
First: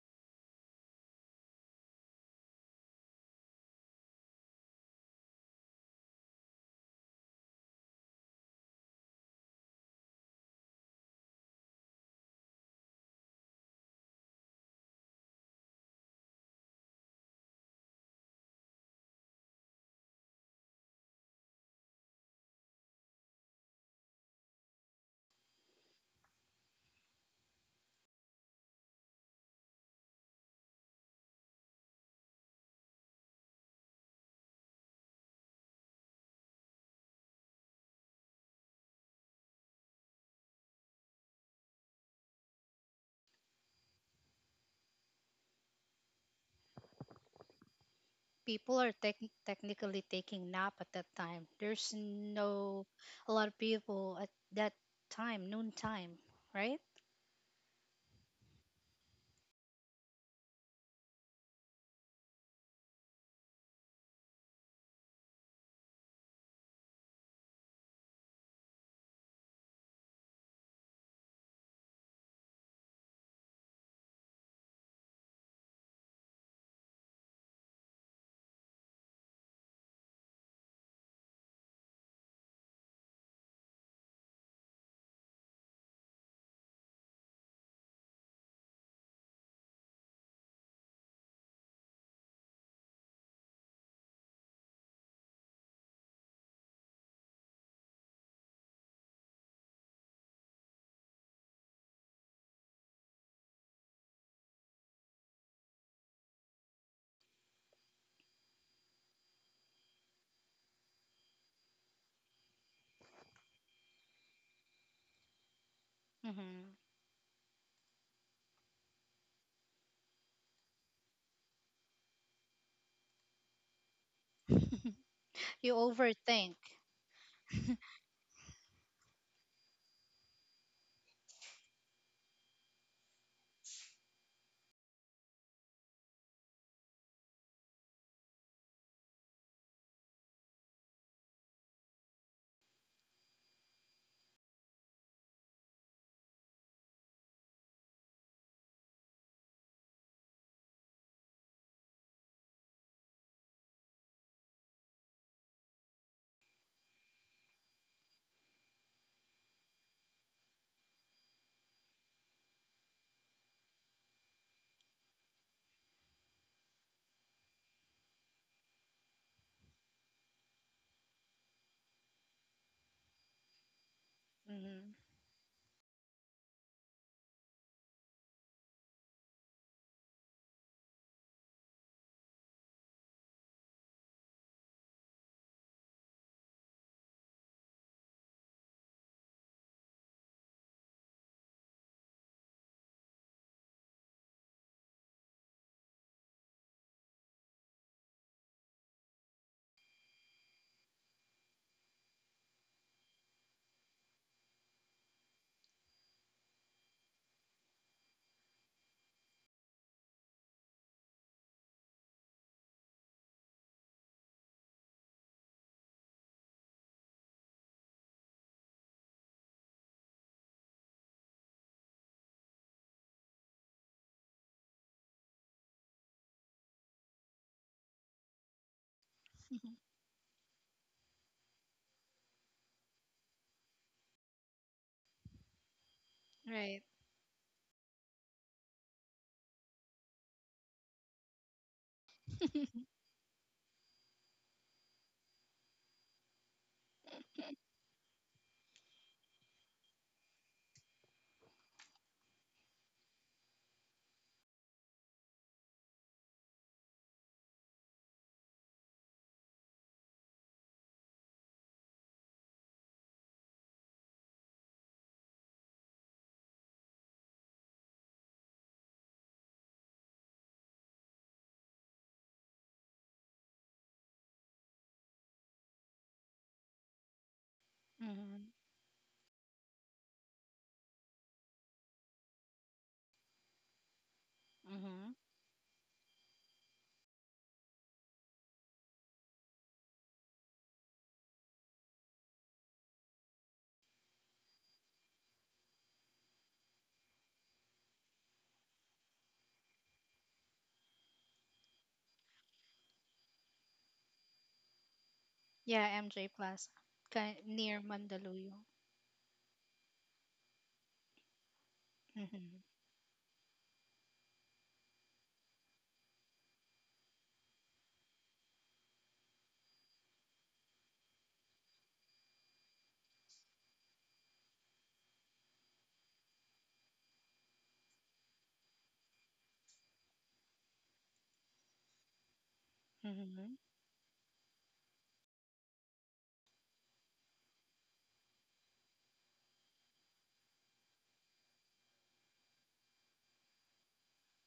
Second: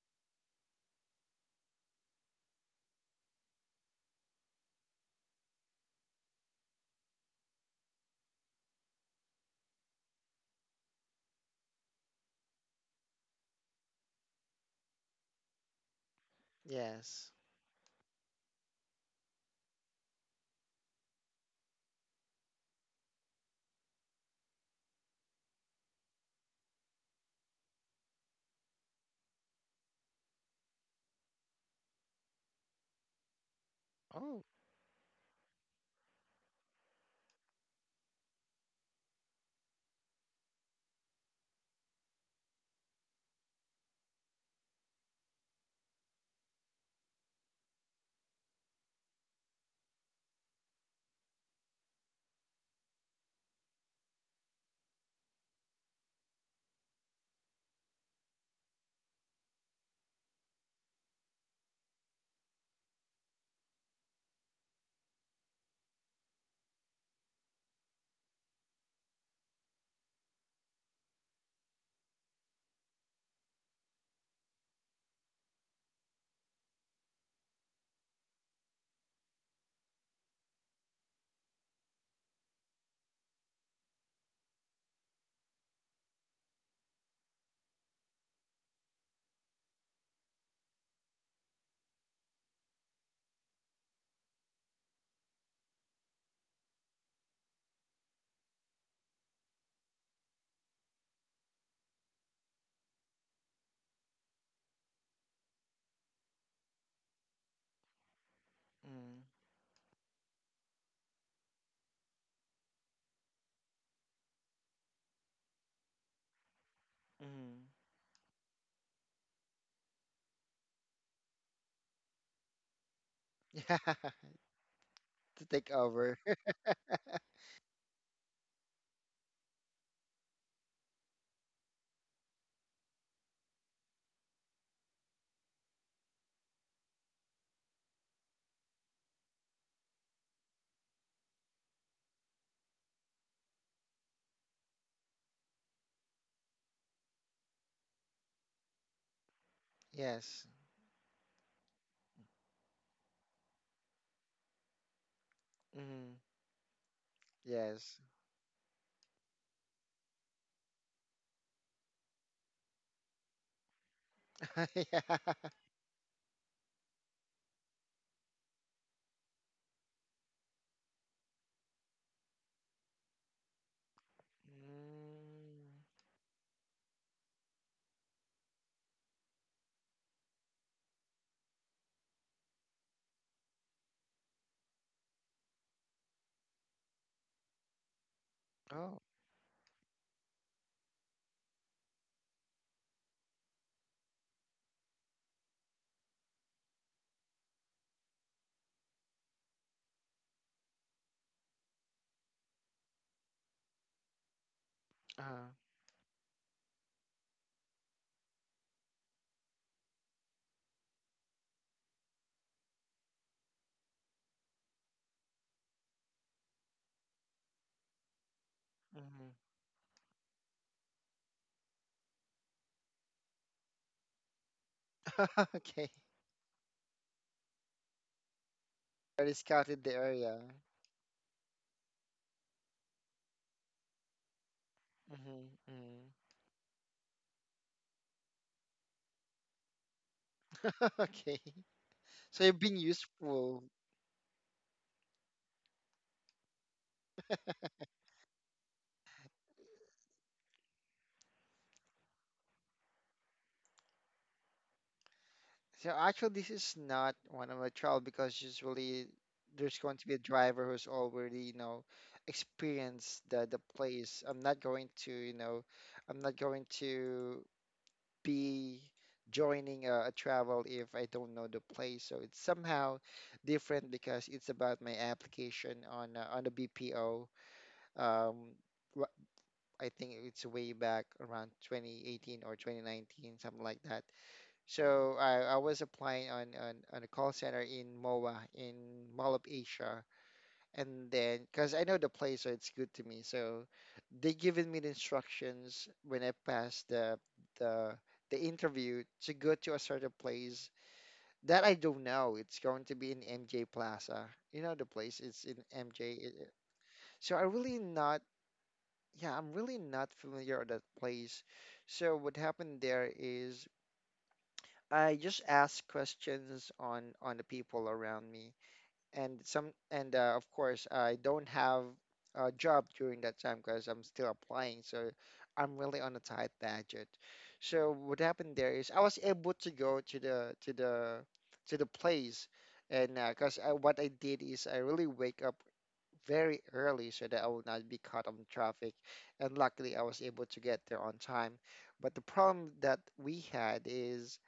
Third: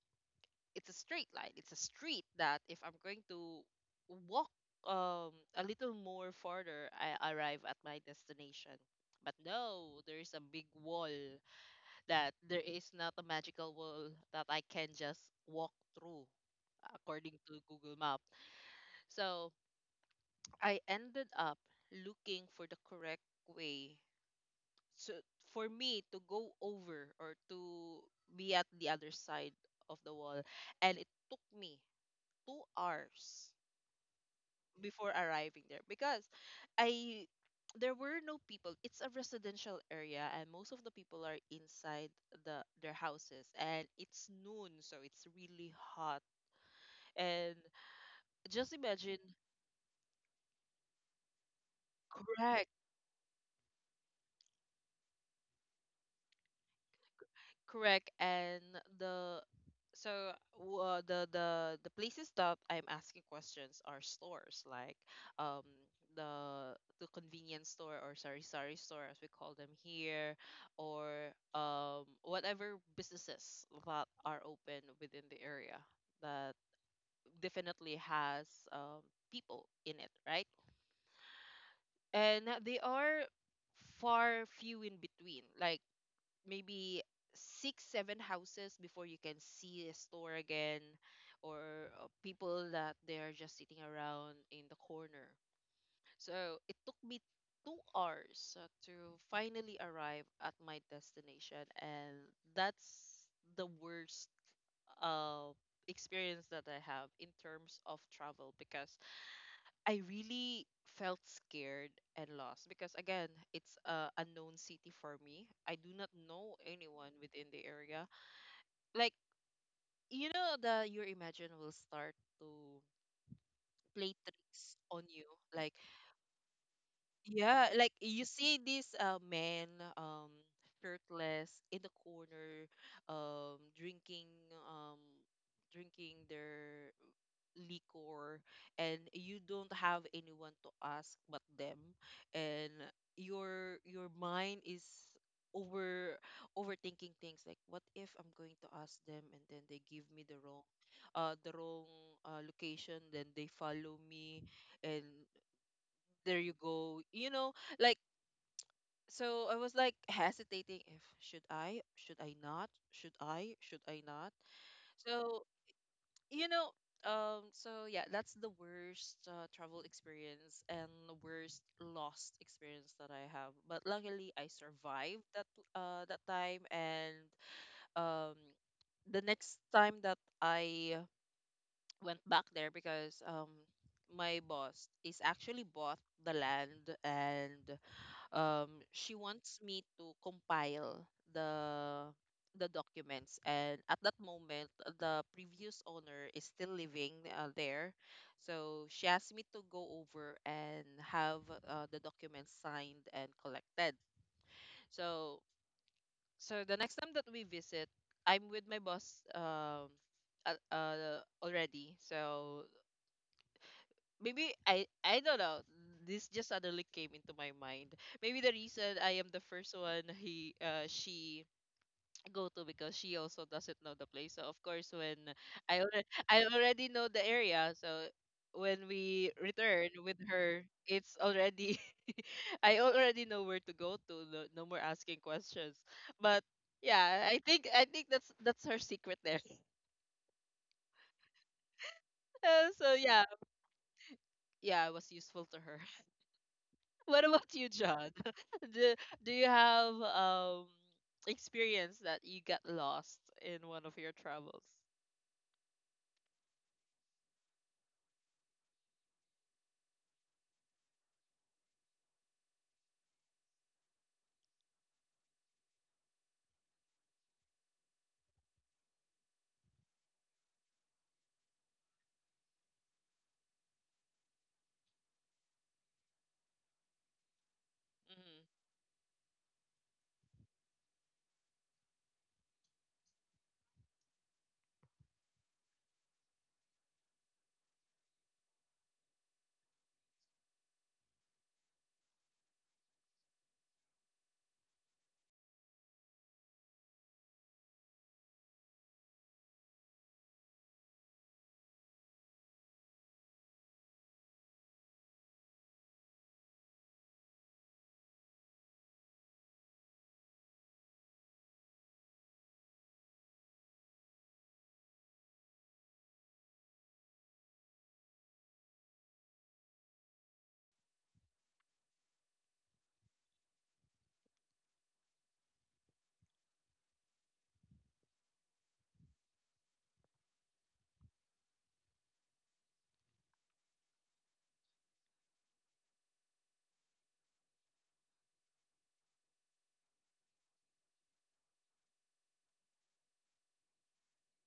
Speaker 1: it's a straight line. It's a street that if I'm going to walk um a little more farther, I arrive at my destination. But no, there is a big wall that there is not a magical wall that I can just walk through,
Speaker 3: yes.
Speaker 1: according to Google Map. So I ended up looking for the correct way so for me to go over or to be at the other side of the wall, and it took me two hours
Speaker 3: Oh.
Speaker 1: before arriving there because I there were no people. It's a residential area and most of the people are inside the their houses, and it's noon so it's really hot and
Speaker 2: <laughs>
Speaker 1: just
Speaker 2: People are tech
Speaker 1: imagine
Speaker 2: technically taking nap at that time. There's
Speaker 1: correct.
Speaker 2: no a lot of people at that time, noon time, right?
Speaker 1: Correct. And the so w- uh, the the the places that I'm asking questions are stores like um the the convenience store or sorry sorry store as we call them here, or um whatever businesses that are open within the area that definitely has um people in it, right? And they are far few in between. Like maybe six seven houses before you can see a store again, or uh, people that they are just sitting around in the corner. So it took me two hours uh, to finally arrive at my destination, and that's the worst uh, experience that I have in terms of travel because
Speaker 3: Mm-hmm.
Speaker 1: I really felt scared and lost because, again, it's a unknown city for me. I do not know
Speaker 2: Mm-hmm.
Speaker 1: anyone within
Speaker 3: Mm-hmm.
Speaker 1: the area. Like, you know, the your imagination will start to
Speaker 3: Yeah,
Speaker 1: play
Speaker 3: <laughs>
Speaker 1: tricks on you.
Speaker 3: to take
Speaker 1: Like
Speaker 2: You
Speaker 3: over. <laughs>
Speaker 2: overthink.
Speaker 1: yeah, like you see this uh, man um shirtless in the corner, um drinking um drinking their liquor, and you don't have anyone to ask but them, and your your mind is over overthinking things like, what if I'm going to ask them and then they give me the
Speaker 3: Yes.
Speaker 1: wrong uh the wrong uh, location, then they follow me, and
Speaker 3: Mm-hmm.
Speaker 1: there you go, you know? Like,
Speaker 3: Yes.
Speaker 1: so I was like hesitating, if should I should I not, should I should I not.
Speaker 3: <laughs> Yeah.
Speaker 1: So, you know, um so yeah, that's the worst uh, travel experience and the worst lost experience that I have, but luckily I
Speaker 2: Mm-hmm.
Speaker 1: survived that
Speaker 3: Mm.
Speaker 1: uh that time. And um the next time that I went back there, because um my boss is actually bought the land, and um
Speaker 3: Oh,
Speaker 1: she wants me to compile the the documents, and at that moment the previous owner is still living uh, there, so she asked me to go over and have uh, the documents signed and collected. So
Speaker 3: uh,
Speaker 1: so the next time that we visit, I'm with my boss um uh, uh, already. So maybe I I don't know. This just suddenly came into my mind. Maybe the reason I
Speaker 3: mhm.
Speaker 1: am the first one he uh she go to because she also doesn't know the place. So of course when
Speaker 3: <laughs>
Speaker 1: I
Speaker 3: Okay.
Speaker 1: already I already know the area, so when we
Speaker 3: Already scouted
Speaker 1: return
Speaker 3: the
Speaker 1: with
Speaker 3: area.
Speaker 1: her, it's already <laughs> I already know where to go to. No, no more asking questions.
Speaker 3: Hmm.
Speaker 1: But
Speaker 2: Right.
Speaker 1: yeah, I think I think that's that's her secret there. <laughs>
Speaker 3: <laughs> Okay. So you've
Speaker 1: Uh,
Speaker 3: been
Speaker 1: so yeah,
Speaker 3: useful.
Speaker 1: yeah, it was useful to her. What about you, John? <laughs> Do, do you have um experience that you got lost in one of your travels?
Speaker 3: So actually, this is not one of my trial because usually there's going to be a driver who's already, you know, experienced the the place. I'm not going to, you know, I'm not going to be joining a, a travel if I don't know the place. So it's somehow different because it's about my application on uh, on the B P O.
Speaker 1: Mm-hmm.
Speaker 2: Mm-hmm.
Speaker 3: um, wh- I think it's way back around twenty eighteen or twenty nineteen, something like that.
Speaker 2: Mm-hmm.
Speaker 3: So I, I was applying on, on, on a call center in M O A, in Mall of Asia. And then, because I know the place, so it's good to me. So they given me the instructions when I passed the, the, the interview to go to a certain place that I don't know. It's going to be in M J Plaza. You know, the place is in
Speaker 2: Yeah,
Speaker 3: M J.
Speaker 2: M J
Speaker 3: It- it-
Speaker 2: Plaza,
Speaker 3: So
Speaker 2: kind
Speaker 3: I really
Speaker 2: near
Speaker 3: not
Speaker 2: Mandaluyong.
Speaker 3: yeah, I'm really not familiar with that place. So what
Speaker 2: Mm-hmm.
Speaker 3: happened there is I just asked questions on on the people around me and some and uh, of course I don't have a job during that time because I'm still applying, so I'm really on a tight budget. So what happened there is I was able to go to the to the to the place, and
Speaker 2: Mm-hmm.
Speaker 3: because I, what I did is I really wake up very early so that I will not be caught on traffic. And luckily, I was able to get there on time. But the problem that we had is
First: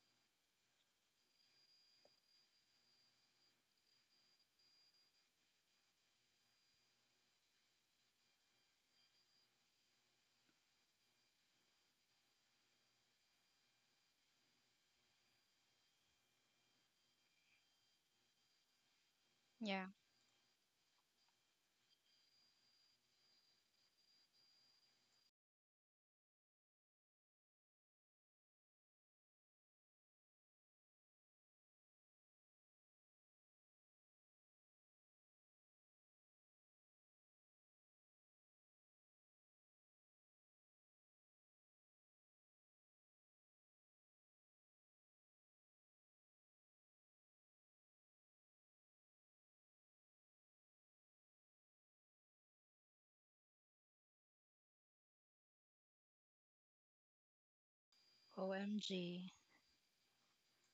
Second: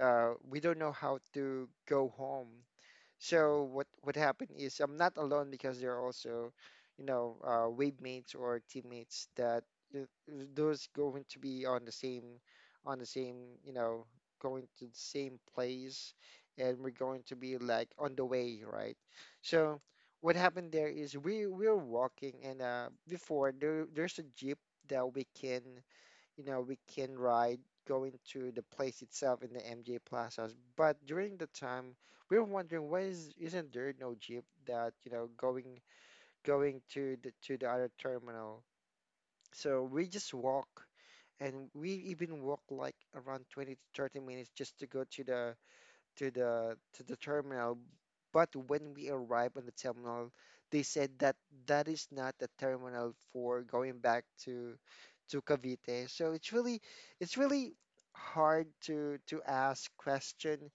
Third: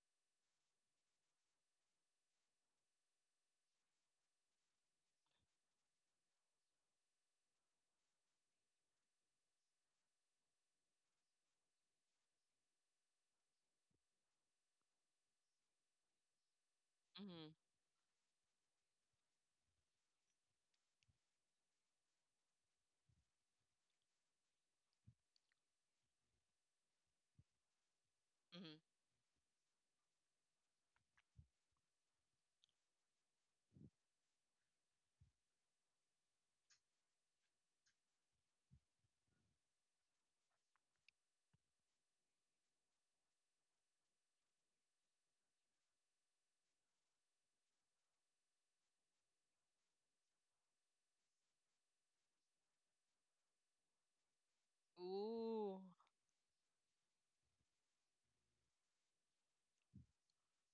Speaker 3: uh, we don't know how to go home. So what what happened is I'm not alone because there are also, you know, uh, wave mates or teammates that uh, those going to be on the same, on the same, you know, going to the same place, and we're going to
Speaker 1: Mm-hmm.
Speaker 3: be like on the way, right? So
Speaker 2: Yeah.
Speaker 3: what happened there is we we're walking and uh, before there there's a jeep that we can you know, we can ride going to the
Speaker 1: Mm-hmm.
Speaker 3: place itself in the M J Plazas. But during the time, we were wondering why is isn't there no jeep that, you know, going going to the to the other terminal. So we just walk and we even walk like around twenty to thirty minutes just to go to the to the to the terminal. But when we arrived on the terminal, they said that that is not the terminal for going back to to
Speaker 1: Ooh.
Speaker 3: Cavite. So it's really it's really hard to
Speaker 2: O M G.
Speaker 3: to ask question.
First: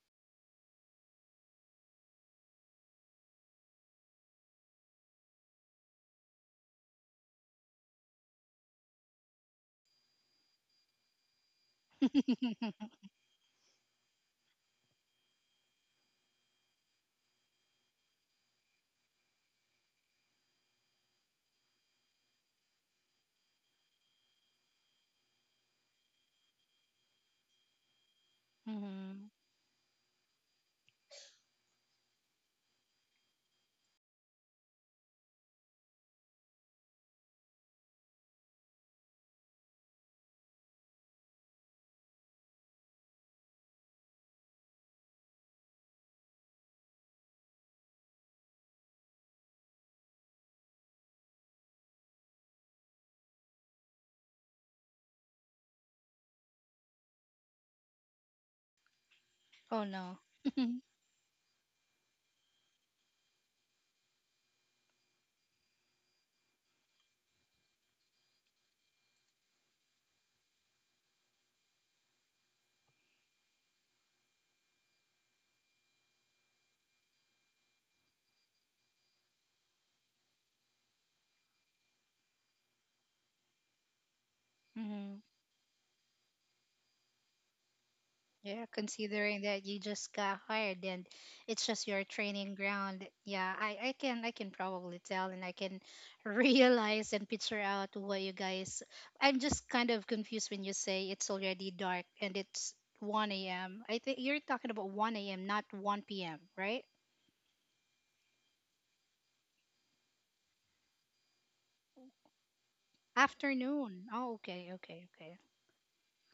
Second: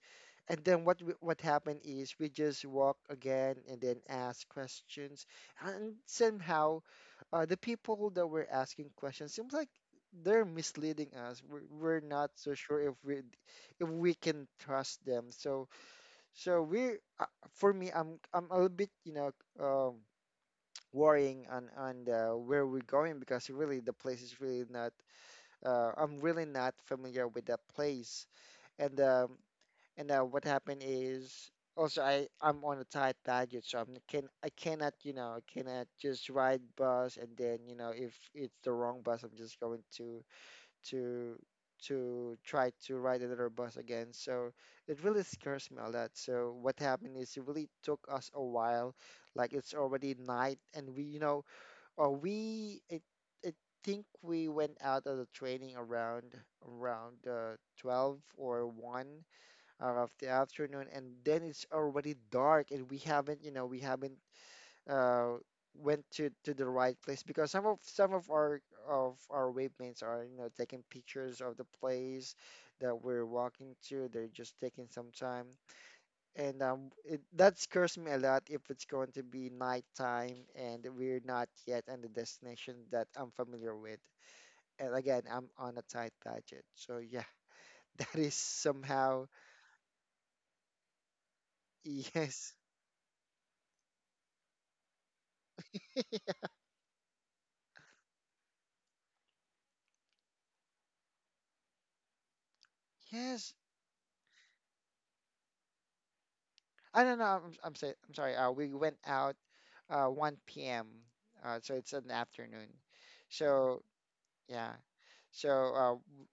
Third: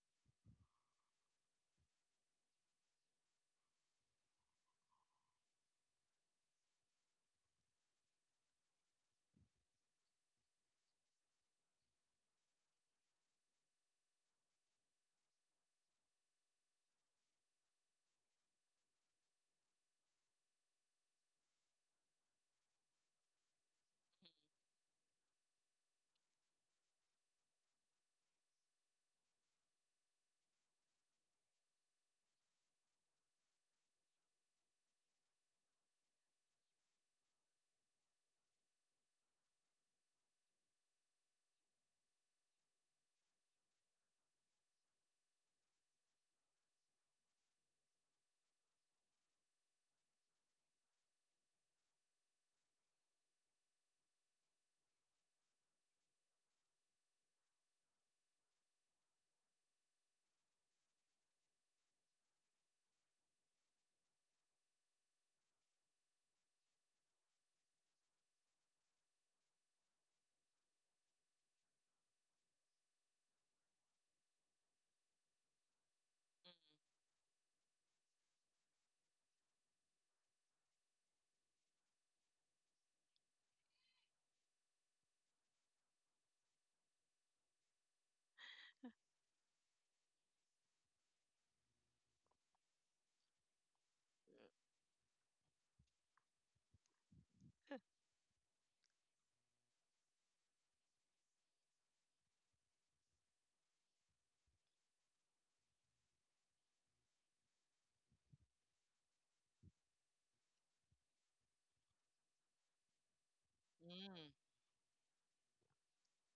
Speaker 3: And then what we- what happened is we just walk again and then ask questions and somehow uh, the people that were asking questions seems like they're misleading us. We're, we're not so sure if we if we can trust them. So so we uh, for me, i'm i'm a little bit you know um worrying on on the, where we're going because really the place is really not uh, I'm really not familiar with that place. and
Speaker 2: Mm-hmm.
Speaker 3: um, and uh, what happened is also I I'm on a tight budget, so I'm can I cannot you know I cannot just ride bus and then you know if it's the wrong bus, I'm just going to to to try to ride another bus again. So it really scares me a lot. So what happened is it really took us a while, like it's already night and we you know or we it, I think we went out of the training around around uh, twelve or one
Speaker 2: Oh
Speaker 3: hour of
Speaker 2: no.
Speaker 3: the
Speaker 2: <laughs>
Speaker 3: afternoon, and then it's already dark, and we haven't, you know, we haven't uh, went to to the right place because some of some of our of our wavemates are, you know, taking pictures of the place that we're walking to. They're just taking some time, and um, it, that scares me a lot if it's going to be nighttime and we're not yet on the destination that I'm familiar with. And
Speaker 2: Mm-hmm.
Speaker 3: again, I'm on a tight budget, so yeah, <laughs> that is
Speaker 2: Yeah,
Speaker 3: somehow.
Speaker 2: considering that you just got hired and it's just your
Speaker 3: Yes,
Speaker 2: training ground. Yeah, I, I can, I can probably tell, and I can <laughs> realize and picture out what you guys. I'm just kind of confused when you say it's already dark and it's one
Speaker 3: yes.
Speaker 2: A M. I think you're talking about one A M, not one P M, right?
Speaker 3: I don't know. I'm I'm, say, I'm sorry. Uh, we went out uh one p m. Uh, so it's an afternoon. So
Speaker 2: Afternoon.
Speaker 1: Mm.
Speaker 2: Oh okay,
Speaker 3: yeah.
Speaker 2: okay, okay.
Speaker 3: So uh, w-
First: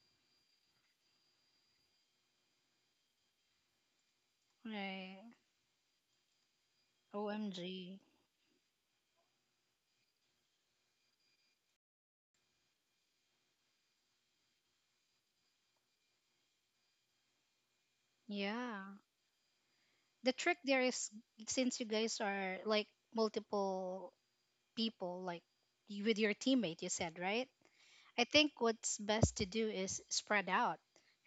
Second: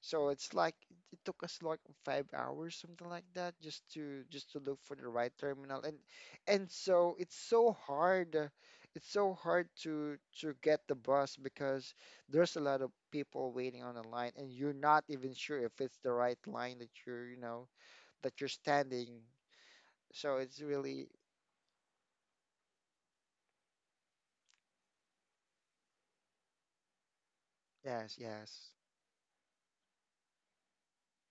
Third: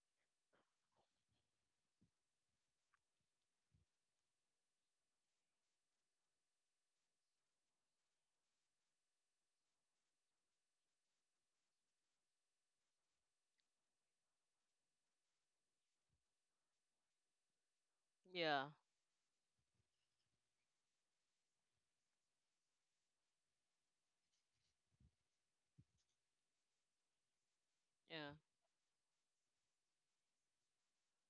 Speaker 3: so it's like it took us like five hours, something like that, just to just to look for the right
Speaker 2: Right.
Speaker 3: terminal. And and so it's so
Speaker 2: O M G.
Speaker 3: hard. Uh, it's so hard to to get the bus because there's a lot of people waiting on the line, and you're not even sure if it's the right line that you're you know that you're
Speaker 1: Yeah.
Speaker 2: Yeah.
Speaker 3: standing. So
Speaker 2: The
Speaker 3: it's
Speaker 2: trick there
Speaker 3: really
Speaker 2: is, since you guys are like multiple people like you- with your teammate, you said, right?
Speaker 3: yes,
Speaker 2: I
Speaker 1: Yeah.
Speaker 2: think
Speaker 3: yes.
Speaker 2: what's best to do is spread out,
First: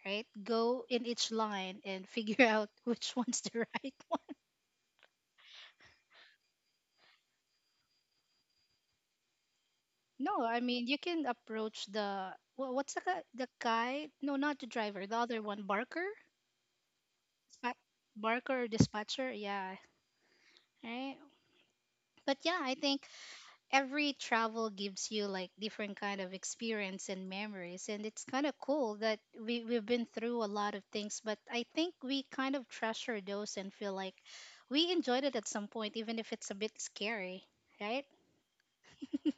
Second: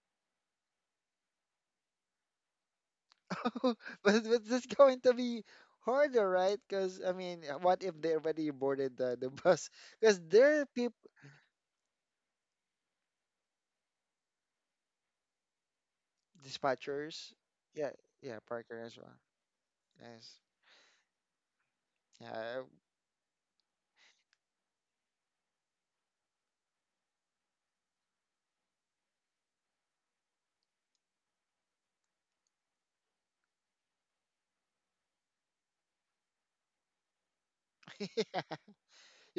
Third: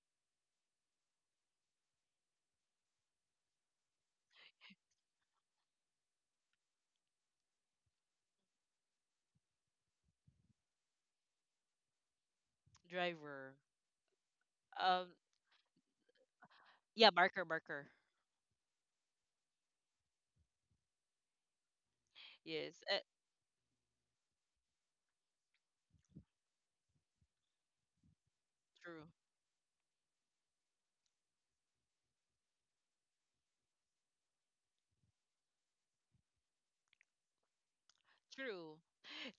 Speaker 2: right, go in each line and figure <laughs> out which one's the
Speaker 3: <laughs> but,
Speaker 2: right <laughs> one.
Speaker 3: but that's going to be harder, right? Because I mean, uh, what if they already boarded the, the <laughs> bus? Because
Speaker 2: No, I
Speaker 3: there are
Speaker 2: mean,
Speaker 3: people,
Speaker 2: you can approach the wha- what's the guy, the
Speaker 1: Driver.
Speaker 2: guy, no, not the driver,
Speaker 1: Um.
Speaker 2: the other one, barker.
Speaker 1: Yeah.
Speaker 3: dispatchers.
Speaker 1: Marker.
Speaker 2: Spa-
Speaker 1: Marker.
Speaker 3: Yeah, yeah,
Speaker 2: Barker or
Speaker 3: Parker as well.
Speaker 2: dispatcher, yeah,
Speaker 3: Yes.
Speaker 2: right. But yeah, I
Speaker 1: Yes. Uh,
Speaker 2: think every travel gives you like different kind of experience and memories, and it's kind of cool
Speaker 1: true.
Speaker 2: that we, we've been through a lot of things, but I think we kind of treasure those and feel like we enjoyed it at some point, even if it's a bit scary,
Speaker 3: Yeah.
Speaker 2: right?
Speaker 1: True.
Speaker 3: <laughs>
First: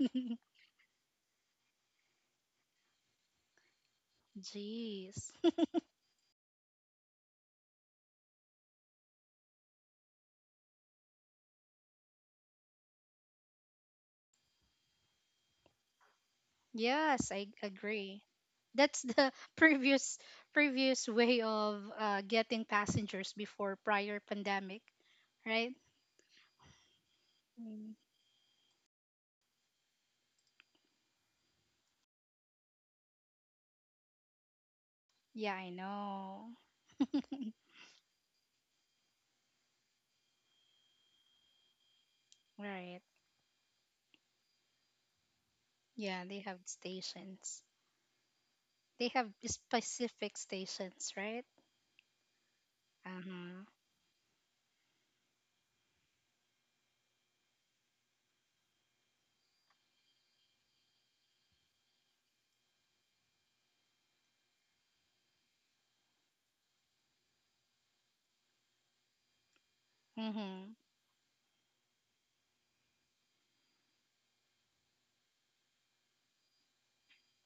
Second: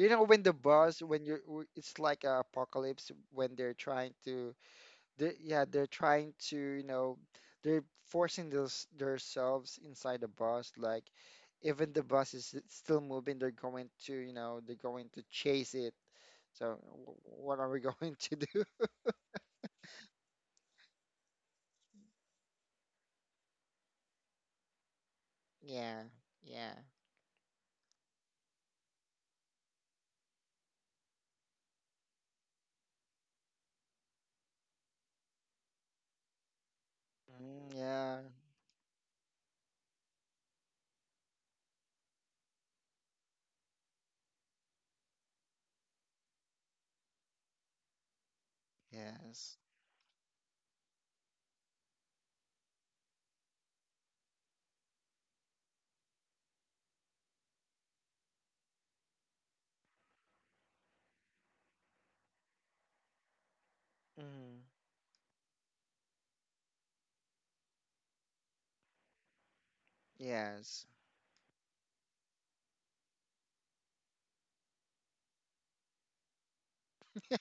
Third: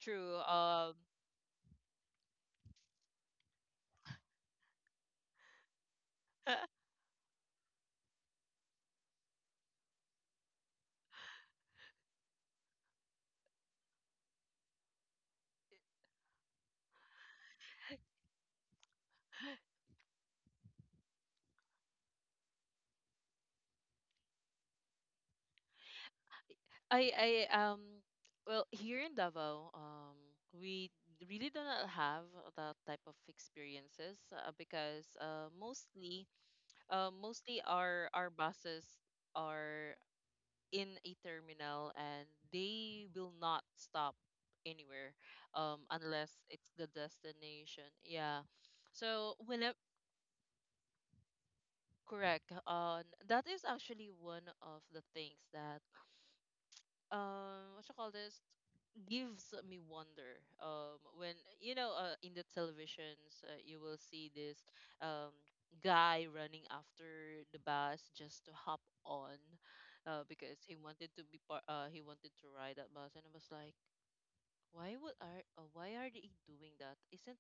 Speaker 3: You know,
Speaker 1: True.
Speaker 3: when the
Speaker 1: Um.
Speaker 3: bus, when you're, w- it's like a apocalypse when they're trying to
Speaker 2: Jeez.
Speaker 3: they yeah they're trying to you
Speaker 1: <laughs>
Speaker 3: know they're forcing those themselves inside the bus like even the bus is s- still moving they're going to you know they're going to chase it so w-
Speaker 2: Yes, I
Speaker 3: what are we <laughs> going
Speaker 2: agree.
Speaker 3: to do.
Speaker 2: That's the <laughs> previous previous way of uh, getting passengers before, prior pandemic, right?
Speaker 3: Yeah. Yeah.
Speaker 1: I. I. Um.
Speaker 2: Mm.
Speaker 1: Well, here in Davao, um, we really do not have that type of experiences uh, because
Speaker 2: Yeah,
Speaker 1: uh,
Speaker 2: I
Speaker 1: mostly
Speaker 2: know,
Speaker 1: uh, mostly
Speaker 3: Mm,
Speaker 1: our
Speaker 3: yeah.
Speaker 1: our buses are in a terminal and
Speaker 2: right.
Speaker 1: they will not stop anywhere um
Speaker 2: Yeah,
Speaker 1: unless
Speaker 2: they have
Speaker 1: it's the
Speaker 2: stations.
Speaker 1: destination. Yeah,
Speaker 2: They have
Speaker 1: so
Speaker 3: Yes.
Speaker 1: whenever
Speaker 2: specific stations, right?
Speaker 1: correct uh that
Speaker 2: Uh-huh.
Speaker 1: is actually one of the things that um what you call this gives me wonder um when you know uh, in the televisions uh, you will see
Speaker 3: Mm,
Speaker 1: this um guy running after the bus just to hop on uh, because
Speaker 2: Mm-hmm.
Speaker 1: he
Speaker 3: yes.
Speaker 1: wanted to be part uh, he wanted to ride that bus. And I was like, why would are uh, why are they doing that? Isn't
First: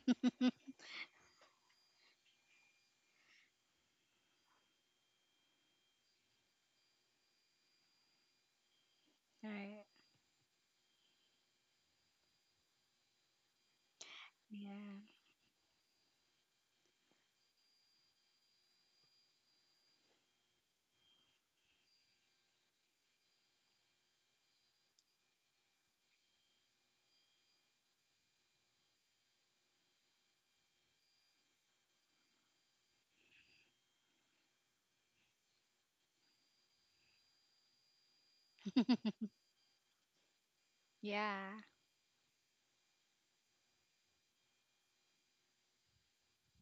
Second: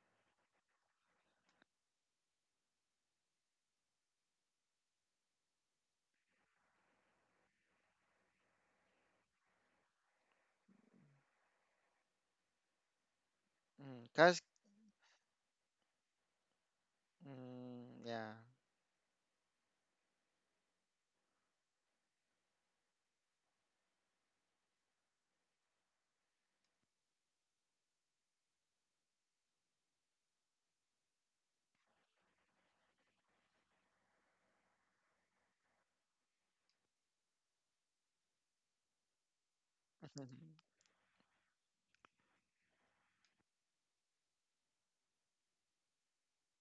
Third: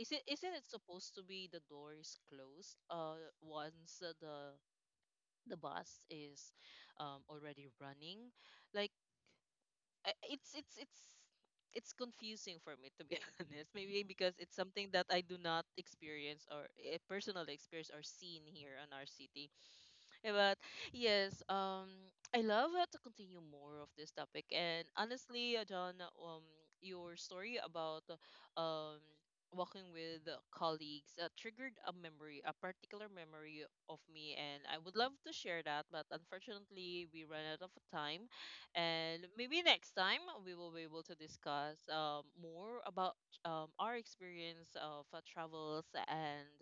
Speaker 1: isn't isn't it supposed to be the door is closed uh once uh, the the bus is um already running? Like
Speaker 2: <laughs> Right.
Speaker 1: I- it's it's it's it's confusing for me to be <laughs> honest, maybe
Speaker 3: Mm,
Speaker 1: because
Speaker 3: cause
Speaker 1: it's something
Speaker 2: Yeah.
Speaker 1: that I do not experience or eh, personally experience or
Speaker 3: mm, yeah.
Speaker 1: seen here in our city. <laughs> But yes, um, I love uh, to continue more of this topic. And honestly, uh, John, um, your story about um walking with uh, colleagues uh, triggered a memory, a particular memory of me, and I would love to share that. But unfortunately, we ran out of time,
Speaker 2: <laughs>
Speaker 1: and maybe next
Speaker 3: <laughs>
Speaker 1: time
Speaker 3: Mm.
Speaker 1: we will be able to
Speaker 2: Yeah.
Speaker 1: discuss um more about um our experience of uh, travels and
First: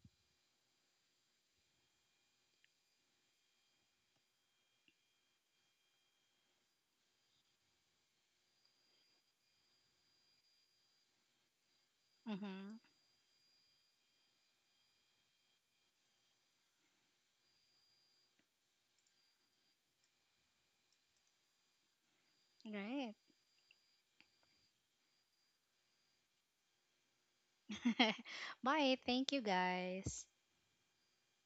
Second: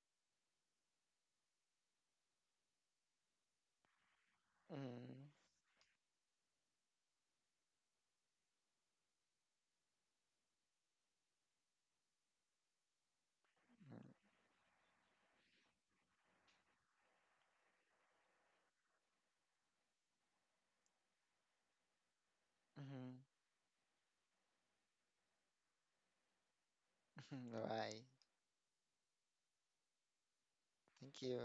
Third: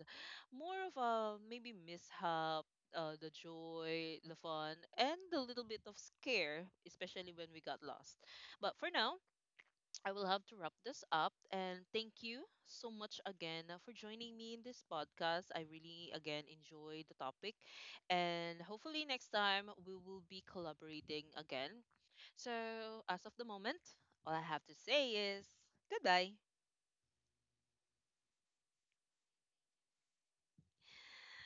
Speaker 1: more of a maybe mishap, uh, the joy, the fun, and
Speaker 3: Mm.
Speaker 1: the little bit of scare, especially when we got lost. But for now, I will have to wrap this up. And thank you
Speaker 2: Mm-hmm.
Speaker 1: so much again uh, for joining me in this podcast. I really, again, enjoyed the topic. And hopefully, next time we will be collaborating again. So,
Speaker 2: Right.
Speaker 3: Mm.
Speaker 1: as of the moment, all I have to say is goodbye.
Speaker 3: <laughs> Bye.
Speaker 2: <laughs> Bye. Thank you guys.
Speaker 3: Thank you.